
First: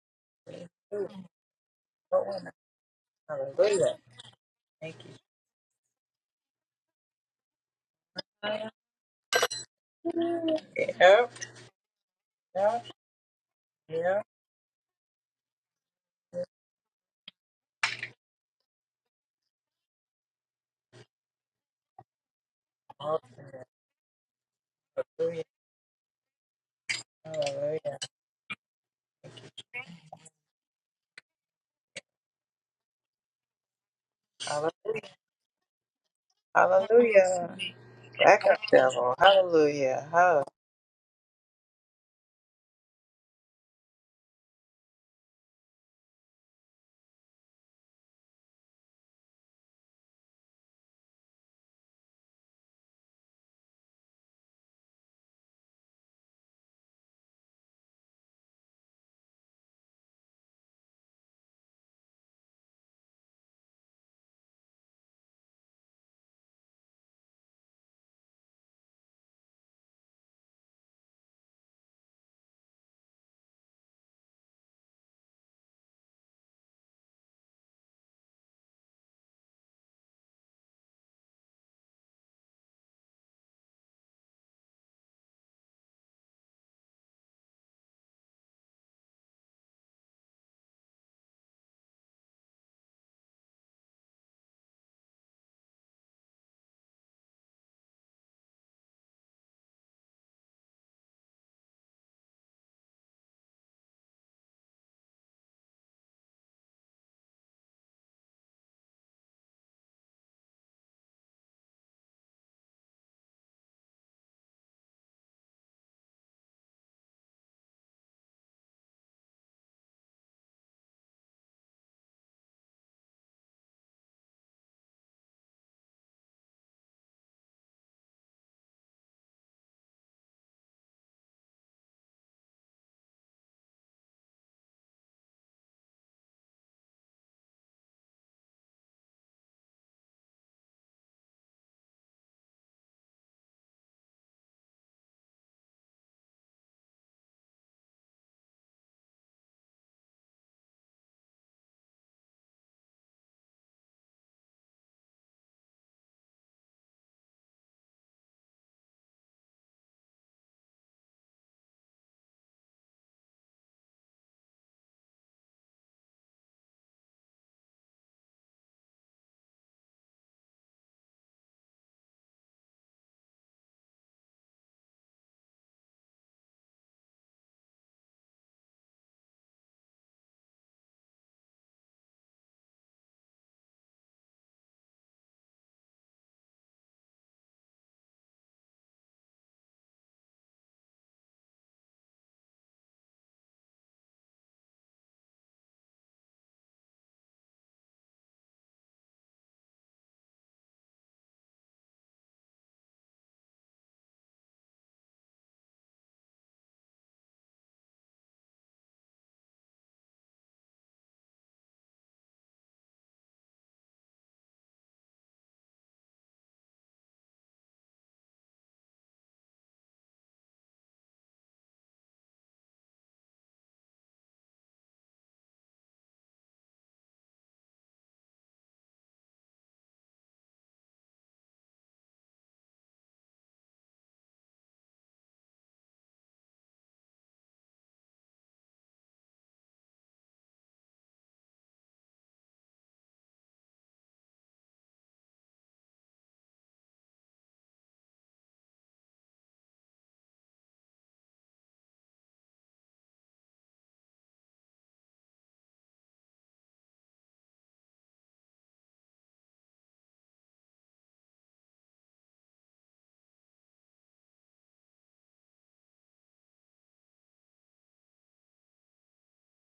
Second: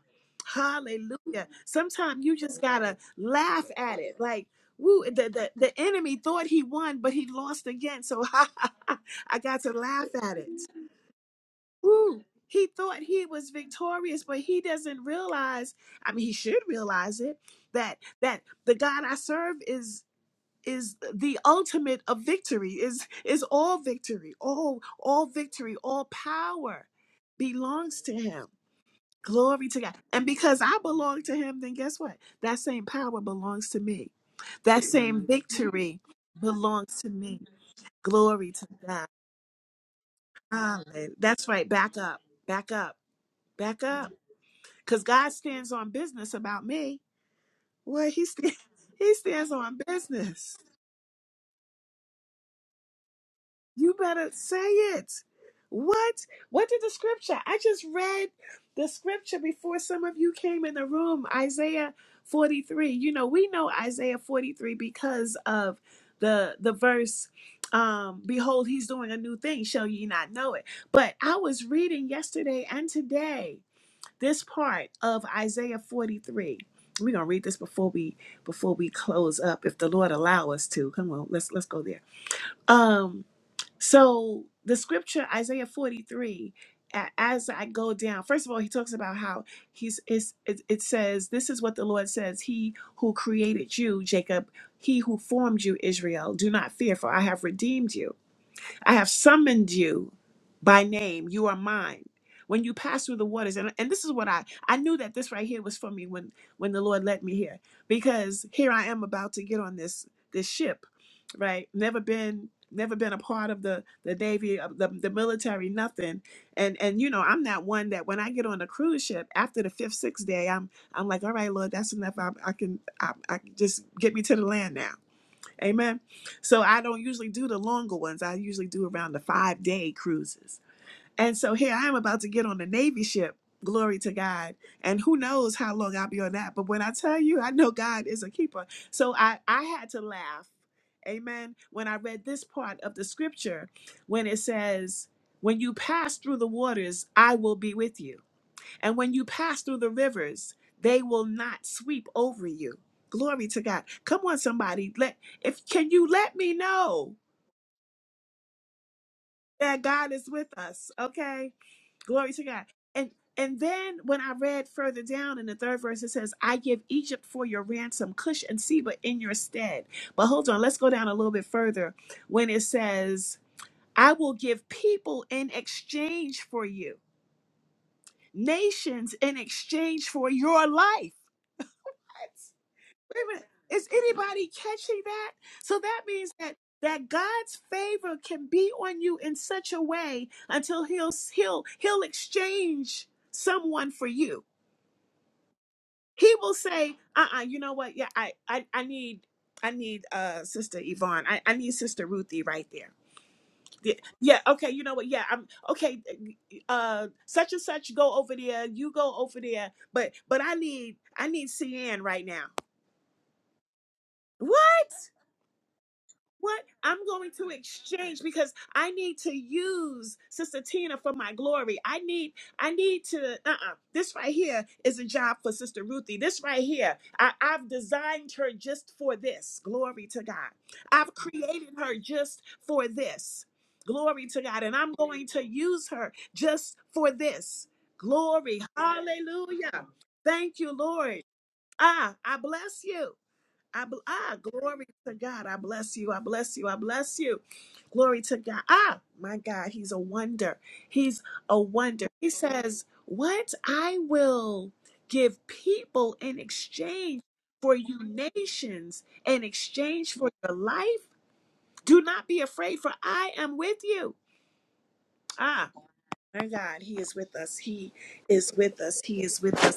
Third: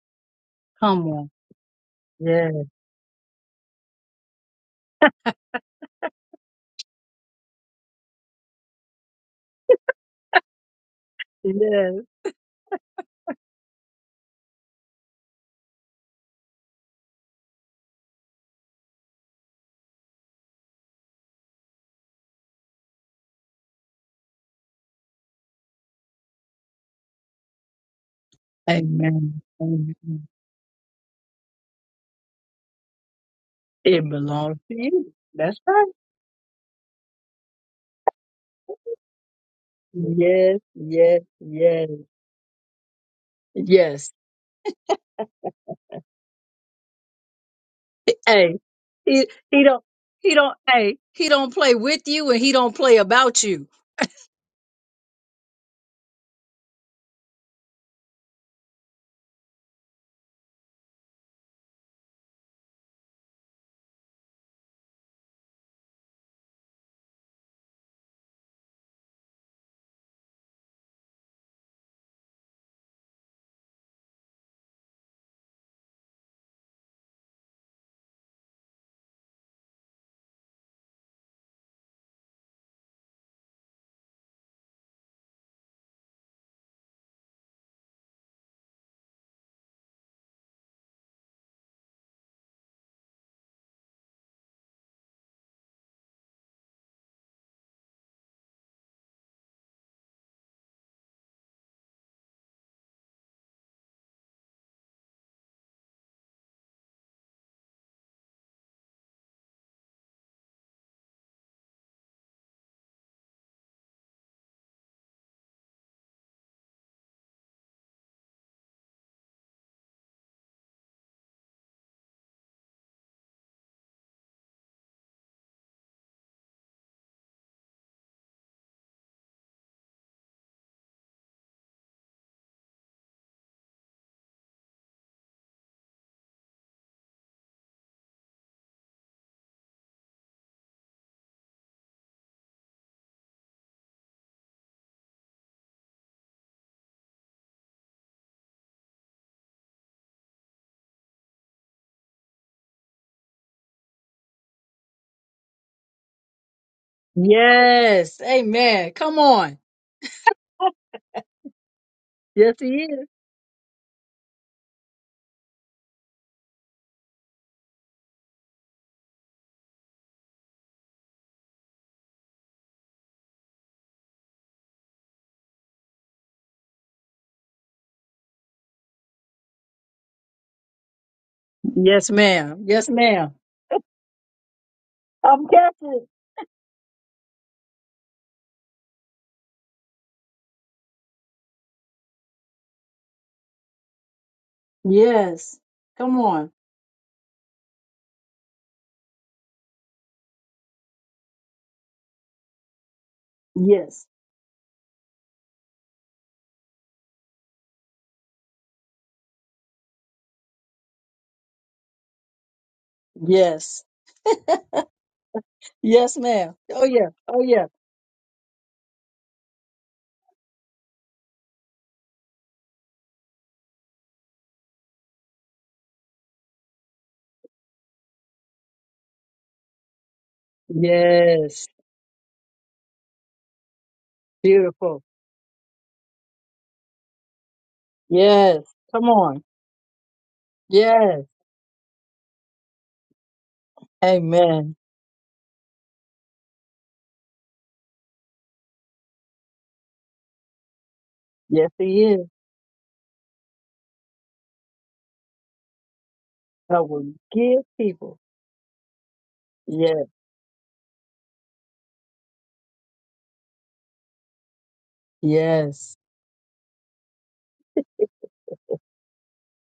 [SPEAKER 2] Come
[SPEAKER 3] Ooh,
[SPEAKER 2] on.
[SPEAKER 1] Hallelujah.
[SPEAKER 3] oh,
[SPEAKER 1] Sometimes you
[SPEAKER 3] wonderful.
[SPEAKER 2] Yes,
[SPEAKER 1] just gotta laugh
[SPEAKER 3] Hallelujah.
[SPEAKER 1] at it. Like.
[SPEAKER 3] Thank
[SPEAKER 1] Woo, the, the, the enemy thought he won, but he lost again. So
[SPEAKER 3] you.
[SPEAKER 1] I got to laugh at it.
[SPEAKER 3] Yep,
[SPEAKER 2] yes.
[SPEAKER 1] Woo. He
[SPEAKER 3] yep,
[SPEAKER 1] thought he was
[SPEAKER 3] yep.
[SPEAKER 1] victorious, but he doesn't realize, I mean, he should realize it, that that the God I serve is is the ultimate of victory, is is all victory, all all
[SPEAKER 3] Hallelujah.
[SPEAKER 1] victory, all power belongs to him.
[SPEAKER 2] Amen.
[SPEAKER 1] Glory to God. And
[SPEAKER 2] Amen.
[SPEAKER 1] because I belong to him, then guess what? That same power belongs to
[SPEAKER 2] It
[SPEAKER 1] me.
[SPEAKER 2] belongs
[SPEAKER 3] Hallelujah.
[SPEAKER 2] to
[SPEAKER 1] That
[SPEAKER 2] you.
[SPEAKER 1] same
[SPEAKER 2] That's right.
[SPEAKER 1] victory belongs to me.
[SPEAKER 3] Hallelujah. Back
[SPEAKER 1] Glory
[SPEAKER 3] up,
[SPEAKER 1] to God.
[SPEAKER 3] devil. Hallelujah.
[SPEAKER 2] Yes,
[SPEAKER 1] Hallelujah.
[SPEAKER 2] yes,
[SPEAKER 1] That's right.
[SPEAKER 2] yes,
[SPEAKER 1] Back up. Back up. Back up.
[SPEAKER 2] yes.
[SPEAKER 1] Because God stands on business about me. Well, he, sta-
[SPEAKER 2] Hey,
[SPEAKER 1] he
[SPEAKER 2] he,
[SPEAKER 1] stands
[SPEAKER 2] he
[SPEAKER 1] on
[SPEAKER 2] don't, he don't,
[SPEAKER 1] business.
[SPEAKER 2] hey, he don't play with you and he don't play about you.
[SPEAKER 1] You better say it. What? What did the scripture? I just read the scripture before some of you came in the room, Isaiah 43. You know, we know Isaiah 43 because of the the verse um behold he's doing a new thing shall ye not know it but i was reading yesterday and today this part of isaiah 43 we're gonna read this before we before we close up if the lord allow us to come on let's let's go there um so the scripture Isaiah 43 a- as I go down, first of all, he talks about how he's it's, it, it says, This is what the Lord says, He who created you, Jacob, he who formed you, Israel, do not fear, for I have redeemed you. I have summoned you by name. You are mine. When you pass through the waters, and, and this is what I I knew that this right here was for me when when the Lord led me here, because here I am about to get on this this ship, right? Never been never been a part of the the navy, of the the military, nothing. And and you know I'm not one that when I get on a cruise ship after the fifth sixth day, I'm I'm like, all right, Lord, that's enough. I, I can I, I can just get me to the land now Amen. So I don't usually do the longer ones. I usually do around the five day cruises. And so here I am about to get on the Navy ship. Glory to God. And who knows how long I'll be on that. But when I tell you, I know God is a keeper. So I, I had to laugh. Amen. When I read this part of the scripture, when it says, When you pass through the waters, I will be with you. And when you pass through the rivers, they will not sweep over you. Glory to God. Come on, somebody. Let if can you let me know
[SPEAKER 2] Yes. Amen. Come on.
[SPEAKER 1] that God is with us? Okay. Glory to
[SPEAKER 2] Yes,
[SPEAKER 1] God.
[SPEAKER 2] he is.
[SPEAKER 1] And and then when I read further down in the third verse, it says, I give Egypt for your ransom, Cush and Seba in your stead. But hold on, let's go down a little bit further when it says, I will give people in exchange for you, nations in exchange for your life.
[SPEAKER 2] Yes,
[SPEAKER 1] What?
[SPEAKER 2] ma'am. Yes,
[SPEAKER 1] Wait a
[SPEAKER 2] ma'am.
[SPEAKER 1] minute. Is anybody catching that?
[SPEAKER 2] I'm
[SPEAKER 1] So that
[SPEAKER 2] catching.
[SPEAKER 1] means that that God's favor can be on you in such a way until he'll he'll he'll exchange someone for you.
[SPEAKER 2] Yes. Come
[SPEAKER 1] He
[SPEAKER 2] on.
[SPEAKER 1] will say, "Uh-uh, you know what? Yeah, I I, I need I need uh sister Yvonne. I, I need sister Ruthie right there." Yeah,
[SPEAKER 2] Yes.
[SPEAKER 1] yeah, okay, you know what? Yeah, I'm okay. Uh such and such go over there, you go over there, but but I need I need CN right now.
[SPEAKER 2] Yes.
[SPEAKER 1] What?
[SPEAKER 2] Yes, ma'am.
[SPEAKER 1] What?
[SPEAKER 2] Oh
[SPEAKER 1] I'm
[SPEAKER 2] yeah.
[SPEAKER 1] going
[SPEAKER 2] Oh
[SPEAKER 1] to
[SPEAKER 2] yeah.
[SPEAKER 1] exchange because I need to use Sister Tina for my glory. I need, I need to, uh-uh. This right here is a job for Sister Ruthie. This right here, I, I've designed her just for this. Glory to God. I've
[SPEAKER 2] Yes.
[SPEAKER 1] created her just for this. Glory to God. And I'm
[SPEAKER 2] Beautiful.
[SPEAKER 1] going to use her just for this. Glory.
[SPEAKER 2] Yes. Come on.
[SPEAKER 1] Hallelujah. Thank you, Lord.
[SPEAKER 2] Yes.
[SPEAKER 1] Ah, I bless you. I bl- ah,
[SPEAKER 2] Amen.
[SPEAKER 1] glory to God. I bless you. I bless you. I bless you. Glory to God. Ah, my God, he's a wonder. He's a
[SPEAKER 2] Yes, he
[SPEAKER 1] wonder.
[SPEAKER 2] is.
[SPEAKER 1] He says, "What I will give people in
[SPEAKER 2] I will
[SPEAKER 1] exchange
[SPEAKER 2] give
[SPEAKER 1] for you
[SPEAKER 2] people.
[SPEAKER 1] nations, in
[SPEAKER 2] Yes.
[SPEAKER 1] exchange for your life. Do not be afraid, for I am with you." Ah,
[SPEAKER 2] Yes.
[SPEAKER 1] my God, he is with us. He is with us. He is with us.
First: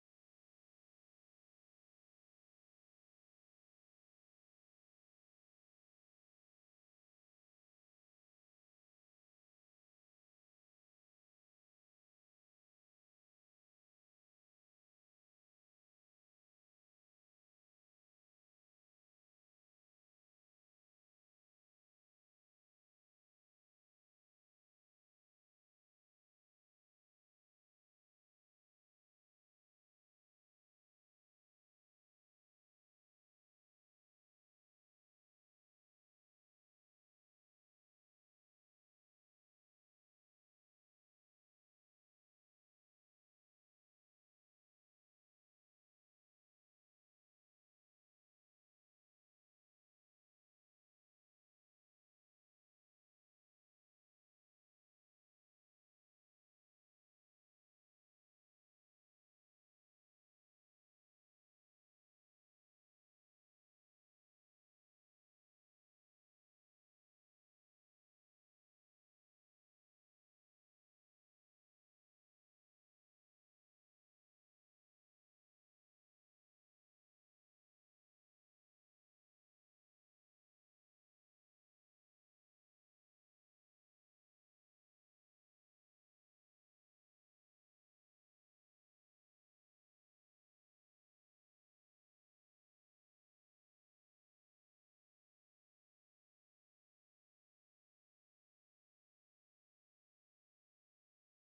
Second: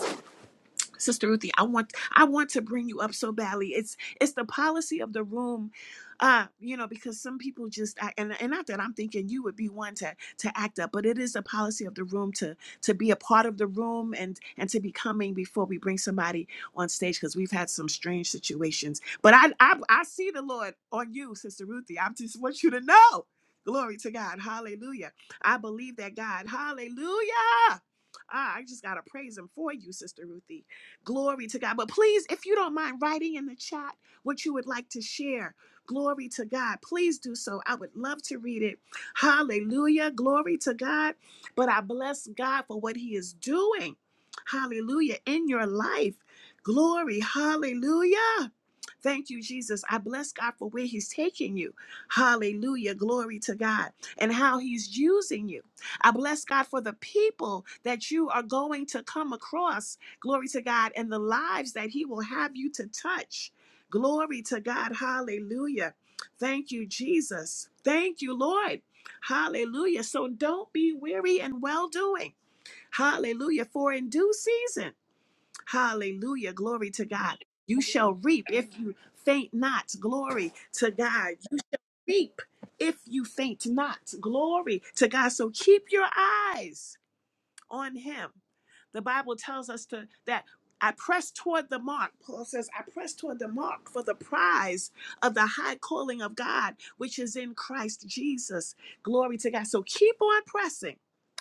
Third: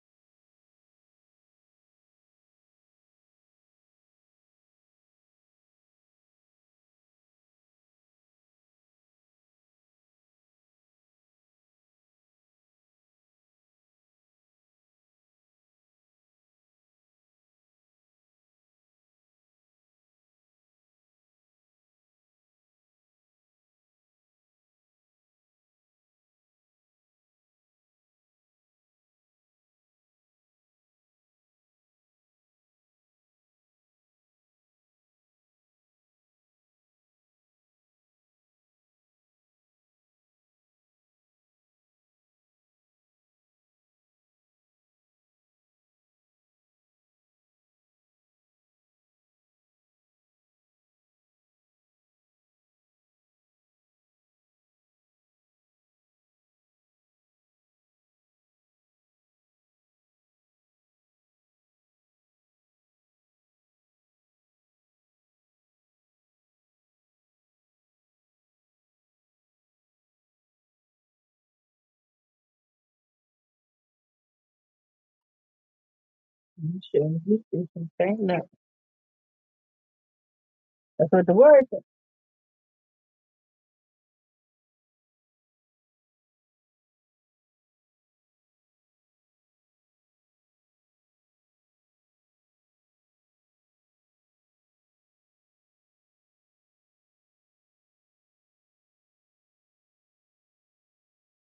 [SPEAKER 1] Sister Ruthie, I want I want to bring you up so badly. It's it's the policy of the room, uh, you know, because some people just act, and and not that I'm thinking you would be one to to act up, but it is the policy of the room to to be a part of the room and and to be coming before we bring somebody on stage because we've had some strange situations. But I, I I see the Lord on you, Sister Ruthie. I just want you to know, glory to God, Hallelujah. I believe that God, Hallelujah. Ah, I just gotta praise Him for you, Sister Ruthie. Glory to God. But please, if you don't mind writing in the chat what you would like to share, glory to God. Please do so. I would love to read it. Hallelujah. Glory to God. But I bless God for what He is doing. Hallelujah. In your life. Glory. Hallelujah. Thank you, Jesus. I bless God for where He's taking you. Hallelujah. Glory to God and how He's using you. I bless God for the people that you are going to come across. Glory to God and the lives that He will have you to touch. Glory to God. Hallelujah. Thank you, Jesus. Thank you, Lord. Hallelujah. So don't be weary and well doing. Hallelujah. For in due season. Hallelujah.
[SPEAKER 2] You
[SPEAKER 1] Glory to
[SPEAKER 2] shall
[SPEAKER 1] God.
[SPEAKER 2] give
[SPEAKER 1] You
[SPEAKER 2] people
[SPEAKER 1] shall
[SPEAKER 2] faint not.
[SPEAKER 1] reap if you faint not. Glory to
[SPEAKER 2] That's what the
[SPEAKER 1] God. You
[SPEAKER 2] word.
[SPEAKER 1] reap if you faint not. Glory to God. So keep your eyes on him. The Bible tells us to that I press toward the mark. Paul says, I press toward the mark for the prize of the high calling of God, which is in Christ Jesus. Glory to God. So keep on pressing.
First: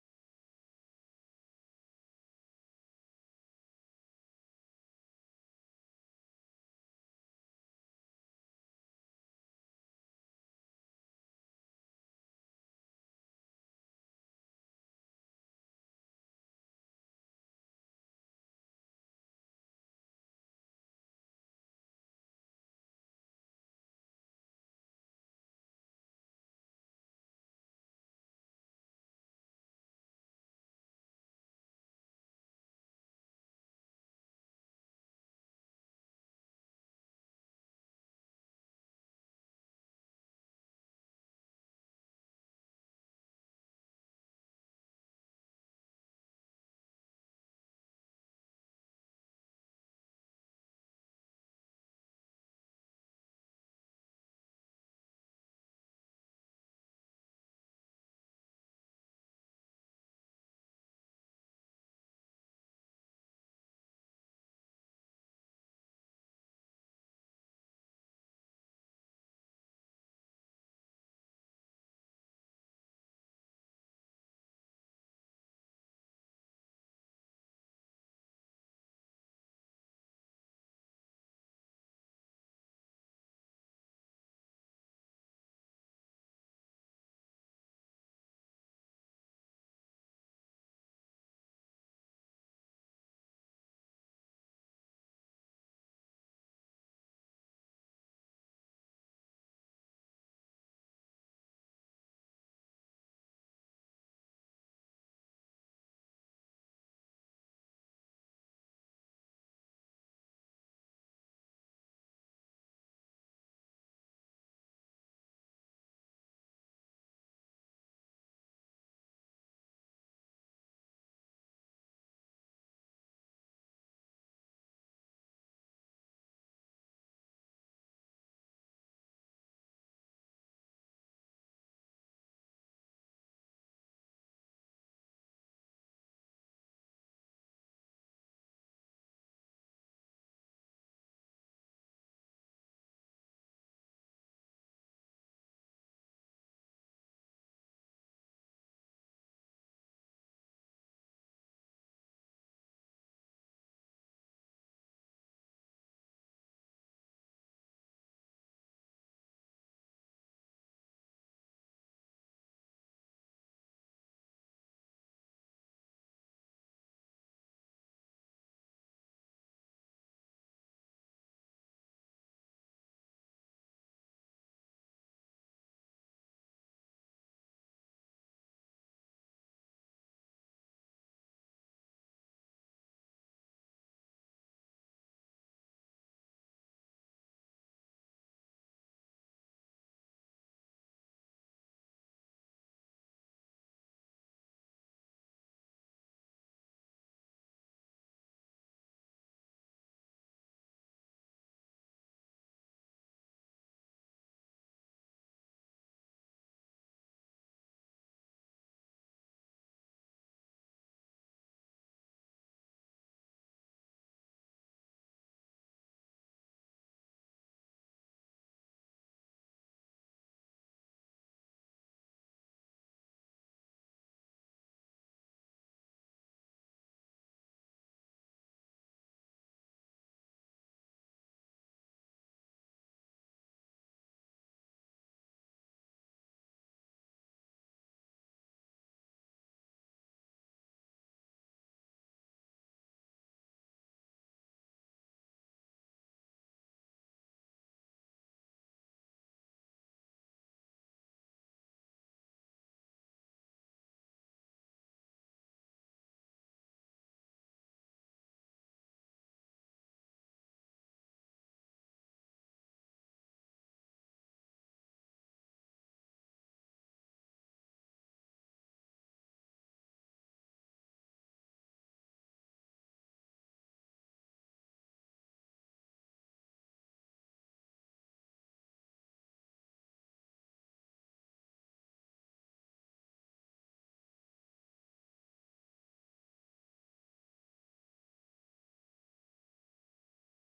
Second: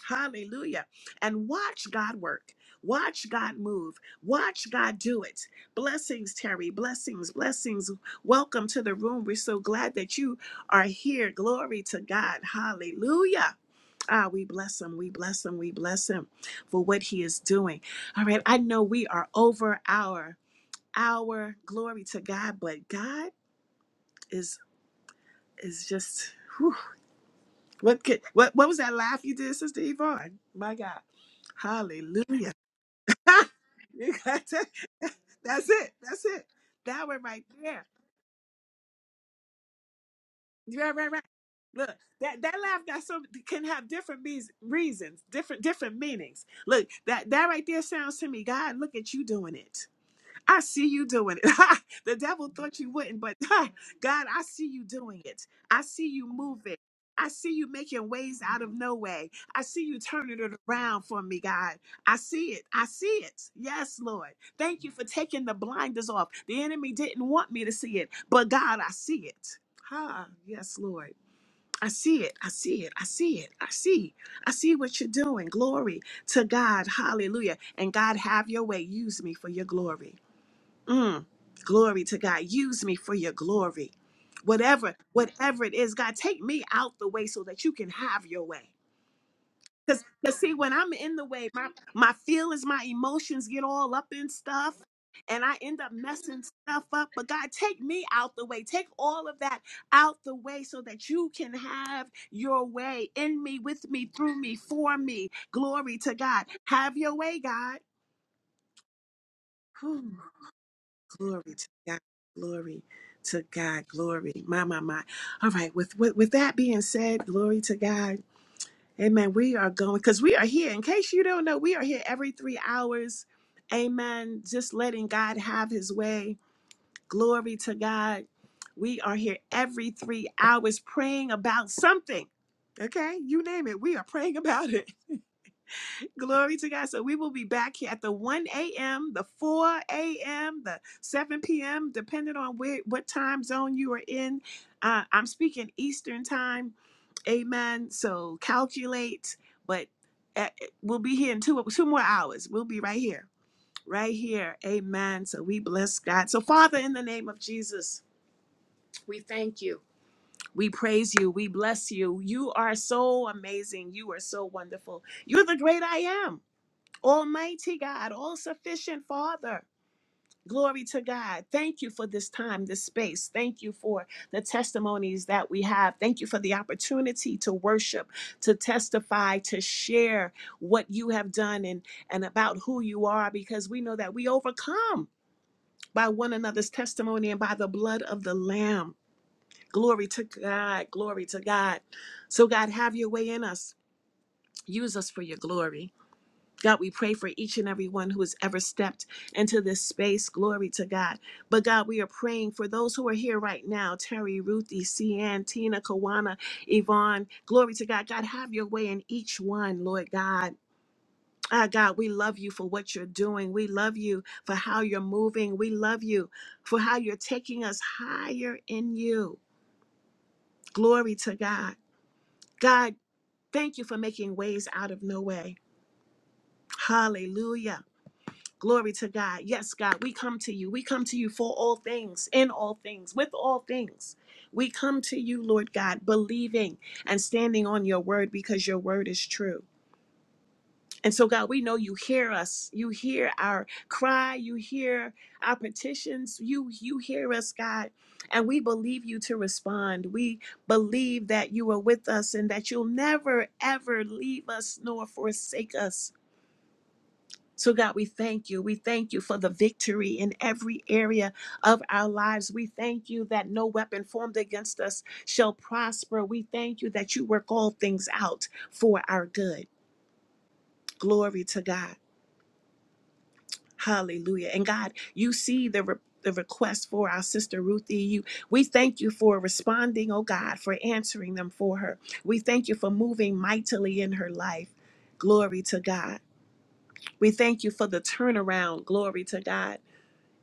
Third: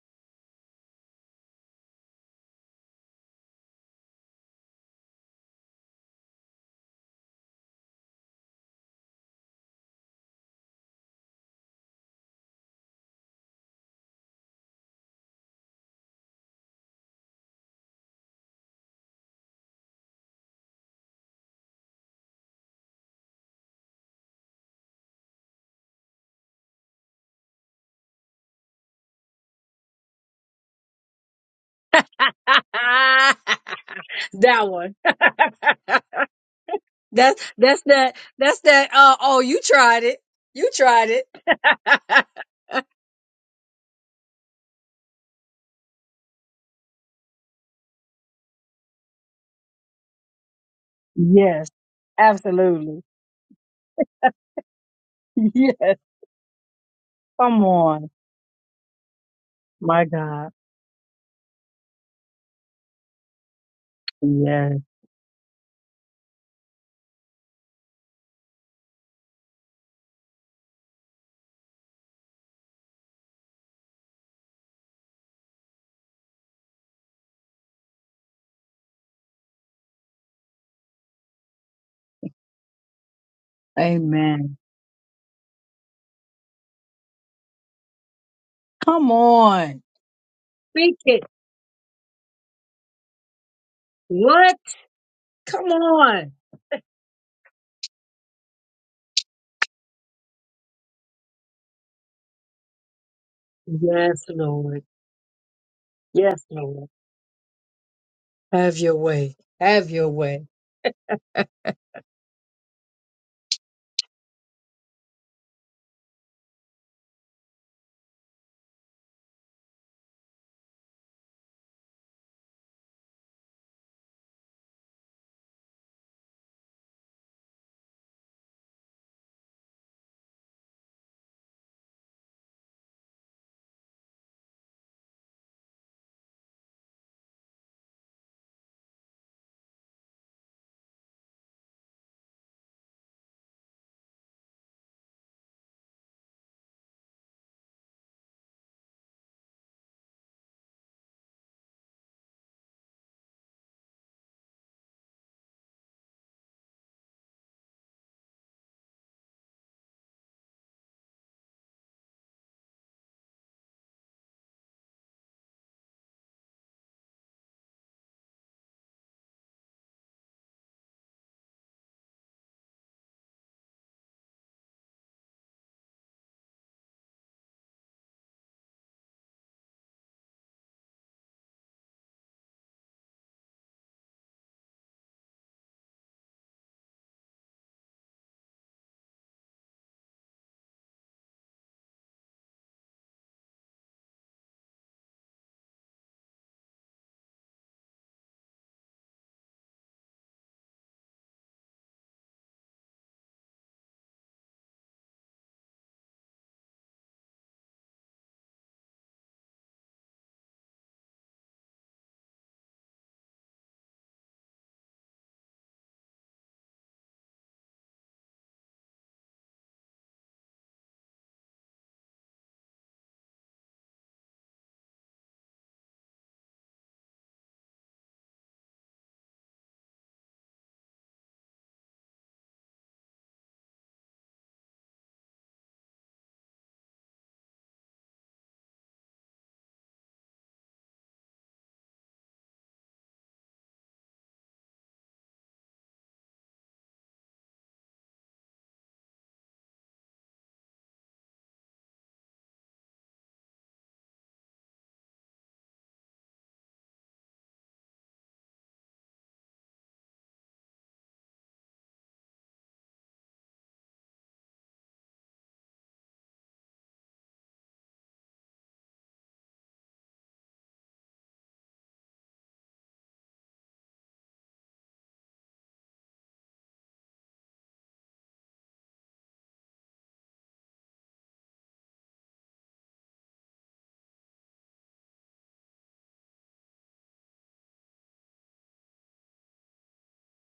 [SPEAKER 1] Hallelujah. And watch God work. Watch God move. Watch God do it. Blessings, Terry. Blessings, blessings. Welcome to the room. We're so glad that you are here. Glory to God. Hallelujah. Ah, we bless him. We bless him. We bless him for what he is doing. All right. I know we are over our our glory to God, but God is is just whew. what could what what was that laugh you did, Sister Yvonne? My God. Hallelujah.
[SPEAKER 2] that
[SPEAKER 1] You got to-
[SPEAKER 2] one.
[SPEAKER 1] that's it. That's it. That one
[SPEAKER 2] That's
[SPEAKER 1] right
[SPEAKER 2] that's
[SPEAKER 1] there.
[SPEAKER 2] that that's that uh oh you tried it. You
[SPEAKER 1] Right,
[SPEAKER 2] tried
[SPEAKER 1] right, right.
[SPEAKER 2] it.
[SPEAKER 1] Look, that that laugh got so can have different means, reasons, different different meanings. Look, that that right there sounds to me, God, look at you doing it. I see you doing
[SPEAKER 2] yes.
[SPEAKER 1] it. the devil thought you
[SPEAKER 2] Absolutely.
[SPEAKER 1] wouldn't, but God, I see you doing it. I
[SPEAKER 2] Yes.
[SPEAKER 1] see you moving. I see
[SPEAKER 2] Come
[SPEAKER 1] you making
[SPEAKER 2] on.
[SPEAKER 1] ways out of no way. I see you
[SPEAKER 2] My
[SPEAKER 1] turning
[SPEAKER 2] God.
[SPEAKER 1] it around for me, God. I see it. I see it. Yes, Lord.
[SPEAKER 2] Yes.
[SPEAKER 1] Thank you for taking the blinders off. The enemy didn't want me to see it, but God, I see it. Ah, yes, Lord. I see it. I see it. I see it. I see. I see what you're doing. Glory to God. Hallelujah. And God, have your way. Use me for your glory. Mm, glory to God. Use me for your glory.
[SPEAKER 2] Amen.
[SPEAKER 1] Whatever, whatever it is, God, take me out the way so that you can have your way.
[SPEAKER 2] Come on.
[SPEAKER 1] Because see, when I'm
[SPEAKER 2] Speak
[SPEAKER 1] in
[SPEAKER 2] it.
[SPEAKER 1] the way, my, my feelings, my emotions get all up in
[SPEAKER 2] What?
[SPEAKER 1] stuff. And I
[SPEAKER 2] Come
[SPEAKER 1] end up
[SPEAKER 2] on.
[SPEAKER 1] messing stuff up. But God, take me out the way. Take all of that out the way so that you can have your way in me, with me,
[SPEAKER 2] Yes,
[SPEAKER 1] through me,
[SPEAKER 2] Lord.
[SPEAKER 1] for me. Glory to
[SPEAKER 2] Yes,
[SPEAKER 1] God.
[SPEAKER 2] Lord.
[SPEAKER 1] Have your way, God.
[SPEAKER 2] Have your way. Have your
[SPEAKER 1] Whew.
[SPEAKER 2] way.
[SPEAKER 1] Glory to God. Glory to God. Glory. My, my, my. All right. With, with, with that being said, glory to God. Amen. We are going because we are here. In case you don't know, we are here every three hours. Amen. Just letting God have his way. Glory to God. We are here every three hours praying about something. Okay. You name it. We are praying about it. Glory to God. So we will be back here at the 1 a.m., the 4 a.m., the 7 p.m., depending on where, what time zone you are in. Uh, I'm speaking Eastern time. Amen. So calculate, but uh, we'll be here in two, two more hours. We'll be right here, right here. Amen. So we bless God. So, Father, in the name of Jesus, we thank you. We praise you. We bless you. You are so amazing. You are so wonderful. You're the great I am. Almighty God, all sufficient Father. Glory to God. Thank you for this time, this space. Thank you for the testimonies that we have. Thank you for the opportunity to worship, to testify, to share what you have done and, and about who you are, because we know that we overcome by one another's testimony and by the blood of the Lamb. Glory to God. Glory to God. So, God, have your way in us. Use us for your glory. God, we pray for each and every one who has ever stepped into this space. Glory to God. But God, we are praying for those who are here right now Terry, Ruthie, Cian, Tina, Kawana, Yvonne. Glory to God. God, have your way in each one, Lord God. Ah, God, we love you for what you're doing. We love you for how you're moving. We love you for how you're taking us higher in you. Glory to God. God, thank you for making ways out of no way. Hallelujah. Glory to God. Yes, God, we come to you. We come to you for all things, in all things, with all things. We come to you, Lord God, believing and standing on your word because your word is true. And so, God, we know you hear us. You hear our cry. You hear our petitions. You you hear us, God. And we believe you to respond. We believe that you are with us and that you'll never, ever leave us nor forsake us so, God, we thank you. We thank you for the victory in every area of our lives. We thank you that no weapon formed against us shall prosper. We thank you that you work all things out for our good. Glory to God. Hallelujah. And God, you see the re- the request for our sister Ruthie, you we thank you for responding, oh God, for answering them for her. We thank you for moving mightily in her life. Glory to God. We thank you for the turnaround. Glory to God.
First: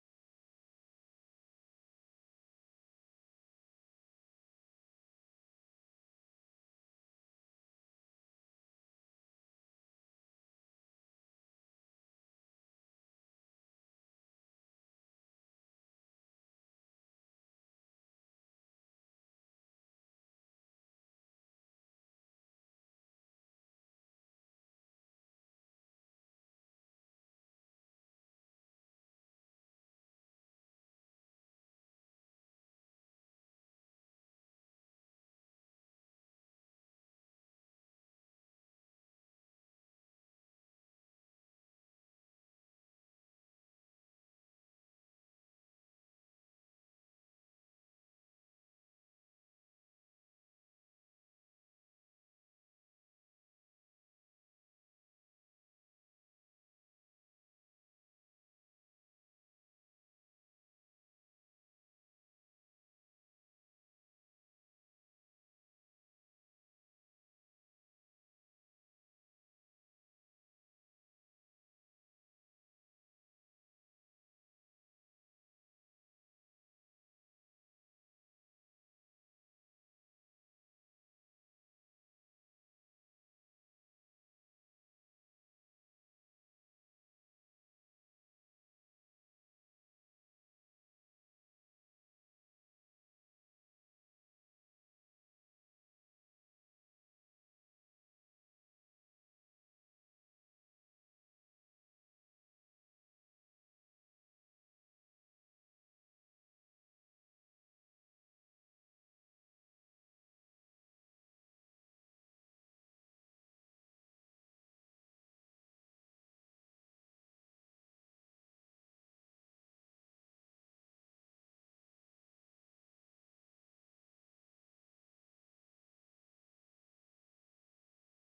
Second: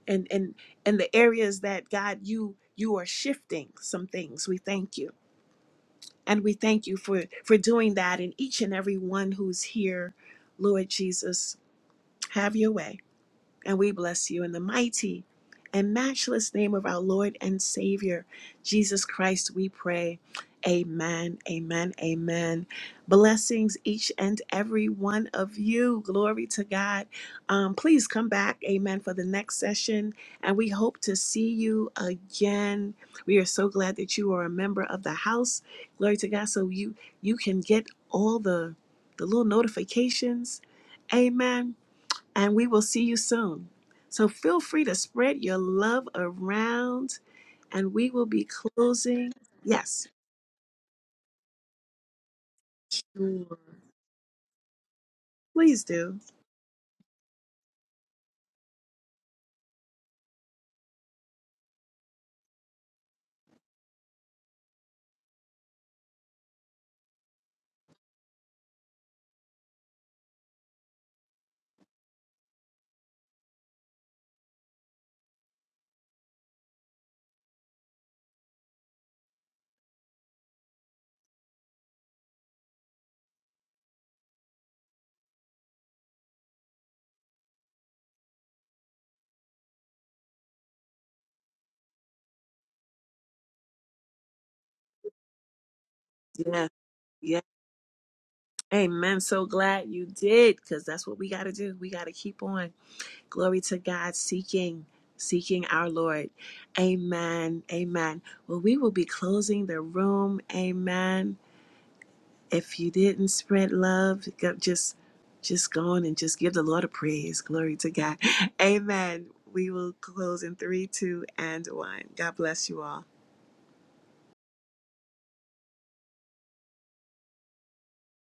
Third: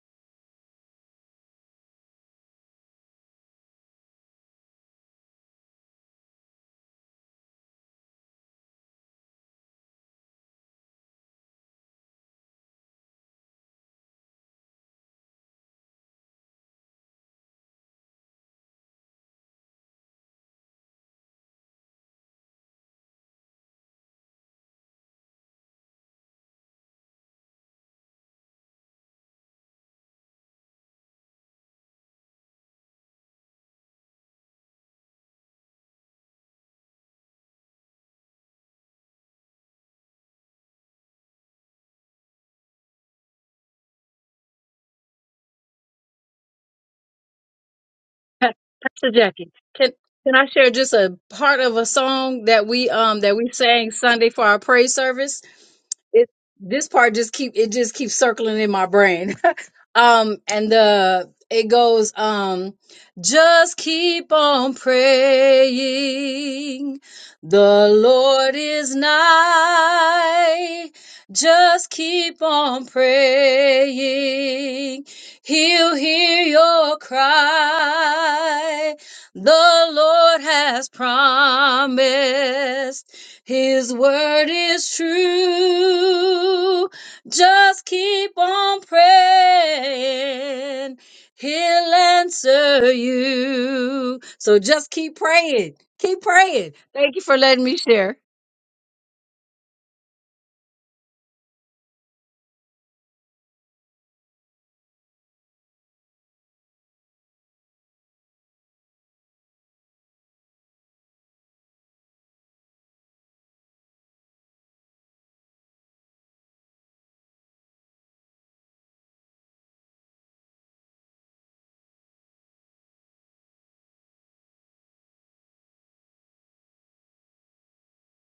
[SPEAKER 1] and and and the areas that God you you are shifting some things. We thank you. And we thank you for for doing that in each and every one who's here. Lord Jesus, have your way. And we bless you in the mighty and matchless name of our Lord and Savior, Jesus Christ, we pray. Amen, amen, amen. Blessings each and every one of you. Glory to God. Um, please come back, amen, for the next session. And we hope to see you again. We are so glad that you are a member of the house. Glory to God. So you you can get all the the little notifications. Amen and we will see you soon. So feel free to spread your love around, and we will be
[SPEAKER 2] Pa- Pastor
[SPEAKER 1] closing.
[SPEAKER 2] Jackie, can
[SPEAKER 1] Yes,
[SPEAKER 2] can I share just a part of a song that we um that we sang Sunday for our praise service?
[SPEAKER 1] please do.
[SPEAKER 2] It this part just keep it just keeps circling in my brain. um and the it goes um just keep on praying the lord is nigh just keep on praying he'll hear your cry the lord has promised his word is true just keep on praying. He'll answer you. So just keep praying. Keep
[SPEAKER 1] Yes,
[SPEAKER 2] praying. Thank you for
[SPEAKER 1] yes.
[SPEAKER 2] letting me share.
[SPEAKER 1] Amen. So glad you did, because that's what we got to do. We got to keep on. Glory to God, seeking, seeking our Lord. Amen. Amen. Well, we will be closing the room. Amen. If you didn't spread love, just just go on and just give the Lord a praise. Glory to God. Amen. We will close in three, two, and one. God bless you all.